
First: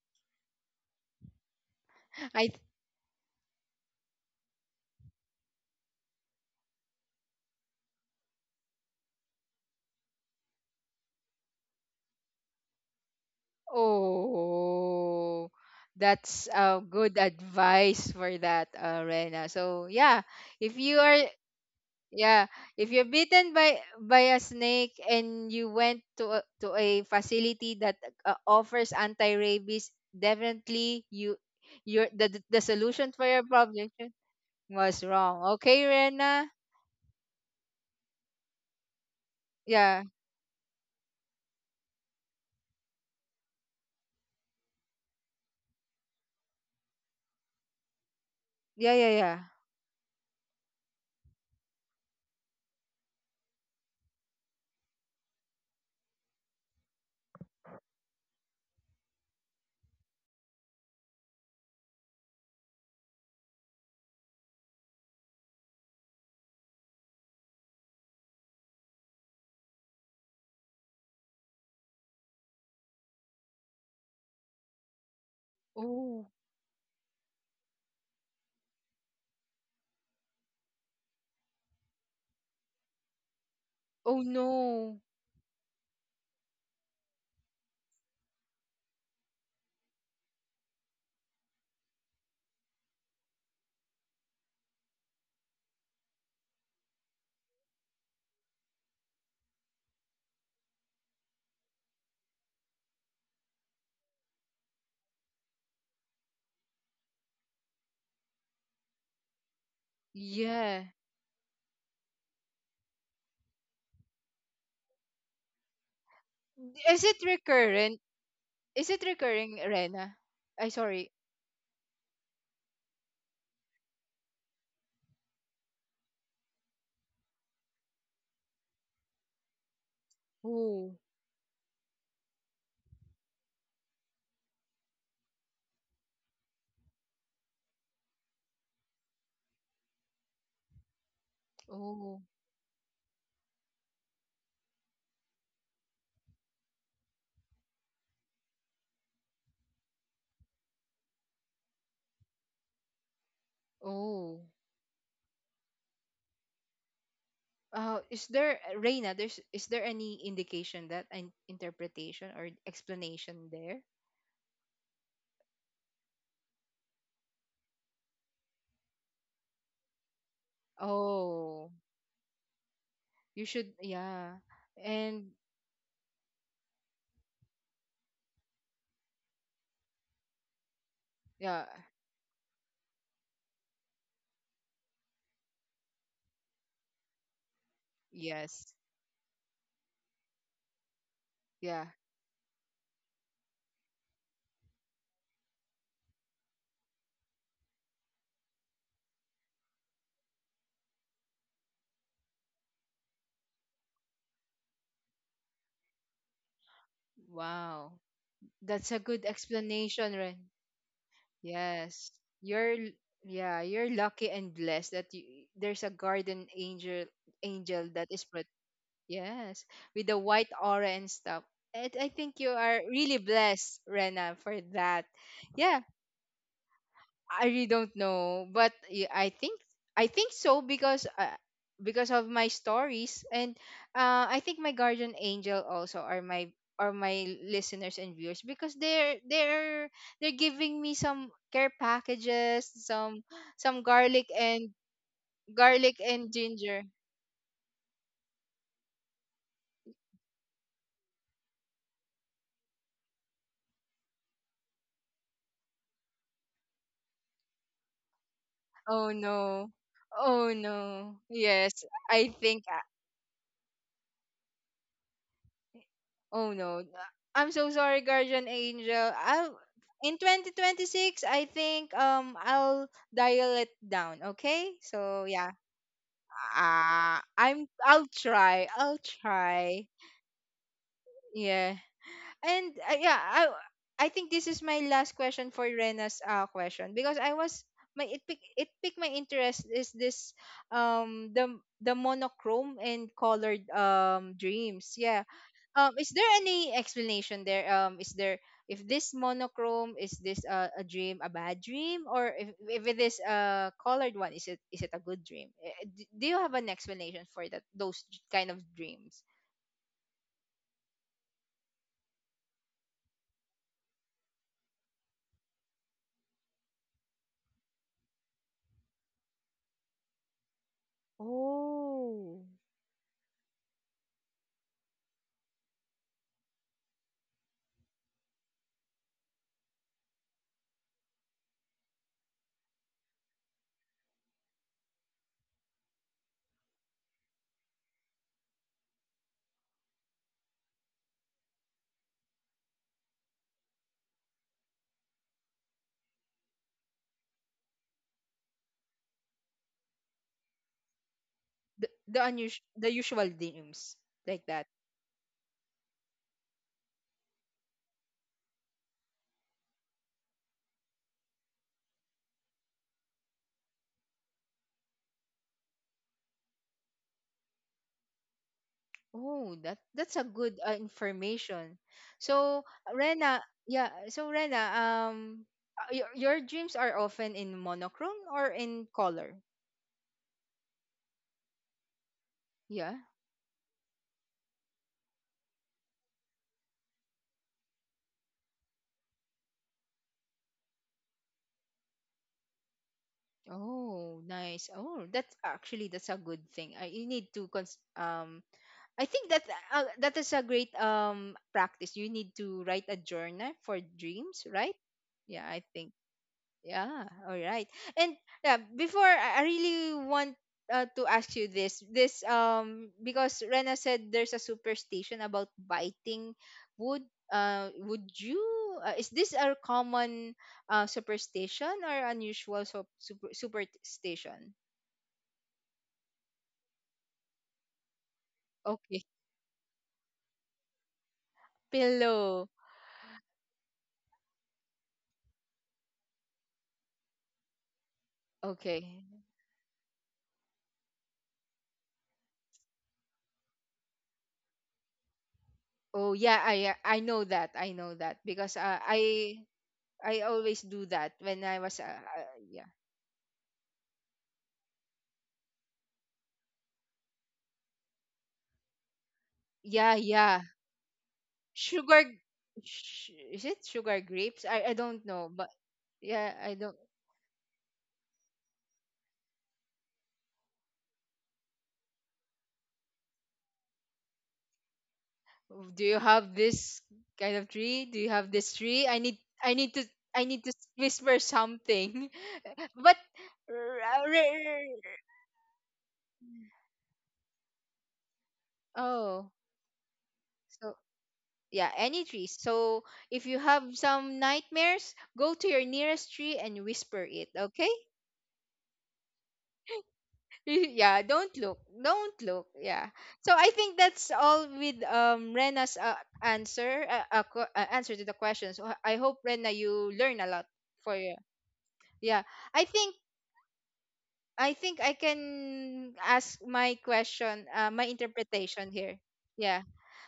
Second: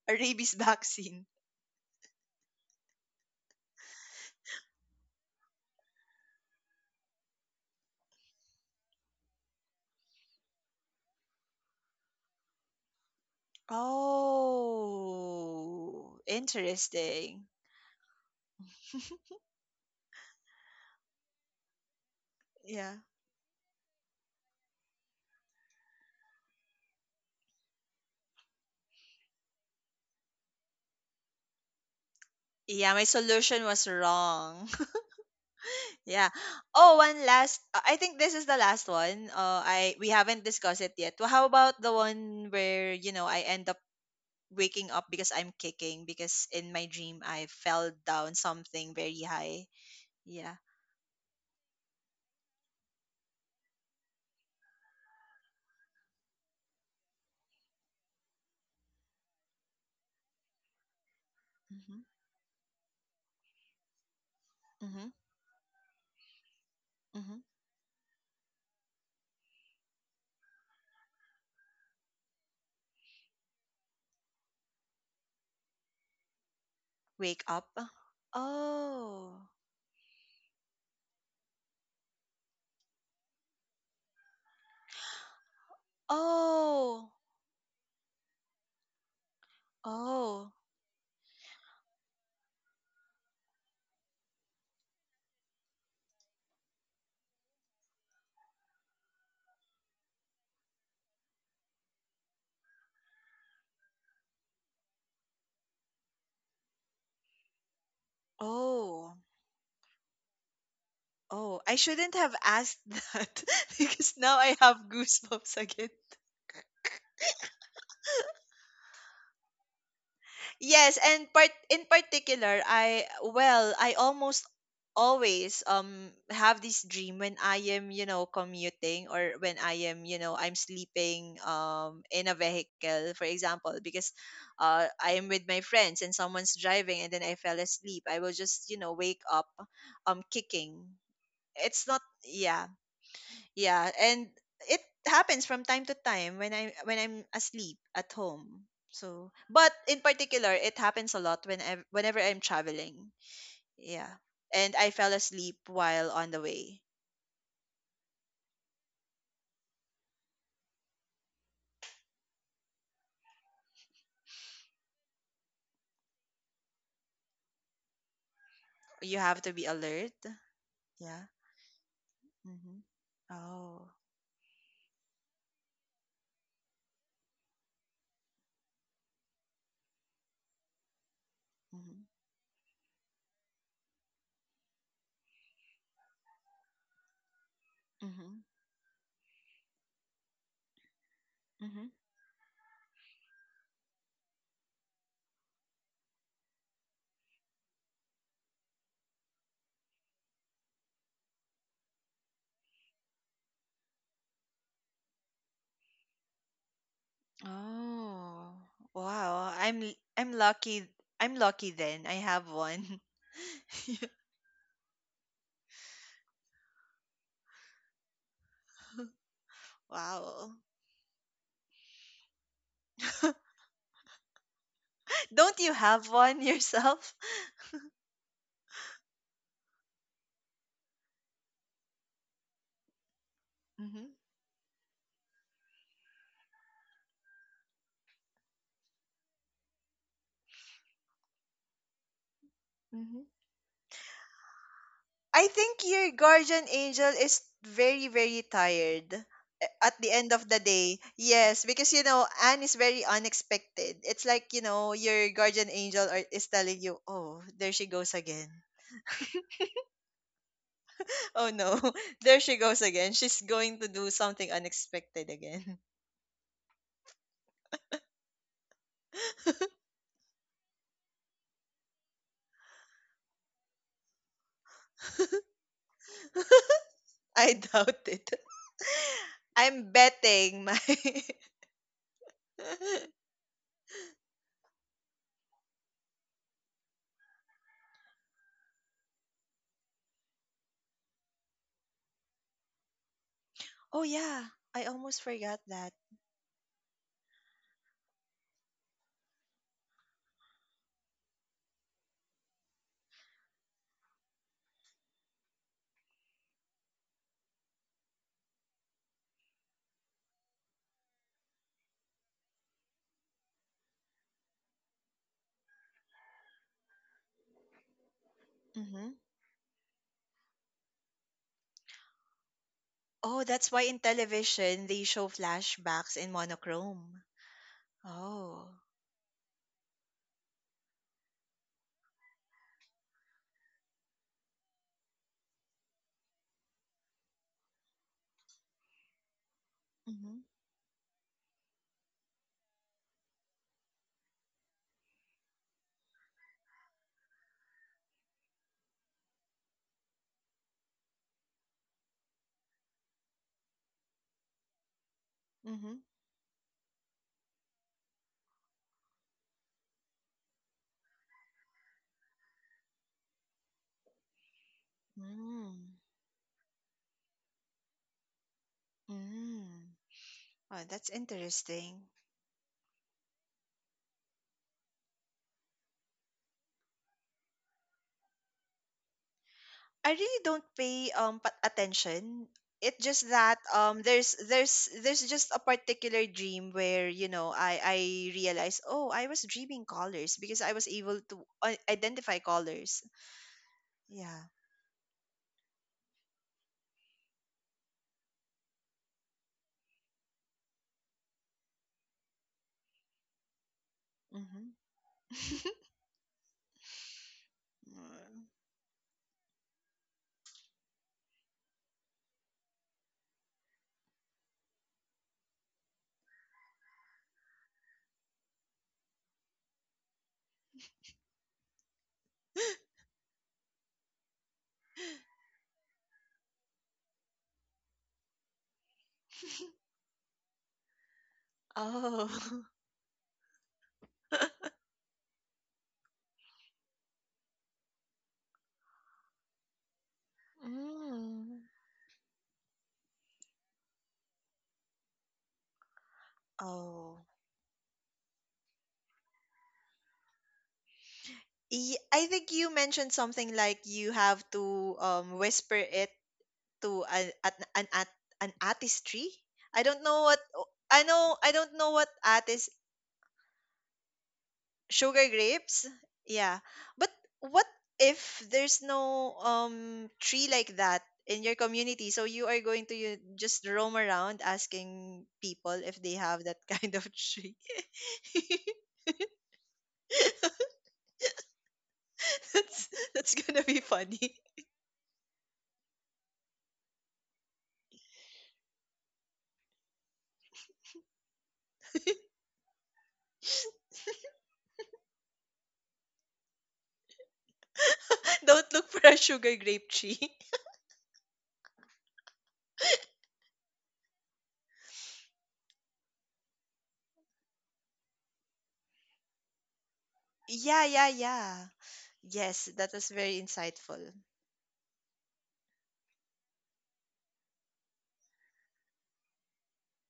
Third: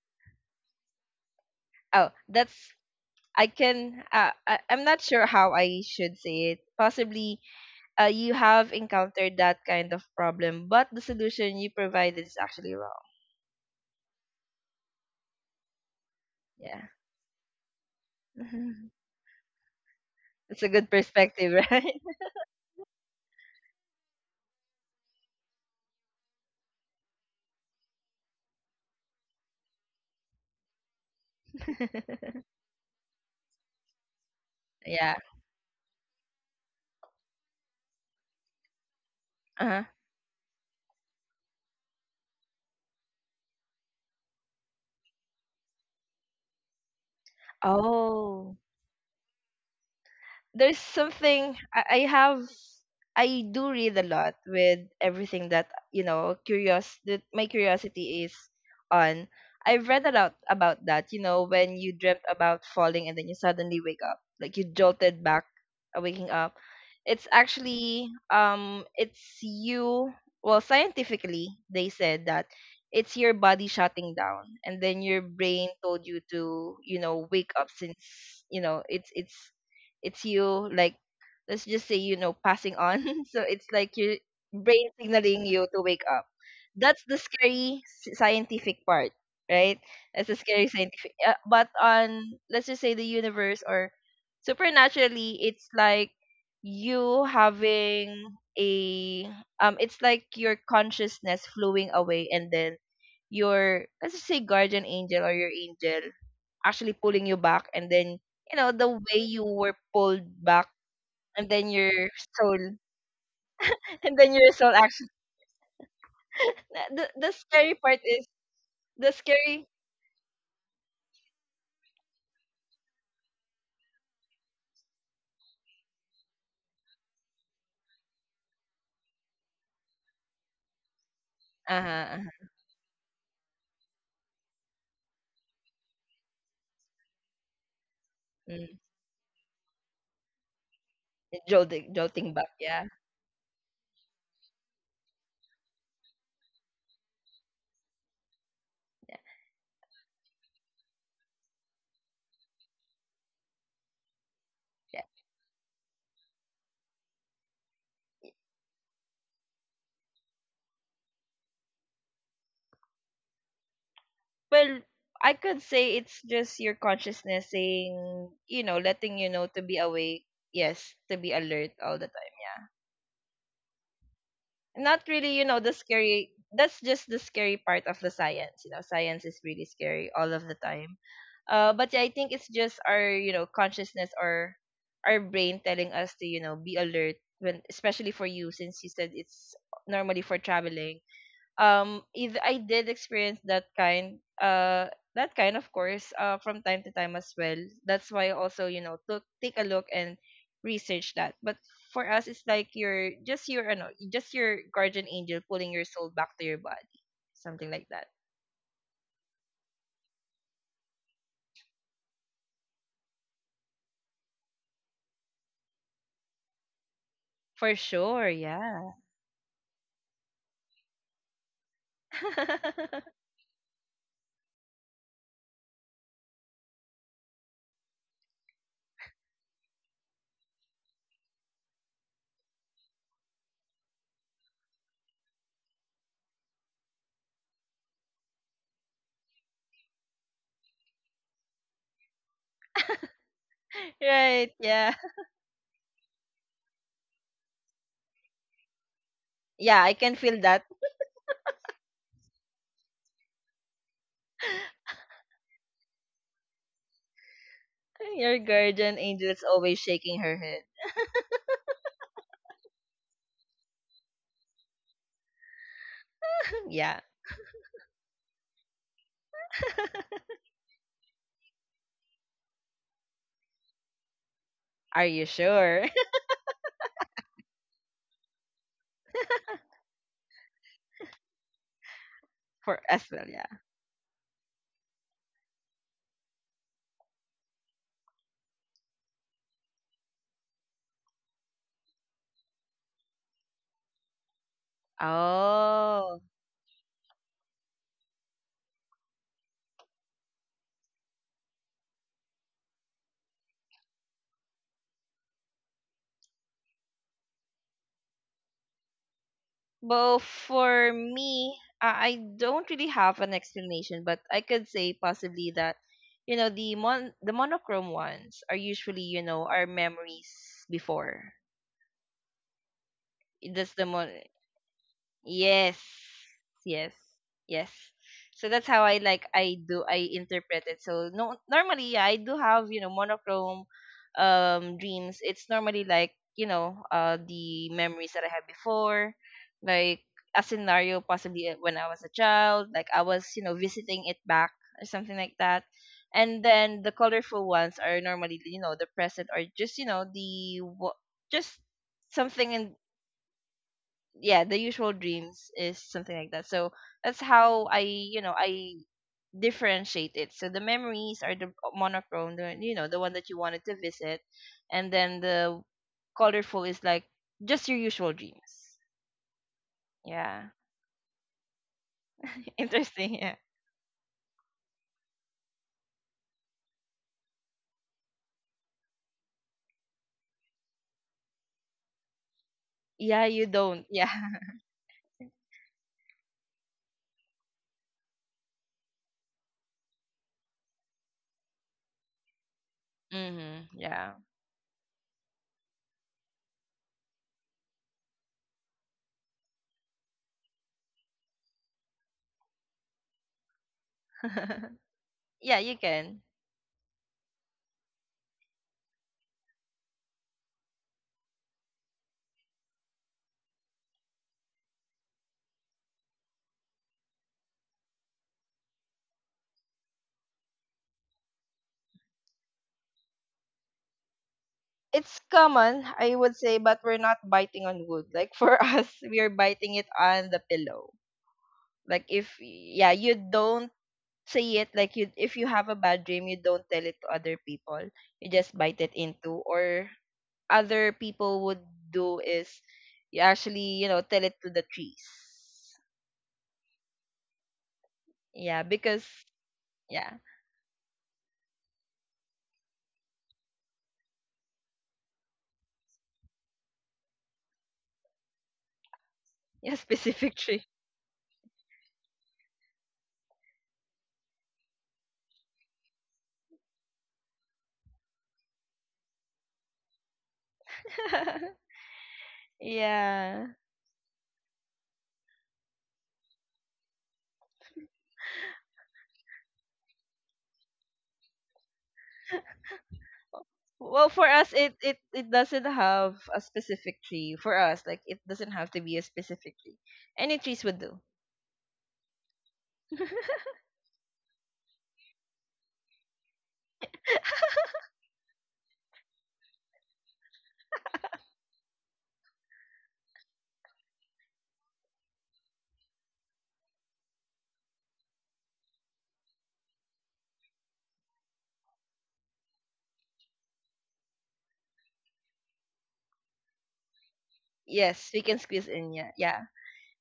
a rabies vaccine.
Oh,
I th-
that's, I can I, I'm not sure how I should say it. Possibly you have encountered that kind of problem, but the solution you provided is actually wrong.
oh.
Oh,
That's
Yeah.
good
interesting.
advice for that, Rena. So yeah,
It's a
if
good
you are
perspective, right?
yeah, if
Yeah.
you're bitten by a snake and you went to a facility that, offers anti-rabies, definitely your the
Yeah, my
solution for your
solution
problem
was wrong.
was
Yeah.
wrong. Okay,
Yeah.
Rena?
Oh, one last. Uh, I think this is the last one.
Uh-huh.
I
Yeah.
We haven't discussed it yet. Well, how about the one where, you know, I end up waking up because I'm kicking because in my dream I fell down
Oh.
Yeah,
something
yeah,
very
yeah.
high. Yeah.
There's something I have, I do read a lot with everything that curious that my curiosity is on. I've read a lot about that, you know, when you
Mhm.
dreamt about falling and then you suddenly wake up, like you
Mhm.
jolted back, waking up. It's
Mhm.
actually it's you well, scientifically, they said that it's your body shutting down and then your brain told you
Oh.
to, you know,
Wake
wake up
up.
since you know it's
Oh.
it's you like, let's just say, you know, passing on so it's like your
Oh
brain
no.
signaling you to wake up. That's
Oh.
the scary s- scientific part, right? That's the
Oh.
scary scientific but on, let's just say, the universe or supernaturally, it's like you having a it's like your consciousness flowing away, and then your, let's just say, guardian angel or your angel actually pulling you back, and then, you know, the
Oh.
way you were pulled back,
Yeah.
and
Oh.
then
I
your
shouldn't have
soul,
asked that because
and then
now
your
I
soul
have
actually,
goosebumps again.
Is it
the scary
recurrent?
part is
Is it
the
recurring,
scary.
Rena? I
Yes,
Sorry.
and part in particular, I well, I almost always have this dream when I am, you know, commuting or when I am, you know, I'm
Oh.
sleeping, um,
Uh-huh,
in a
uh-huh.
vehicle, for example, because I am with my friends and someone's driving and then I fell asleep. I will just, you
Mm.
know, wake up, um, kicking. It's not,
Jolting,
Oh.
jolting back,
yeah,
yeah.
yeah, and it happens from time to time when I'm asleep at home. So, but in particular, it happens a lot when whenever I'm traveling. Yeah.
Oh.
And I fell
Yeah,
asleep while on the way.
Is there, Reina, is there any indication, that an interpretation or explanation there?
well, I could say it's just your consciousness saying, you know,
You
letting
have
you
to
know
be
to be
alert.
awake. Yes,
Yeah.
to be
Oh,
alert all the,
Mhm.
you should,
Oh.
yeah.
not
And
really, you know, the scary. That's just the scary part of the science. You know, science is really scary all of the time.
yeah,
But
Mhm.
yeah, I think it's just our, you know, consciousness or our brain telling us to, you know, be alert when, especially for
Mhm.
you,
yes,
since you said it's normally for traveling.
Mhm.
yeah.
If I did experience that kind of course from time to time as well, that's why I also, you know, took take a look and research that. But for us, it's like your, just your ano, just your guardian angel pulling your soul back to your body, something like
Wow.
that.
Oh.
That's a good
Wow.
explanation,
I'm
Ren.
lucky. I'm lucky then.
Yes.
I have
You're, l-
one.
yeah, you're lucky and blessed that you, there's a garden angel,
For
angel that is,
sure, yeah.
yes, with a
Wow.
white aura and stuff. I think you are really blessed, Rena, for that.
Don't you
Yeah,
have one yourself?
I really don't know, but I think so because, because of my stories, and I think my guardian angel also are my listeners and viewers, because they're giving me some care packages,
Mhm.
some garlic
Right,
and
yeah,
I think your guardian
ginger.
angel is very, very tired
yeah,
at
I
the
can
end
feel
of the
that.
day. Yes, because, you know, Anne is very unexpected. It's like, you know, your is telling you, oh, there she goes
Your
again.
guardian
Oh
angel is
no.
always shaking her
Oh
head.
no.
Oh
Yes,
no,
I
there she
think
goes again. She's going to do something unexpected again.
Oh no.
Yeah,
I'm so sorry, Guardian Angel. I'll In 2026, I think I'll dial it down, okay?
are
So
you
yeah.
sure?
Ah,
I doubt
I'll
it.
try. I'll try.
I'm betting my.
Yeah, and
For as
yeah,
well,
I
yeah.
I think this is my last question for Rena's, question, because I was my it pick it picked my interest is this, um the the monochrome and colored,
Oh yeah, I
dreams.
almost
Yeah.
forgot that.
Is
Oh.
there any explanation there? Is there If this monochrome is this, a dream, a bad dream, or if it is a colored one, is it a good dream? Do you have an explanation for that those kind of dreams?
Well, for me, I don't really have an explanation, but I could say possibly that, you know, the monochrome ones are usually,
Mm-hmm.
you know, our memories before.
Oh.
Oh, that's
That's
why
the
in
mon,
television they show
yes.
flashbacks in
Yes.
monochrome.
Yes. So
Oh.
that's how I, like I do, I interpret it. So no, normally, yeah, I do have, you know, monochrome dreams. It's normally like, you know, the memories that I had before, like
Mhm.
a scenario, possibly, when I was a child, like I was, you know, visiting it back or something like that. And then the colorful ones are normally, you know, the present or just, you know, the wa- just
The
something
unusual
in,
the usual names like
yeah, the
that.
usual dreams is
Mhm.
something like that. So that's how I, you know, I differentiate it. So the memories are the monochrome, the, you know, the one that you wanted to visit, and then the
Mm.
colorful is like just your usual dreams.
Oh,
Mm.
that's a
Yeah.
good,
Oh, that's
information.
interesting.
So
Interesting, yeah.
Rena, yeah. So Rena, your dreams are often in monochrome or in color.
I really don't pay attention.
Yeah.
It's just
Yeah, you
that,
don't,
um,
yeah.
there's just a particular dream where, you know, I realize, oh, I was dreaming colors because I was able to identify colors.
Hmm, yeah.
Oh,
Yeah.
nice. Oh, that's a good thing. You need to I think that, that is a great, practice. You need to write a journal for dreams,
Mhm.
right? Yeah, I
Yeah, you
think
can.
Yeah, all right. And
Mm.
yeah, before I really want, to ask you this, because Rena said there's a superstition about biting wood. Would you? Is this a common, superstition, or unusual, superstition?
It's common, I would say, but we're not biting on wood, like for us,
Okay,
we are biting it on the pillow. Like, if
pillow.
Oh.
yeah, you don't say it, like, you, if you have a bad dream, you don't tell it to other people, you just bite
Okay.
it into, or other people
Mm.
would do is you actually, you know, tell it to the trees.
Oh yeah, I
Oh,
know that. I know that because,
Yeah, because,
I
yeah.
I always do that when I was,
I think you
yeah,
mentioned something like you have to, um, whisper it to an artistry. I
Yeah.
yeah,
don't know what.
Specific
yeah,
tree.
I know. I don't know
sugar,
what artist.
is it sugar grapes, I don't
Sugar
know, but
grapes.
yeah, I
Yeah,
don't.
but what if there's no, um, tree like that in your community? So you are going to, you
Yeah,
just roam around asking people
Do
if
you
they
have
have that
this
kind of
kind of
tree.
tree? Do you have this tree? I need to I need to whisper something.
that's
But
that's gonna be
r-
well,
funny.
for us,
r-
it doesn't have a specific tree. For us, like, it doesn't have to be a
oh,
specific tree, any trees
so
would do.
yeah, any trees. So if you have some nightmares, go to your nearest tree and whisper it, okay?
Don't look for a sugar grape tree.
Yeah, don't look. Yeah, so I think that's all with, Rena's, answer answer to the question. So I hope Rena, you learn a lot
Yeah,
for
yeah,
you,
yeah.
yeah. i
Yes, that
think
was very insightful.
I think I can ask my question, my
Yes, we can
interpretation
squeeze
here.
in, yeah, yeah.
Yeah,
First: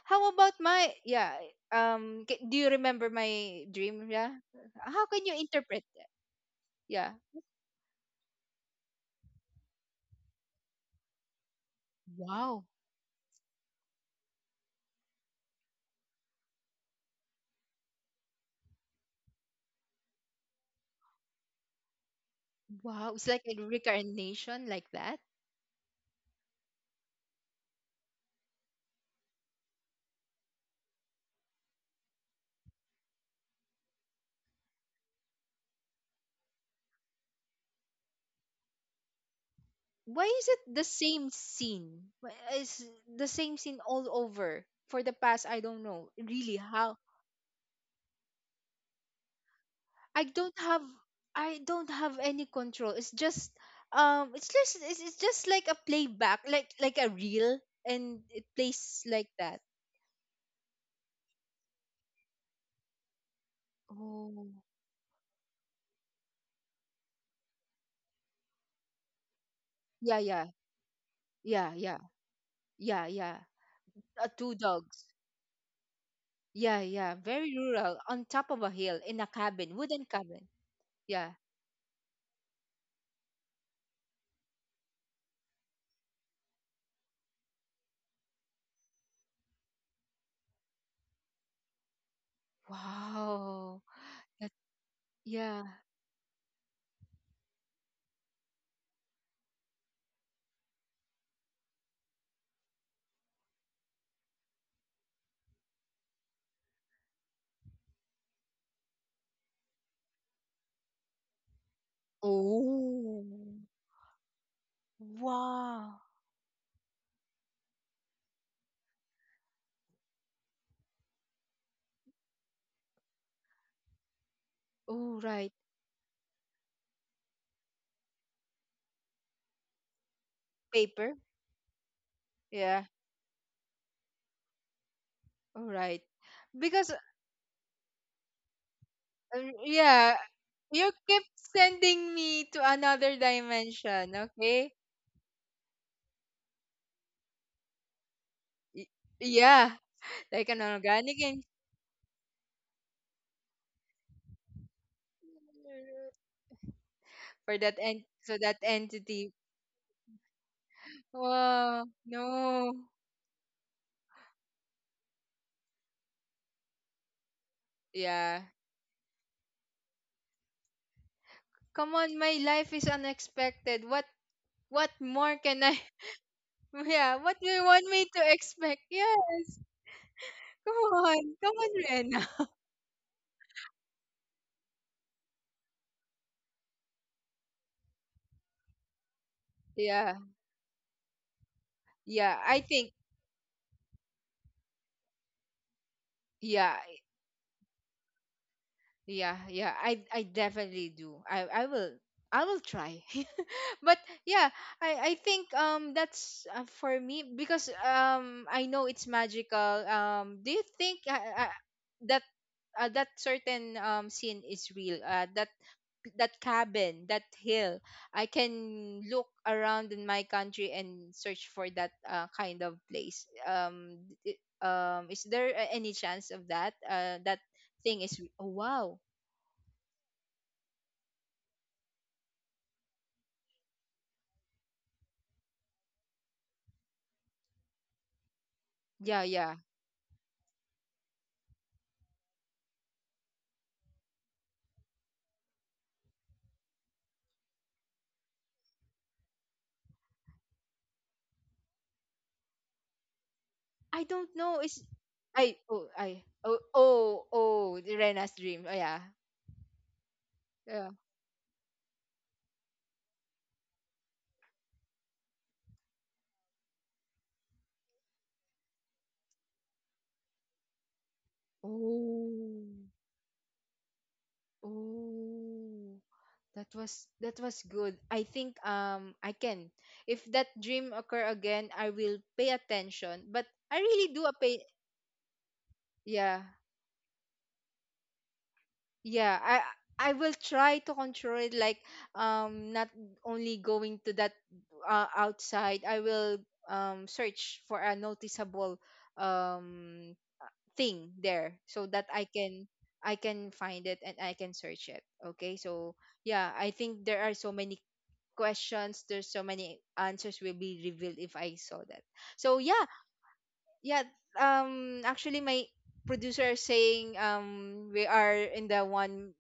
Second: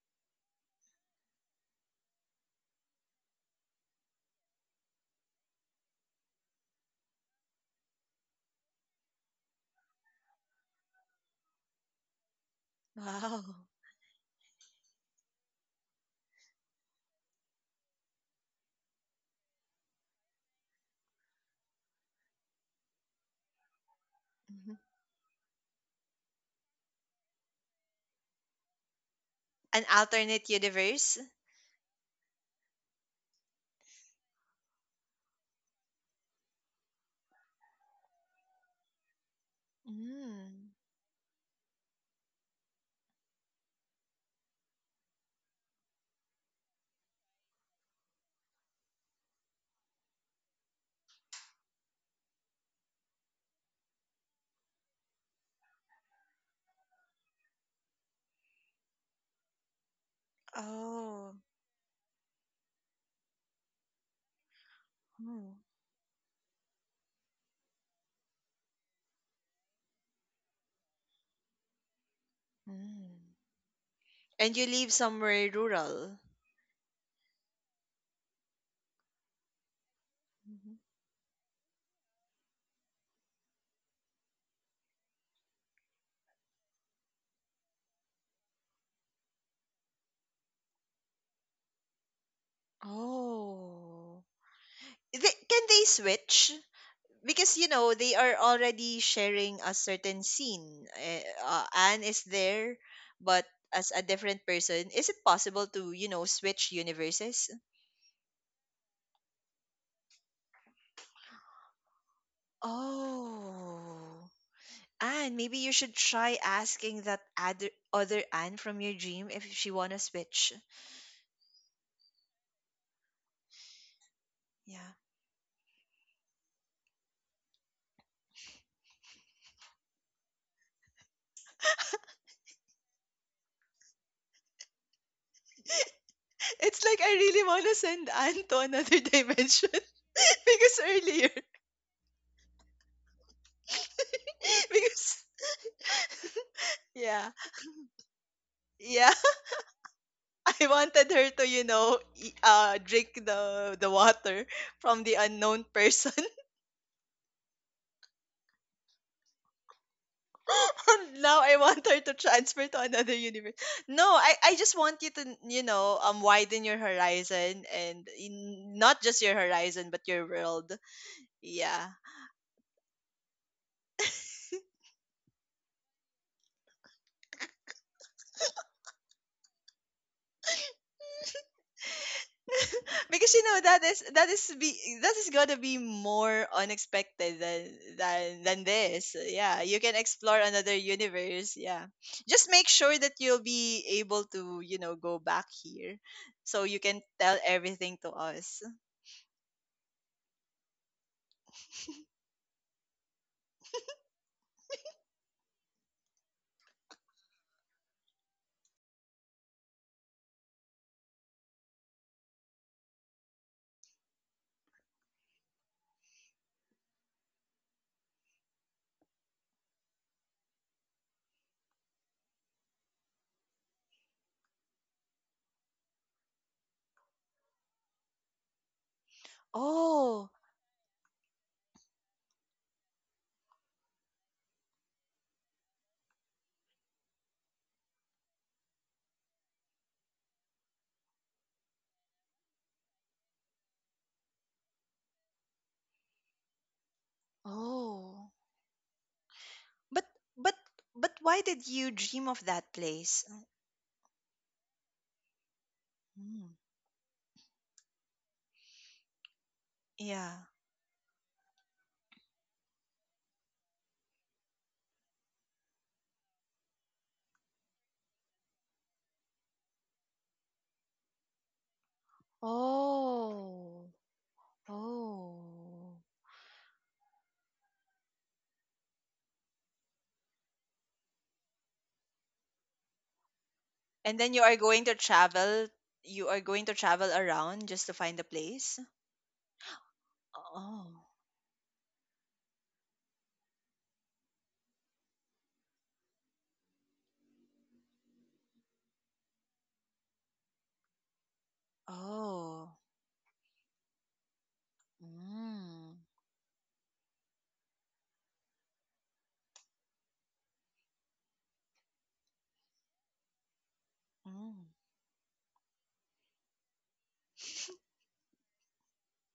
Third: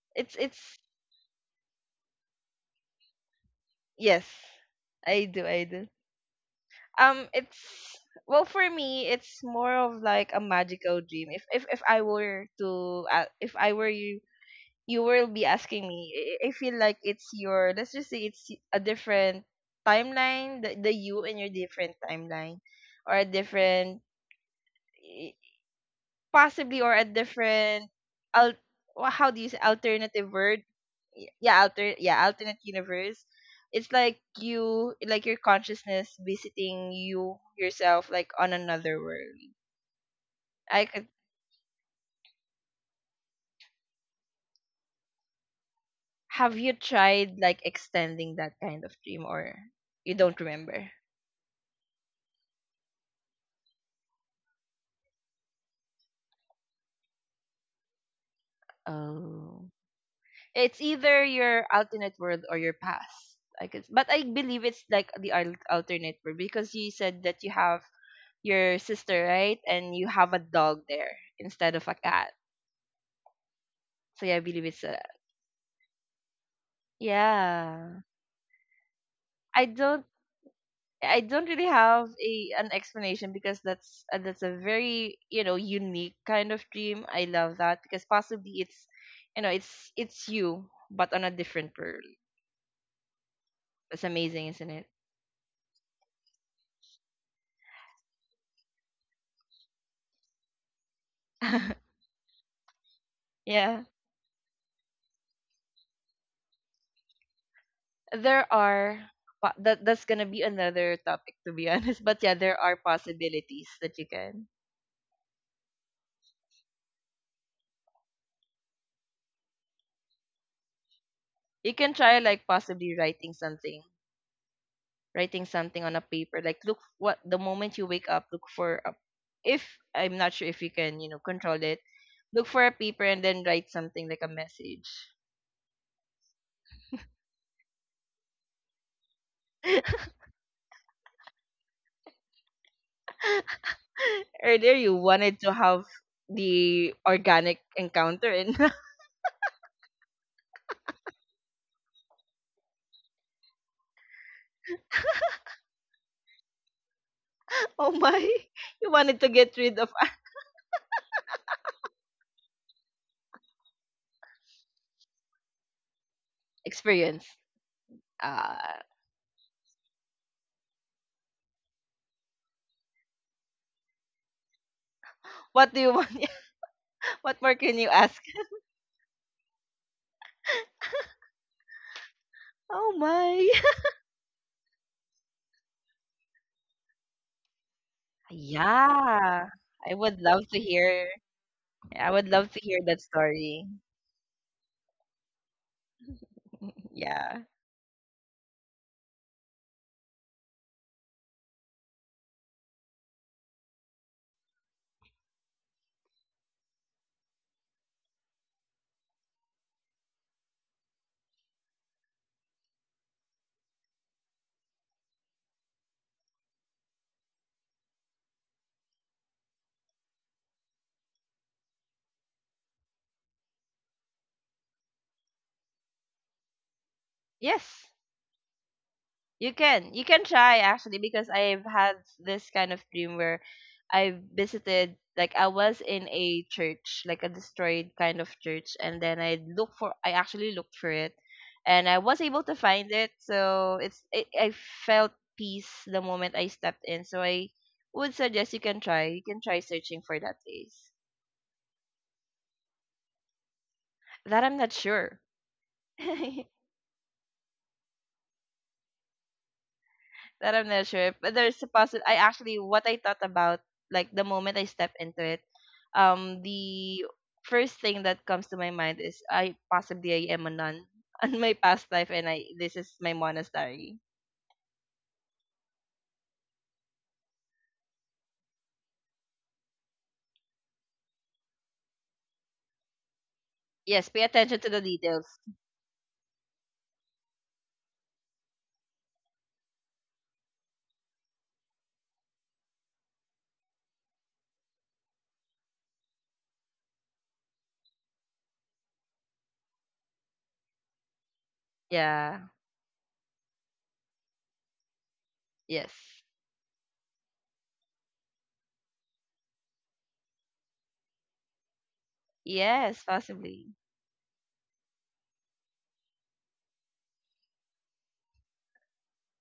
how
it's
about
it's
my, yeah? Do you remember my dream?
yes,
Yeah, how
i
can you
do i do.
interpret that? Yeah.
It's, well, for me, it's more of like a magical dream. If I were
Wow.
to
Wow.
if I were you, you will be asking me, I feel like it's your, let's just say, it's a different timeline, the you and your different timeline,
Wow,
or a
it's like a
different,
reincarnation
Mhm.
like that.
possibly, or a different al-, wha- how do you say,
An
alternative
alternate
world.
universe?
Yeah, alter yeah, alternate universe. It's like you, like your consciousness visiting you yourself like on another world.
Why is
Mm.
it the
I could,
same scene? Why Is the same scene all over for the past? I don't know.
have
Really,
you
how?
tried like extending that kind of dream, or you
I
don't
don't have.
remember?
I don't have any control. It's just. It's just. It's just like a playback, like a reel, and it plays like that.
Oh, it's either
Oh.
your alternate world or your past. I could, but I
Oh.
believe it's like the al-
Hmm.
alternate world because you said that you have your sister, right, and you
Yeah.
have a
Yeah.
dog there instead
Yeah.
of a
Yeah.
cat.
Yeah.
Mm.
Yeah.
So yeah, I
Two
And
believe
you
it's
live
a
dogs.
somewhere rural?
Yeah. Yeah. Very rural,
yeah.
on top of a hill, in a
I
cabin,
don't,
wooden cabin.
Mhm.
I
Yeah.
don't really have a, an explanation because that's a very, you know, unique kind of dream. I love that because possibly it's, you know, it's you but on a different world.
Wow.
That's
Oh.
amazing,
That,
isn't it?
They, can
yeah.
they switch? Because, you know, they are already sharing a certain scene. Eh, uh, Anne is there, but
Yeah,
as a different person, is it possible to, you know, switch universes?
there are po-, that that's gonna be another topic, to be honest. But yeah, there are
Oh,
possibilities that you
Oh.
can.
Anne, maybe you should
wow.
try asking that other Anne from your dream if she wanna switch.
You can try, like, possibly writing something,
Yeah.
Oh,
writing
right.
something on a paper, like, look, what the moment you wake up, look for a, if, I'm not sure if you can, you
Paper.
know, control it, look for a
Yeah.
paper and then write something like a message.
All right.
It's
Because,
like I really want to send Anne to another dimension
yeah,
because
you kept
earlier,
sending me to another dimension,
Earlier,
okay?
you
because
wanted to have the
yeah,
organic encounter and
Y-
yeah,
Yeah, like an
I wanted
organic
her
and
to, you know, drink the water from the unknown person.
for that
oh
ent
my,
so that
you wanted to
entity.
get rid of.
Now I
Wow,
want her to transfer
no.
to another universe. No, I just want you to, you know, widen your
Experience,
horizon
Yeah.
uh,
not just your horizon, but your world.
Come
Yeah.
on, my life is unexpected. What more can
what do
I
you want?
Yeah,
What
what do
more
you
can
want
you
me
ask?
to expect? Yes. Come on. Come on, Ren.
Oh
Because,
my.
you know, that is be that is gonna be more unexpected than this.
Yeah,
Yeah, you
i
can
Yeah,
would love
explore
to
another
hear
universe. Yeah,
I would
yeah.
love
just
to
I
make
hear
think
that
sure that you'll
story.
be able to, you know, go back here, so
Yeah,
you can
Yeah.
tell everything to us.
yeah, yeah. I definitely do. I will try. But yeah, I think, that's, for me, because I know it's magical. Do you think, uh, that that certain, scene is real? That cabin, that hill. I can look around in my country and search for that, kind of place. Is there any chance of that? That
Yes,
thing is. Oh, wow.
you can. You can
Oh,
try, actually, because I've had this kind of dream where I visited, like I was in a church, like a destroyed kind of church, and then
Yeah,
I
yeah.
looked for, I actually looked for it and I was able to find it. So it's it, I felt peace the moment I stepped in. So I would
oh.
suggest you can try. You can try searching
But
for that
but
place.
why did you dream of that place?
I don't
That I'm
know.
not
Is
sure.
I
Mm,
oh oh Oh, the Rena's dream. Oh yeah.
yeah.
That I'm not
Yeah.
sure. But there's a possible, I actually, what I thought about, like the moment I step into it, the first thing that comes to my mind is I, possibly I am a nun on my past life, and I,
Oh.
this is my
Oh,
monastery.
oh.
Oh. That was good. I think, I can. If that dream occur again, I will pay attention. But I
Yes,
really
pay
And
do a
then you
attention
are
pay
to the
going to
details.
travel, you
yeah.
are going to travel around just to find a place?
Yeah. I will try to
Oh.
control it, like, not only going to that, outside. I will, search for a noticeable, um thing there so that
Yeah.
Oh.
I can find it and I can search it. Okay? So
Mm,
Yes.
yeah, I think there are so many questions there's so many answers will be revealed if I saw that. So yeah,
Yes, possibly.
yeah.
mm.
Actually, my producer is saying, we are in the one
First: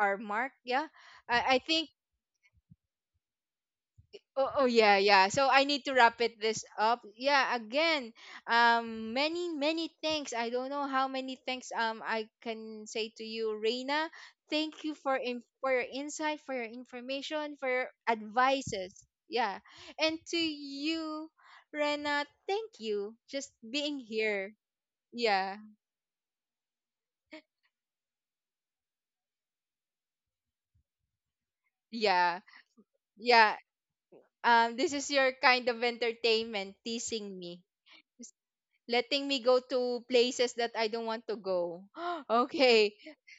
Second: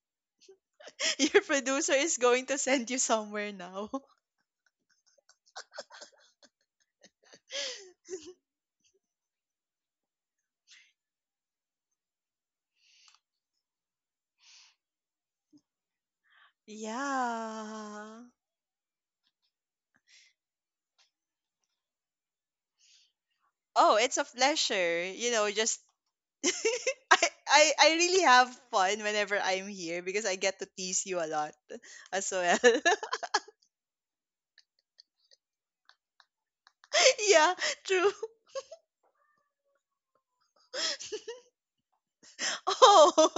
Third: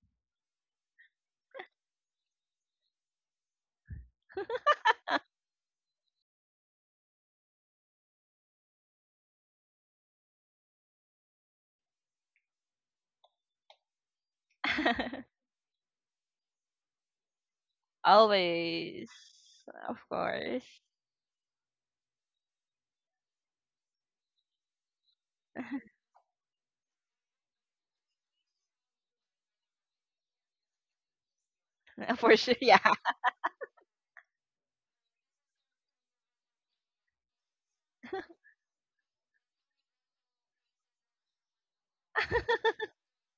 hour mark. Yeah,
Your
I think
producer is going to send you somewhere now.
Oh, oh yeah, yeah. So I need to wrap it this up. Yeah, again, many, many thanks. I don't know how many thanks, I can say to you, Reina. Thank you for your insight, for your information, for your
Yeah.
advices.
Always,
Yeah,
of
and to
course,
you, Rena, thank you just
Oh,
being
it's a
here.
pleasure. You know,
Yeah,
just I really have fun whenever I'm here because I get to tease you a lot as
for
yeah,
sure.
well.
Yeah.
yeah. This is your kind of entertainment, teasing
Yeah,
me.
true.
Letting me go to places that I don't want to go. Okay.
Oh,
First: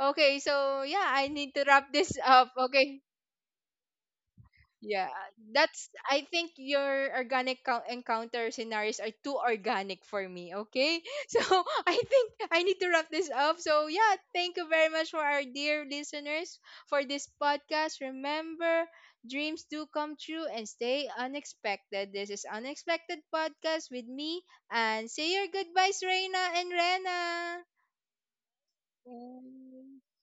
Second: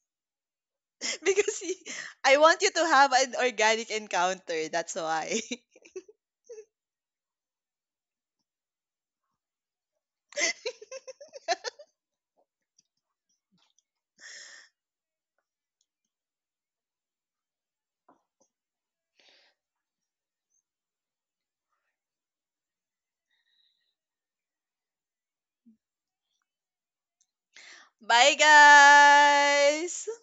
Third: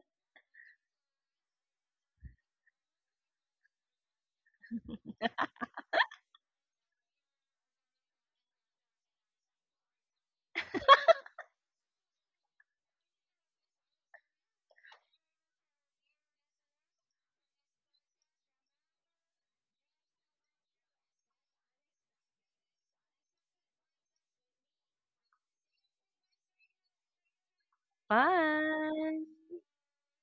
Okay, so yeah, I need
because
to wrap this
I
up.
want you to
Okay.
have an organic encounter. That's
Yeah,
why.
that's. I think your organic encounter scenarios are too organic for me. Okay, so I think I need to wrap this up. So yeah, thank you very much. For our dear listeners, for this podcast, remember, dreams do come true and stay unexpected. This is Unexpected Podcast with me, and say your goodbyes, Reina and Rena.
Bye,
Bye.
guys.
Bye.